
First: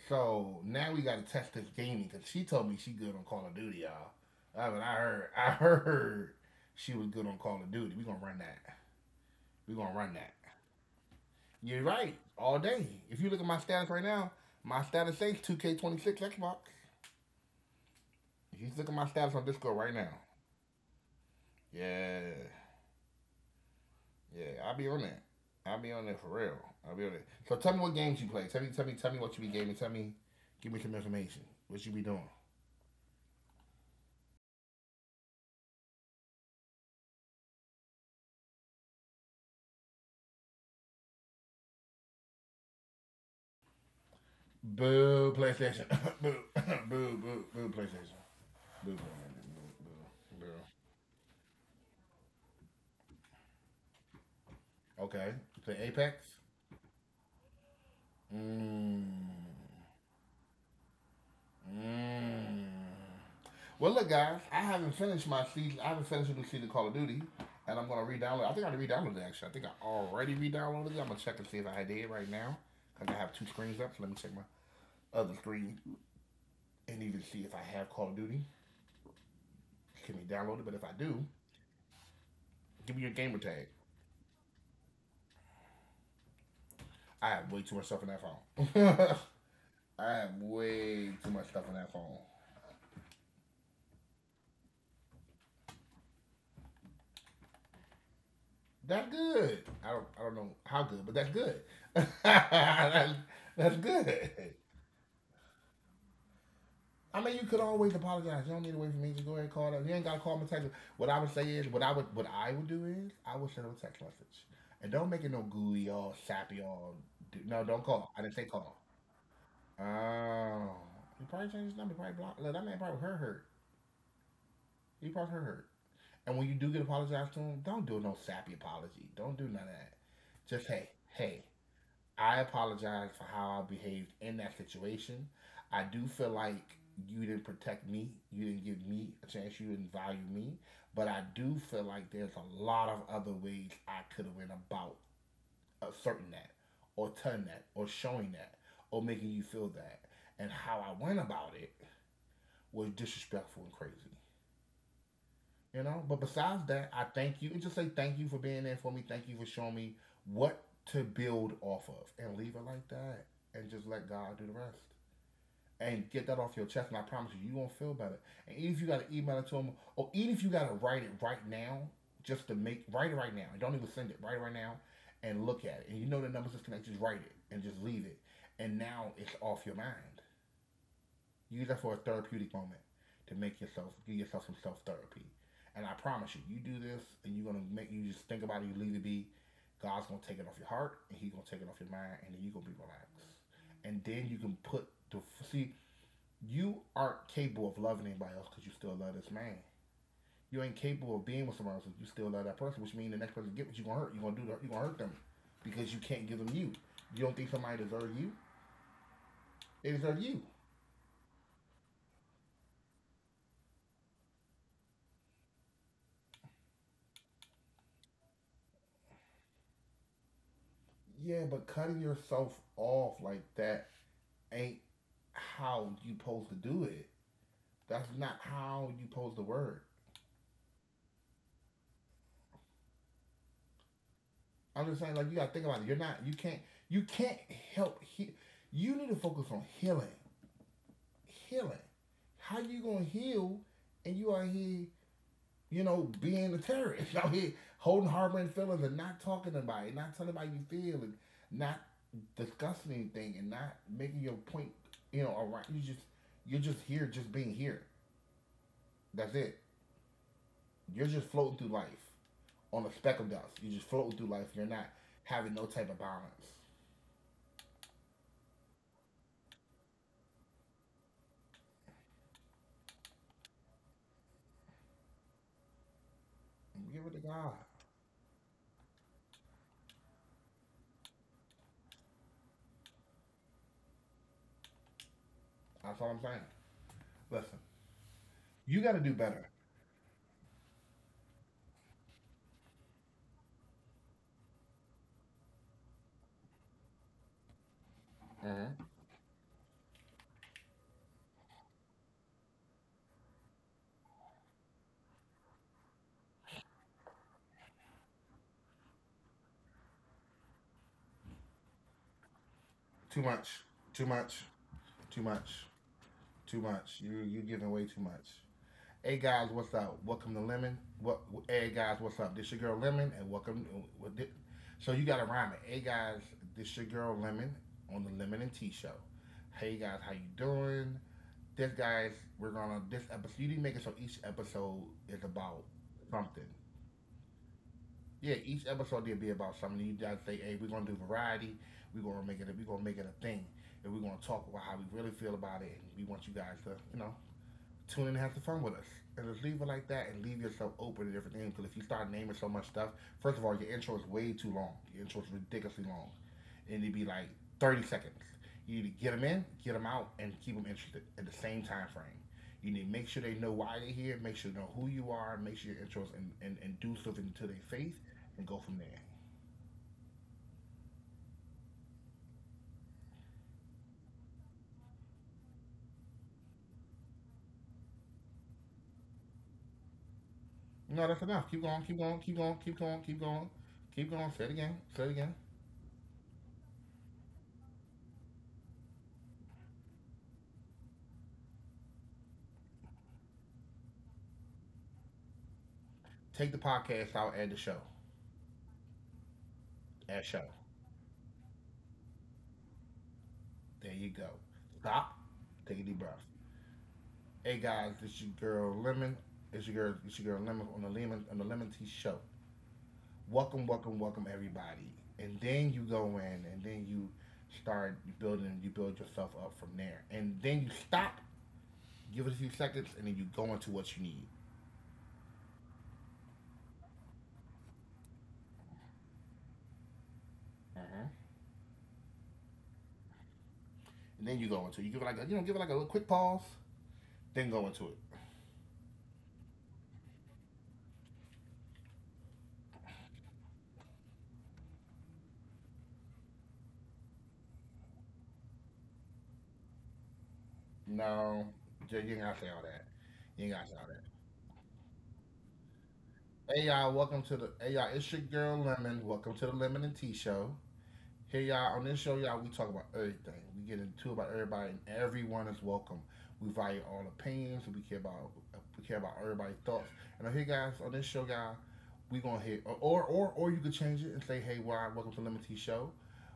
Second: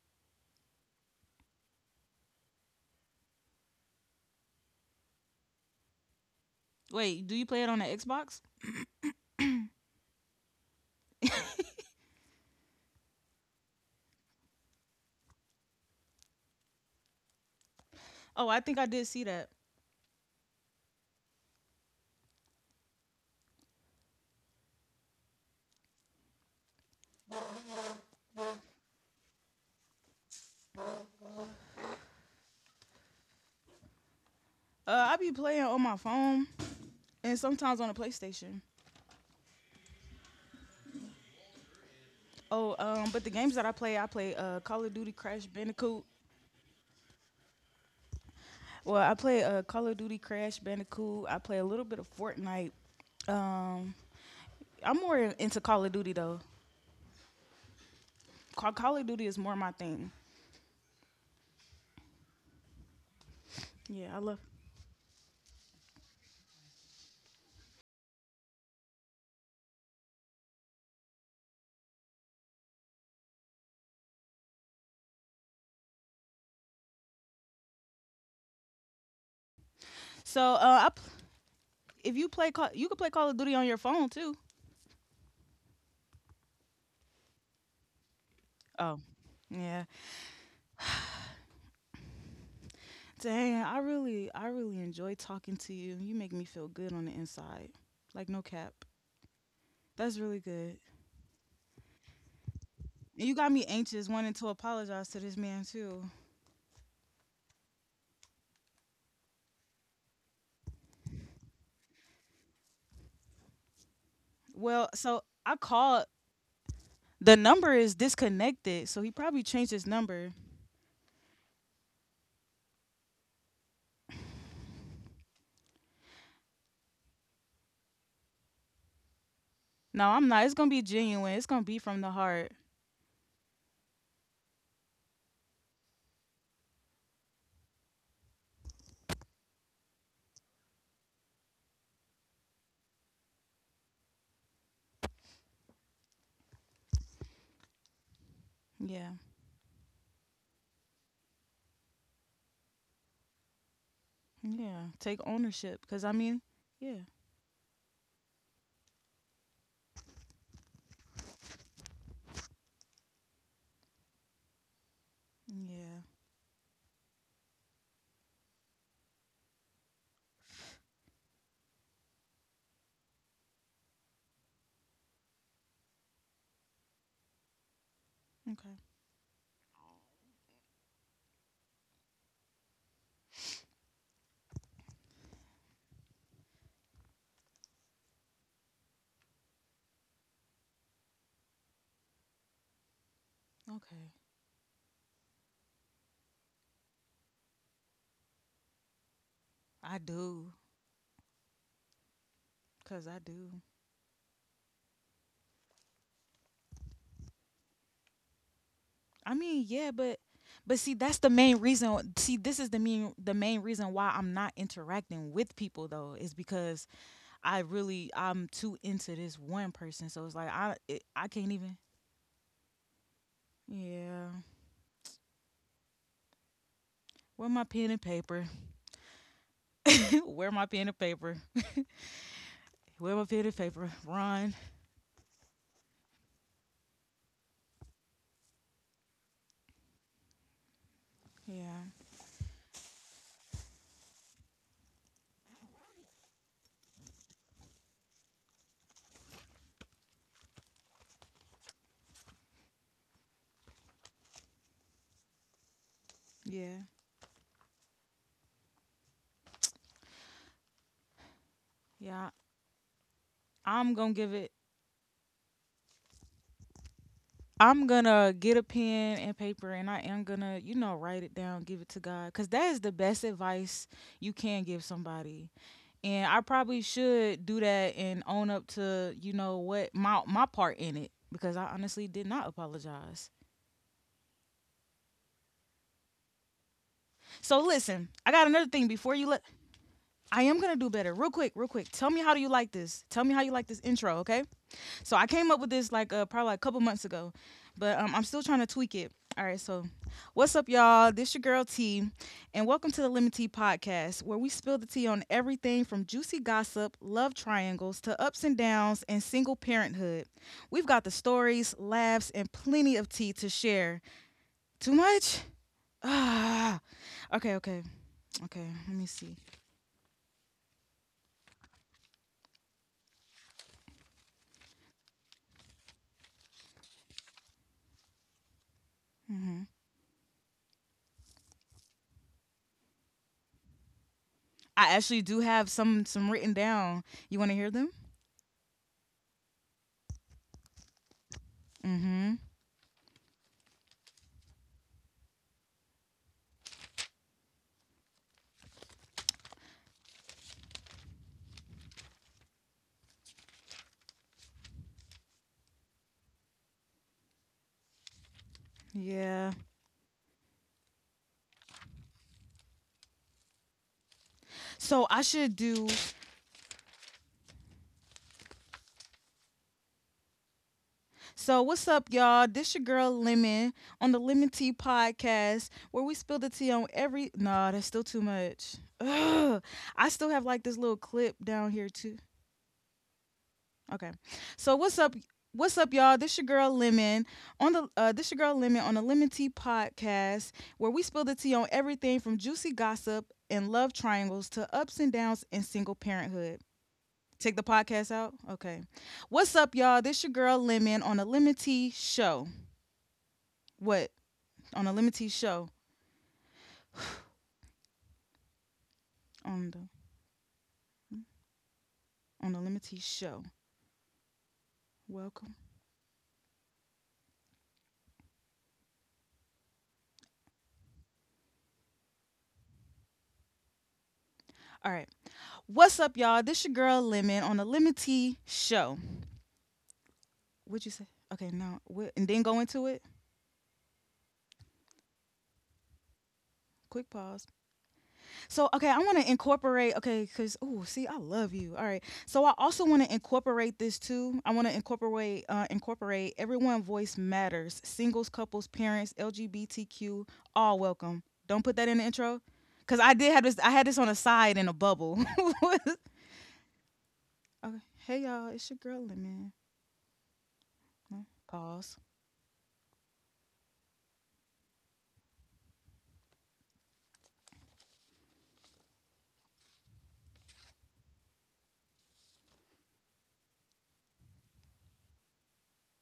Speaker 1: So now we got to test this gaming because she told me she good on Call of Duty, y'all. I mean, I heard, I heard she was good
Speaker 2: wait.
Speaker 1: on
Speaker 2: Do you
Speaker 1: Call
Speaker 2: play
Speaker 1: of
Speaker 2: it on the
Speaker 1: Duty. We going to run
Speaker 2: Xbox?
Speaker 1: that. We going to run that. You're right. All day. If you look at my status right now, my status says two K twenty-six Xbox.
Speaker 2: Oh, I
Speaker 1: If you
Speaker 2: think I
Speaker 1: look at
Speaker 2: did
Speaker 1: my
Speaker 2: see
Speaker 1: status on
Speaker 2: that.
Speaker 1: Discord right now, yeah, yeah. I'll be on that. I'll be on that for real. I'll be on it. So tell me what games you play. Tell me, tell me, tell me what you be gaming. Tell me, give me some information. What you be doing?
Speaker 2: Uh, I be playing on my phone and sometimes on the PlayStation. Oh, um, but the games that I play, I play uh, Call of Duty Crash
Speaker 1: Boo,
Speaker 2: Bandicoot.
Speaker 1: PlayStation. Boo, boo, boo, boo, PlayStation.
Speaker 2: Well,
Speaker 1: Boo,
Speaker 2: I
Speaker 1: boo,
Speaker 2: play uh,
Speaker 1: boo,
Speaker 2: Call of Duty
Speaker 1: boo, boo.
Speaker 2: Crash Bandicoot. I play a little bit of Fortnite. Um, I'm more in-
Speaker 1: Okay.
Speaker 2: into
Speaker 1: You play
Speaker 2: Call of Duty
Speaker 1: Apex.
Speaker 2: though. Ca- Call of Duty is
Speaker 1: Mmm.
Speaker 2: more my thing.
Speaker 1: Mmm. Well, look,
Speaker 2: Yeah, I
Speaker 1: guys,
Speaker 2: love.
Speaker 1: I haven't finished my season. I haven't finished the new season of Call of Duty, and I'm gonna re-download. I think I re-downloaded it actually. I think I already re-downloaded it. I'm gonna check and see if I did right now, cause I have two screens up. So let me check my other screen and even see if I have Call of Duty. Can be downloaded, but
Speaker 2: So,
Speaker 1: if I
Speaker 2: uh,
Speaker 1: do,
Speaker 2: I p- if you play,
Speaker 1: give me your
Speaker 2: Call- you
Speaker 1: gamer
Speaker 2: can play
Speaker 1: tag.
Speaker 2: Call of Duty on your phone too.
Speaker 1: I have way too much stuff in that phone.
Speaker 2: Oh,
Speaker 1: I
Speaker 2: yeah.
Speaker 1: have way too much stuff in that phone.
Speaker 2: Dang, I really, I really enjoy talking to you. You make me feel good on the inside. Like, no
Speaker 1: That's
Speaker 2: cap.
Speaker 1: good. I don't I don't
Speaker 2: That's
Speaker 1: know
Speaker 2: really
Speaker 1: how
Speaker 2: good.
Speaker 1: good, but that's good. that's,
Speaker 2: And you got me
Speaker 1: that's
Speaker 2: anxious, wanting to
Speaker 1: good.
Speaker 2: apologize to this man, too.
Speaker 1: I mean, you could always apologize. You don't need to wait for me. Just go ahead and call them. You ain't got to call them and text them. What I would say is, what I would, what I would do is, I would send them a text message, and don't
Speaker 2: Well,
Speaker 1: make it no
Speaker 2: so I
Speaker 1: gooey, all
Speaker 2: called.
Speaker 1: sappy, all. du-
Speaker 2: The
Speaker 1: No, don't
Speaker 2: number
Speaker 1: call.
Speaker 2: is
Speaker 1: I didn't say call.
Speaker 2: disconnected, so he probably changed his number.
Speaker 1: Oh, you probably changed his number. Probably blocked. Look, that man probably her hurt. He probably her hurt. And when you do get apologized to him, don't do no sappy apology. Don't do none of that.
Speaker 2: No, I'm
Speaker 1: Just
Speaker 2: not. It's
Speaker 1: hey,
Speaker 2: going to be
Speaker 1: hey,
Speaker 2: genuine. It's going to be from
Speaker 1: I
Speaker 2: the heart.
Speaker 1: apologize for how I behaved in that situation. I do feel like you didn't protect me. You didn't give me a chance. You didn't value me. But I do feel like there's a lot of other ways I could have went about uh, asserting that, or telling that, or showing that, or making
Speaker 2: Yeah.
Speaker 1: you feel that. And how I went about it was disrespectful and crazy.
Speaker 2: Yeah. Take
Speaker 1: You know,
Speaker 2: ownership.
Speaker 1: but
Speaker 2: Because, I
Speaker 1: besides
Speaker 2: mean,
Speaker 1: that, I
Speaker 2: yeah.
Speaker 1: thank you and just say thank you for being there for me. Thank you for showing me what to build off of and leave it like that and just let God do the rest. And
Speaker 2: Yeah.
Speaker 1: get that off your chest, and I promise you, you're gonna feel better. And even if you gotta email it to him, or even if you gotta write it right now, just to make write it right now. And don't even send it. Write it right now and look at it. And you know the numbers is connected, just write it and just leave it. And
Speaker 2: Okay.
Speaker 1: now it's off your mind. Use that for a therapeutic moment to make yourself give yourself some self therapy. And I promise you, you do this and you're gonna make you just think about it, you leave it be. God's gonna take it off your heart and He's gonna take it off your mind and then you're gonna be relaxed. And then you
Speaker 2: Okay.
Speaker 1: can put the see, you aren't capable of loving anybody else because you still love this man.
Speaker 2: I
Speaker 1: You ain't
Speaker 2: do.
Speaker 1: capable of being with someone else if you still love that person, which means the next
Speaker 2: Because I
Speaker 1: person you get what
Speaker 2: do.
Speaker 1: you gonna hurt. You're gonna do the, you gonna hurt them because you can't give them you. You don't think somebody deserves you?
Speaker 2: I
Speaker 1: They
Speaker 2: mean,
Speaker 1: deserve
Speaker 2: yeah,
Speaker 1: you.
Speaker 2: but but see, that's the main reason. See, this is the main the main reason why I'm not interacting with people though is because I really I'm too into this one person. So it's like I it,
Speaker 1: Yeah,
Speaker 2: I
Speaker 1: but
Speaker 2: can't
Speaker 1: cutting
Speaker 2: even.
Speaker 1: yourself off like that
Speaker 2: Yeah.
Speaker 1: ain't how you supposed to do it.
Speaker 2: Where my
Speaker 1: That's
Speaker 2: pen and
Speaker 1: not
Speaker 2: paper?
Speaker 1: how you supposed to work.
Speaker 2: Where my pen and paper? Where my pen and paper? Run.
Speaker 1: I'm just saying, like you gotta think about it. You're not, you can't, you can't help. He- you need to focus on healing, healing.
Speaker 2: Yeah.
Speaker 1: How you gonna heal? And you are here, you know, being a terrorist. Y'all here holding harboring feelings and not talking about it, not telling about you feel, and not discussing anything, and not making your point. You know, around you just you're just here,
Speaker 2: Yeah.
Speaker 1: just being here. That's it. You're just floating through life
Speaker 2: Yeah.
Speaker 1: on a speck of dust. You're just floating through
Speaker 2: I'm
Speaker 1: life.
Speaker 2: gonna
Speaker 1: You're
Speaker 2: give
Speaker 1: not
Speaker 2: it.
Speaker 1: having no type of balance.
Speaker 2: I'm gonna get a pen and paper, and I am gonna, you know, write it down, give it to God, cause that is the best advice you can give somebody and I
Speaker 1: Give it
Speaker 2: probably
Speaker 1: to God.
Speaker 2: should do that and own up to you know what my my part in it because I honestly did not apologize.
Speaker 1: That's all I'm saying. Listen,
Speaker 2: So listen, I
Speaker 1: you
Speaker 2: got
Speaker 1: got to
Speaker 2: another
Speaker 1: do
Speaker 2: thing
Speaker 1: better.
Speaker 2: before you let. I am gonna do better. Real quick, real quick. Tell me how do you like this? Tell me how you like this intro, okay? So I came up with this like uh, probably like a couple months ago, but um, I'm
Speaker 1: Mm-hmm.
Speaker 2: still trying to tweak it. All right, so what's up, y'all? This your girl T, and welcome to the Lemon Tea Podcast, where we spill the tea on everything from juicy gossip, love triangles, to ups and downs, and single parenthood. We've got the stories, laughs, and
Speaker 1: Too
Speaker 2: plenty of tea
Speaker 1: much.
Speaker 2: to
Speaker 1: Too
Speaker 2: share.
Speaker 1: much. Too
Speaker 2: Too
Speaker 1: much.
Speaker 2: much?
Speaker 1: Too much.
Speaker 2: Ah,
Speaker 1: You you giving
Speaker 2: okay,
Speaker 1: way too
Speaker 2: okay,
Speaker 1: much.
Speaker 2: okay.
Speaker 1: Hey
Speaker 2: Let me
Speaker 1: guys,
Speaker 2: see.
Speaker 1: what's up? Welcome to Lemon. What? Hey guys, what's up? This your girl Lemon, and welcome. So you gotta rhyme it. Hey guys, this your girl Lemon on the Lemon and Tea Show. Hey
Speaker 2: hmm
Speaker 1: guys, how you doing? This guys, we're gonna this episode. You need to make it so each episode
Speaker 2: I
Speaker 1: is
Speaker 2: actually
Speaker 1: about
Speaker 2: do have some
Speaker 1: something.
Speaker 2: some written down. You want to hear them?
Speaker 1: Yeah, each episode will be about something. You guys say, hey, we're gonna do variety. We're gonna make it.
Speaker 2: Mm-hmm.
Speaker 1: We're gonna make it a thing, and we're gonna talk about how we really feel about it. And we want you guys to, you know, tune in and have some fun with us. And just leave it like that and leave yourself open to different things. Because if you start naming so much stuff, first of all, your intro is way too long. Your intro is ridiculously long. It need to be like thirty seconds. You need to get them in, get
Speaker 2: Yeah.
Speaker 1: them out, and keep them interested at the same time frame. You need to make sure they know why they're here, make sure they know who you
Speaker 2: So
Speaker 1: are,
Speaker 2: I
Speaker 1: make sure
Speaker 2: should
Speaker 1: your intros
Speaker 2: do.
Speaker 1: and, and, and do something to their face and go from there.
Speaker 2: So what's up, y'all? This your girl Lemon on the Lemon Tea Podcast, where we spill the tea on every. Nah, that's still too much. Ugh. I still have like this
Speaker 1: No,
Speaker 2: little
Speaker 1: that's enough.
Speaker 2: clip
Speaker 1: Keep going,
Speaker 2: down
Speaker 1: keep
Speaker 2: here
Speaker 1: going, keep
Speaker 2: too.
Speaker 1: going, keep going, keep going, keep going.
Speaker 2: Okay.
Speaker 1: Say it again,
Speaker 2: So
Speaker 1: say it
Speaker 2: what's
Speaker 1: again.
Speaker 2: up? What's up, y'all? This your girl Lemon on the. Uh, this your girl Lemon on the Lemon Tea Podcast, where we spill the tea on everything from juicy gossip and love triangles to ups and downs in single
Speaker 1: Take the
Speaker 2: parenthood.
Speaker 1: podcast out, add the
Speaker 2: Take
Speaker 1: show,
Speaker 2: the podcast out? Okay. What's up, y'all?
Speaker 1: add
Speaker 2: This
Speaker 1: show.
Speaker 2: your girl Lemon on the Lemon Tea Show.
Speaker 1: There you go.
Speaker 2: What? On the
Speaker 1: Stop.
Speaker 2: Lemon Tea
Speaker 1: Take a
Speaker 2: Show.
Speaker 1: deep breath. Hey guys, this your girl Lemon. It's your
Speaker 2: On
Speaker 1: girl.
Speaker 2: the
Speaker 1: It's your girl Lemon on the Lemon on the Lemon Tea Show.
Speaker 2: on the Lemon Tea Show.
Speaker 1: Welcome, welcome, welcome everybody. And then
Speaker 2: Welcome.
Speaker 1: you go in, and then you start building. You build yourself up from there, and then you stop. Give it a few seconds, and then you go into what you need.
Speaker 2: All right. What's up, y'all? This your girl Lemon on the Lemon Tea Show. What'd
Speaker 1: Uh-huh.
Speaker 2: you say? Okay, now what and then go into it.
Speaker 1: And then you go into it. You give it like a, you know, give it like a little quick pause,
Speaker 2: Quick
Speaker 1: then go
Speaker 2: pause.
Speaker 1: into it.
Speaker 2: So okay, I want to incorporate okay because oh see I love you all right. So I also want to incorporate this too. I want to incorporate uh, incorporate everyone voice matters. Singles, couples, parents, L G B T Q, all
Speaker 1: No,
Speaker 2: welcome. Don't
Speaker 1: you
Speaker 2: put that
Speaker 1: ain't
Speaker 2: in the
Speaker 1: gotta say all
Speaker 2: intro
Speaker 1: that.
Speaker 2: because I
Speaker 1: You ain't
Speaker 2: did
Speaker 1: gotta
Speaker 2: have
Speaker 1: say
Speaker 2: this.
Speaker 1: all
Speaker 2: I
Speaker 1: that.
Speaker 2: had this on the side in a bubble. Okay.
Speaker 1: Hey y'all, welcome to the Hey y'all, it's your
Speaker 2: Hey
Speaker 1: girl
Speaker 2: y'all, it's
Speaker 1: Lemon.
Speaker 2: your girl
Speaker 1: Welcome to the
Speaker 2: Lemon.
Speaker 1: Lemon and Tea Show. Hey
Speaker 2: Huh?
Speaker 1: y'all, on this show,
Speaker 2: Pause.
Speaker 1: y'all, we talk about everything. We get into it about everybody, and everyone is welcome. We value all opinions. We care about we care about everybody's thoughts. And on here, guys, on this show, guys, we gonna hit or or or you could change it and say, hey, well, welcome to Lemon Tea Show.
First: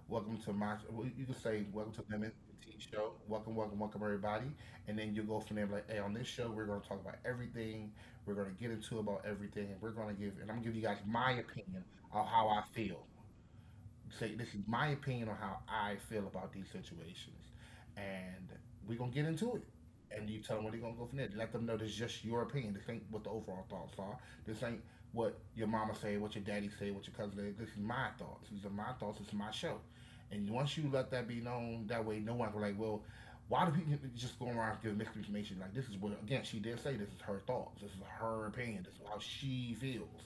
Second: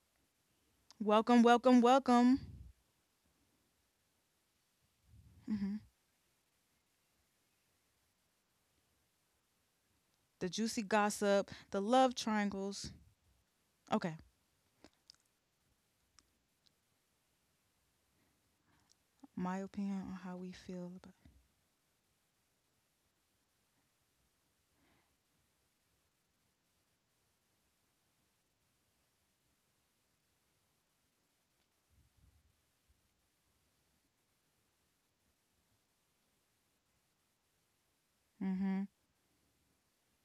Speaker 1: Welcome to my. Well, You can
Speaker 2: Welcome,
Speaker 1: say
Speaker 2: welcome,
Speaker 1: welcome to Lemon
Speaker 2: welcome.
Speaker 1: Tea Show. Welcome, welcome, welcome everybody. And then you go from there
Speaker 2: hmm
Speaker 1: like, hey, on this show, we're gonna talk about everything. We're gonna get into about everything. We're gonna give and
Speaker 2: The
Speaker 1: I'm gonna give you
Speaker 2: juicy
Speaker 1: guys my
Speaker 2: gossip, the
Speaker 1: opinion
Speaker 2: love
Speaker 1: of how I
Speaker 2: triangles.
Speaker 1: feel,
Speaker 2: Okay,
Speaker 1: say this is my opinion on how I feel about these situations, and we're gonna get into
Speaker 2: my
Speaker 1: it.
Speaker 2: opinion on
Speaker 1: And
Speaker 2: how
Speaker 1: you
Speaker 2: we
Speaker 1: tell them where they're
Speaker 2: feel
Speaker 1: gonna go
Speaker 2: about.
Speaker 1: from there. Let them know this is just your opinion. This ain't what the overall thoughts are. This ain't what your mama say, what your daddy say, what your cousin say. This is my thoughts. These are my thoughts. This is my show. And once you let that be known, that way no one can be like, well, why do people just go around giving misinformation? Like this is what again she did say. This is her thoughts. This is her
Speaker 2: Mm hmm.
Speaker 1: opinion. This is how she feels.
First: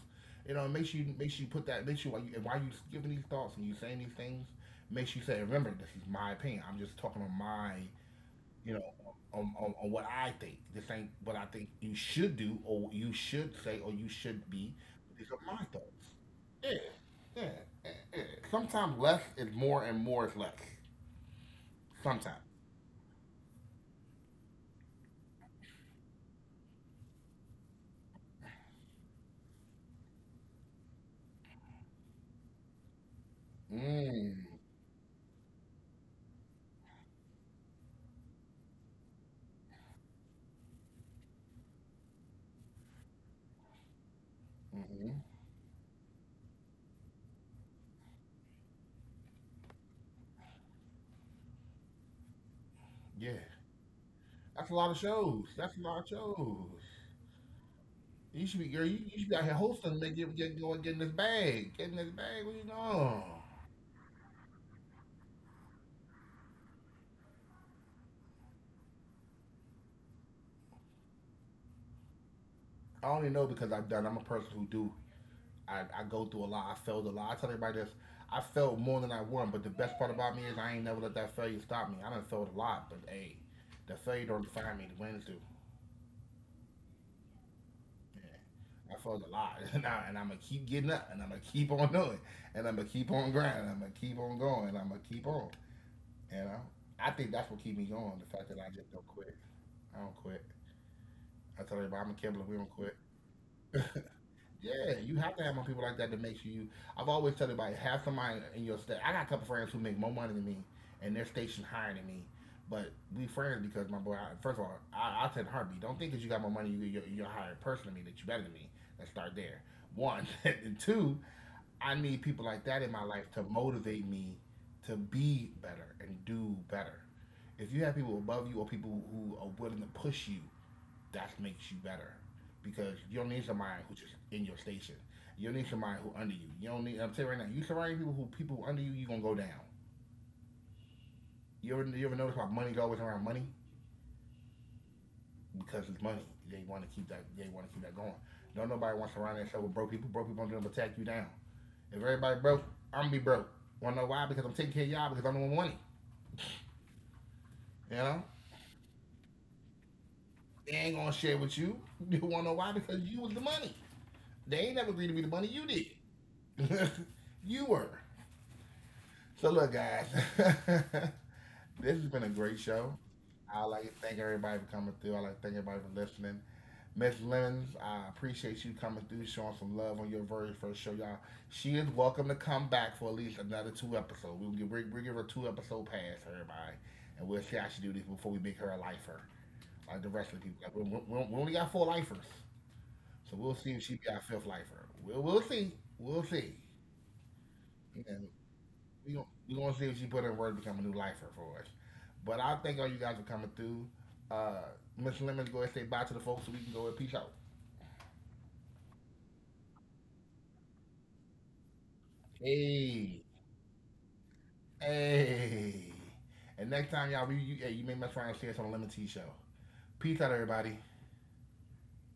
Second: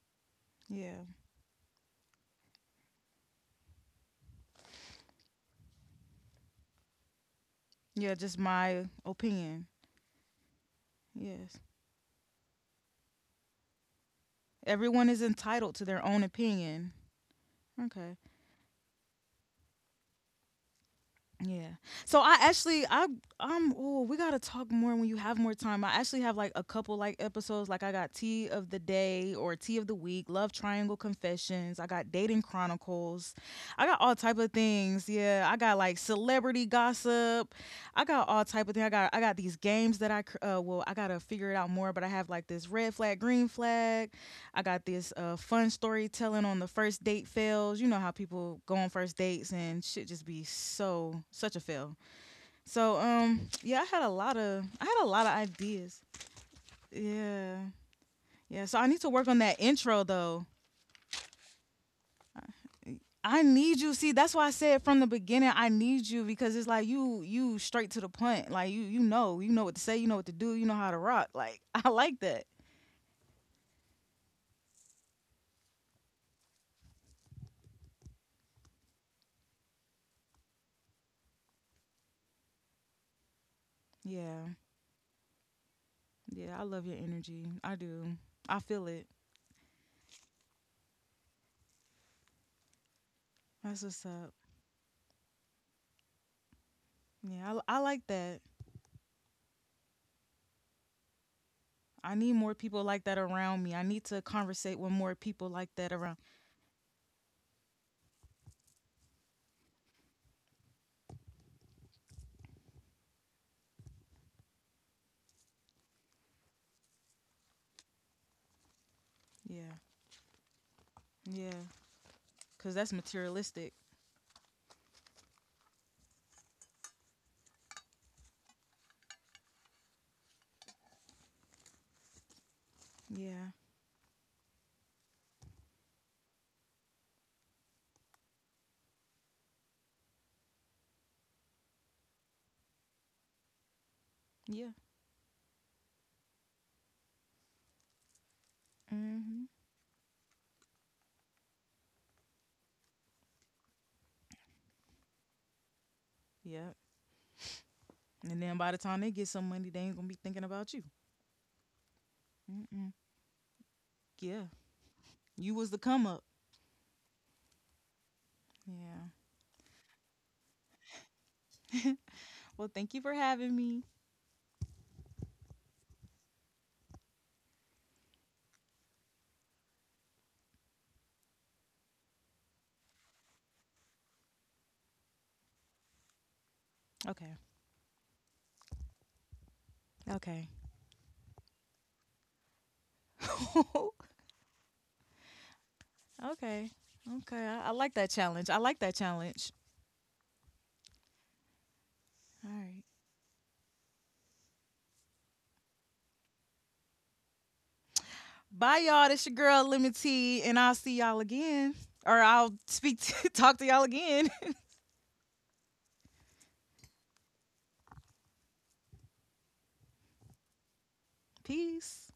Speaker 1: You know, it makes you
Speaker 2: Yeah.
Speaker 1: makes you put that makes you while you while you giving these thoughts and you saying these things makes you say, remember, this is my opinion. I'm just talking on my
Speaker 2: Yeah, just
Speaker 1: you know
Speaker 2: my
Speaker 1: on,
Speaker 2: opinion.
Speaker 1: on, on what I think. This ain't what I
Speaker 2: Yes.
Speaker 1: think you should do or what you should say or you should be.
Speaker 2: Everyone is
Speaker 1: These are my
Speaker 2: entitled to
Speaker 1: thoughts.
Speaker 2: their own
Speaker 1: Yeah,
Speaker 2: opinion.
Speaker 1: yeah, yeah.
Speaker 2: Okay.
Speaker 1: yeah. Sometimes less is more and more is less.
Speaker 2: Yeah. So I
Speaker 1: Sometimes.
Speaker 2: actually I I'm oh, we got to talk more when you have more time. I actually have like a couple like episodes like I got tea of the day or tea of the week, love triangle confessions, I got dating chronicles. I got all type
Speaker 1: Mm,
Speaker 2: of things. Yeah, I got like celebrity gossip. I got all type of thing. I got I got these games that I cr- uh well, I got to figure it out more, but I have like this red flag, green flag. I got this
Speaker 1: hmm.
Speaker 2: uh, fun storytelling on the first date fails. You know how people go on first dates and shit just be so such a fail. So
Speaker 1: Yeah.
Speaker 2: um yeah, I had a lot of
Speaker 1: That's a
Speaker 2: I
Speaker 1: lot of
Speaker 2: had a lot of
Speaker 1: shows. That's a
Speaker 2: ideas.
Speaker 1: lot of shows.
Speaker 2: Yeah.
Speaker 1: You should
Speaker 2: Yeah,
Speaker 1: be
Speaker 2: so I
Speaker 1: girl.
Speaker 2: need
Speaker 1: You,
Speaker 2: to
Speaker 1: you
Speaker 2: work
Speaker 1: should
Speaker 2: on
Speaker 1: be out here
Speaker 2: that
Speaker 1: hosting.
Speaker 2: intro
Speaker 1: They get
Speaker 2: though.
Speaker 1: get going, getting this bag, getting this bag. What you know?
Speaker 2: I need you. See, that's why I said from the beginning, I need you because it's like you you straight to the point. Like you you know, you know what to say, you know what to do, you know how to rock. Like I like that.
Speaker 1: I only know because I've done. I'm a person who do. I, I go through a lot. I failed a lot. I tell everybody this. I failed more than I won. But the best part about me is I ain't never let that failure stop me. I done failed a lot, but hey, the failure don't
Speaker 2: Yeah.
Speaker 1: define me. The wins do.
Speaker 2: Yeah, I love your energy. I do. I feel
Speaker 1: Yeah. I
Speaker 2: it.
Speaker 1: failed a lot, and, I, and I'm gonna keep getting up, and I'm gonna keep on doing, and I'm gonna keep on grinding, and
Speaker 2: That's
Speaker 1: I'm gonna
Speaker 2: what's
Speaker 1: keep
Speaker 2: up.
Speaker 1: on going, and I'm gonna keep on. You know, I think that's
Speaker 2: Yeah,
Speaker 1: what
Speaker 2: I, I
Speaker 1: keep me
Speaker 2: like
Speaker 1: going.
Speaker 2: that.
Speaker 1: The fact that I just don't quit. I don't quit. I tell everybody
Speaker 2: I
Speaker 1: I'm a
Speaker 2: need more
Speaker 1: Kimberly. We don't
Speaker 2: people like
Speaker 1: quit.
Speaker 2: that around me. I need to conversate with
Speaker 1: Yeah,
Speaker 2: more
Speaker 1: you
Speaker 2: people
Speaker 1: have to have
Speaker 2: like
Speaker 1: more
Speaker 2: that
Speaker 1: people like
Speaker 2: around.
Speaker 1: that to make sure you. I've always tell everybody have somebody in your state. I got a couple friends who make more money than me, and they're stationed higher than me. But we friends because my boy. I, first of all, I, I tell in a heartbeat. Don't think that you got more money, you, you're, you're a higher person than me. That you're better than me. Let's start
Speaker 2: Yeah,
Speaker 1: there. One and two.
Speaker 2: yeah,
Speaker 1: I need people
Speaker 2: cause
Speaker 1: like
Speaker 2: that's
Speaker 1: that in my life to
Speaker 2: materialistic.
Speaker 1: motivate me to be better and do better. If you have people above you or people who are willing to push you, that makes you better because you don't need
Speaker 2: Yeah,
Speaker 1: somebody who's just in your station. You don't need somebody who under you. You don't need. I'm telling you right now, you surround people who people under you, you gonna go down. You ever you ever notice how money's always around money
Speaker 2: yeah,
Speaker 1: because it's money. They want to keep that. They want to keep that going. Don't nobody want to surround
Speaker 2: mm-hmm.
Speaker 1: themselves with broke people. Broke people are gonna attack you down. If everybody broke, I'm gonna be broke. Wanna know why? Because I'm taking care of y'all because I'm the one with money.
Speaker 2: Yeah.
Speaker 1: You know
Speaker 2: And then by the time they get some money, they ain't gonna be thinking about
Speaker 1: they
Speaker 2: you.
Speaker 1: ain't gonna share with you. You wanna know why?
Speaker 2: Mm-mm.
Speaker 1: Because you was the money.
Speaker 2: Yeah,
Speaker 1: They ain't never agreed to be the money
Speaker 2: you
Speaker 1: you
Speaker 2: was the come up.
Speaker 1: did. you were.
Speaker 2: Yeah.
Speaker 1: So look, guys, this has been a great
Speaker 2: Well, thank
Speaker 1: show.
Speaker 2: you for having
Speaker 1: I like
Speaker 2: me.
Speaker 1: to thank everybody for coming through. I like to thank everybody for listening. Miss Lemons, I appreciate you coming through, showing some love on your very first show, y'all. She is welcome to come back for at least another two episodes. We'll give, we will give her two episode pass, everybody, and
Speaker 2: Okay.
Speaker 1: we'll see how she do this before we make her a lifer, like the rest of the
Speaker 2: Okay.
Speaker 1: people. Like, we, we, we only got four lifers, so we'll see if she be our fifth lifer. We'll, we'll see. We'll see.
Speaker 2: Okay. Okay. I, I like that
Speaker 1: Yeah,
Speaker 2: challenge. I like that
Speaker 1: You gon-
Speaker 2: challenge.
Speaker 1: you gonna see if she put in word to become a new lifer for us. But
Speaker 2: All
Speaker 1: I thank
Speaker 2: right.
Speaker 1: all you guys for coming through. Uh, Miss Lemons, go ahead and say bye to the folks so we can go and peace out.
Speaker 2: Bye, y'all. This your girl Lemon T, and I'll see y'all again, or I'll speak,
Speaker 1: Hey,
Speaker 2: to, talk to y'all again.
Speaker 1: hey. And next time, y'all, we, you, hey, you may mess around and see us on the Lemon Tea Show. Peace out, everybody.
Speaker 2: Peace.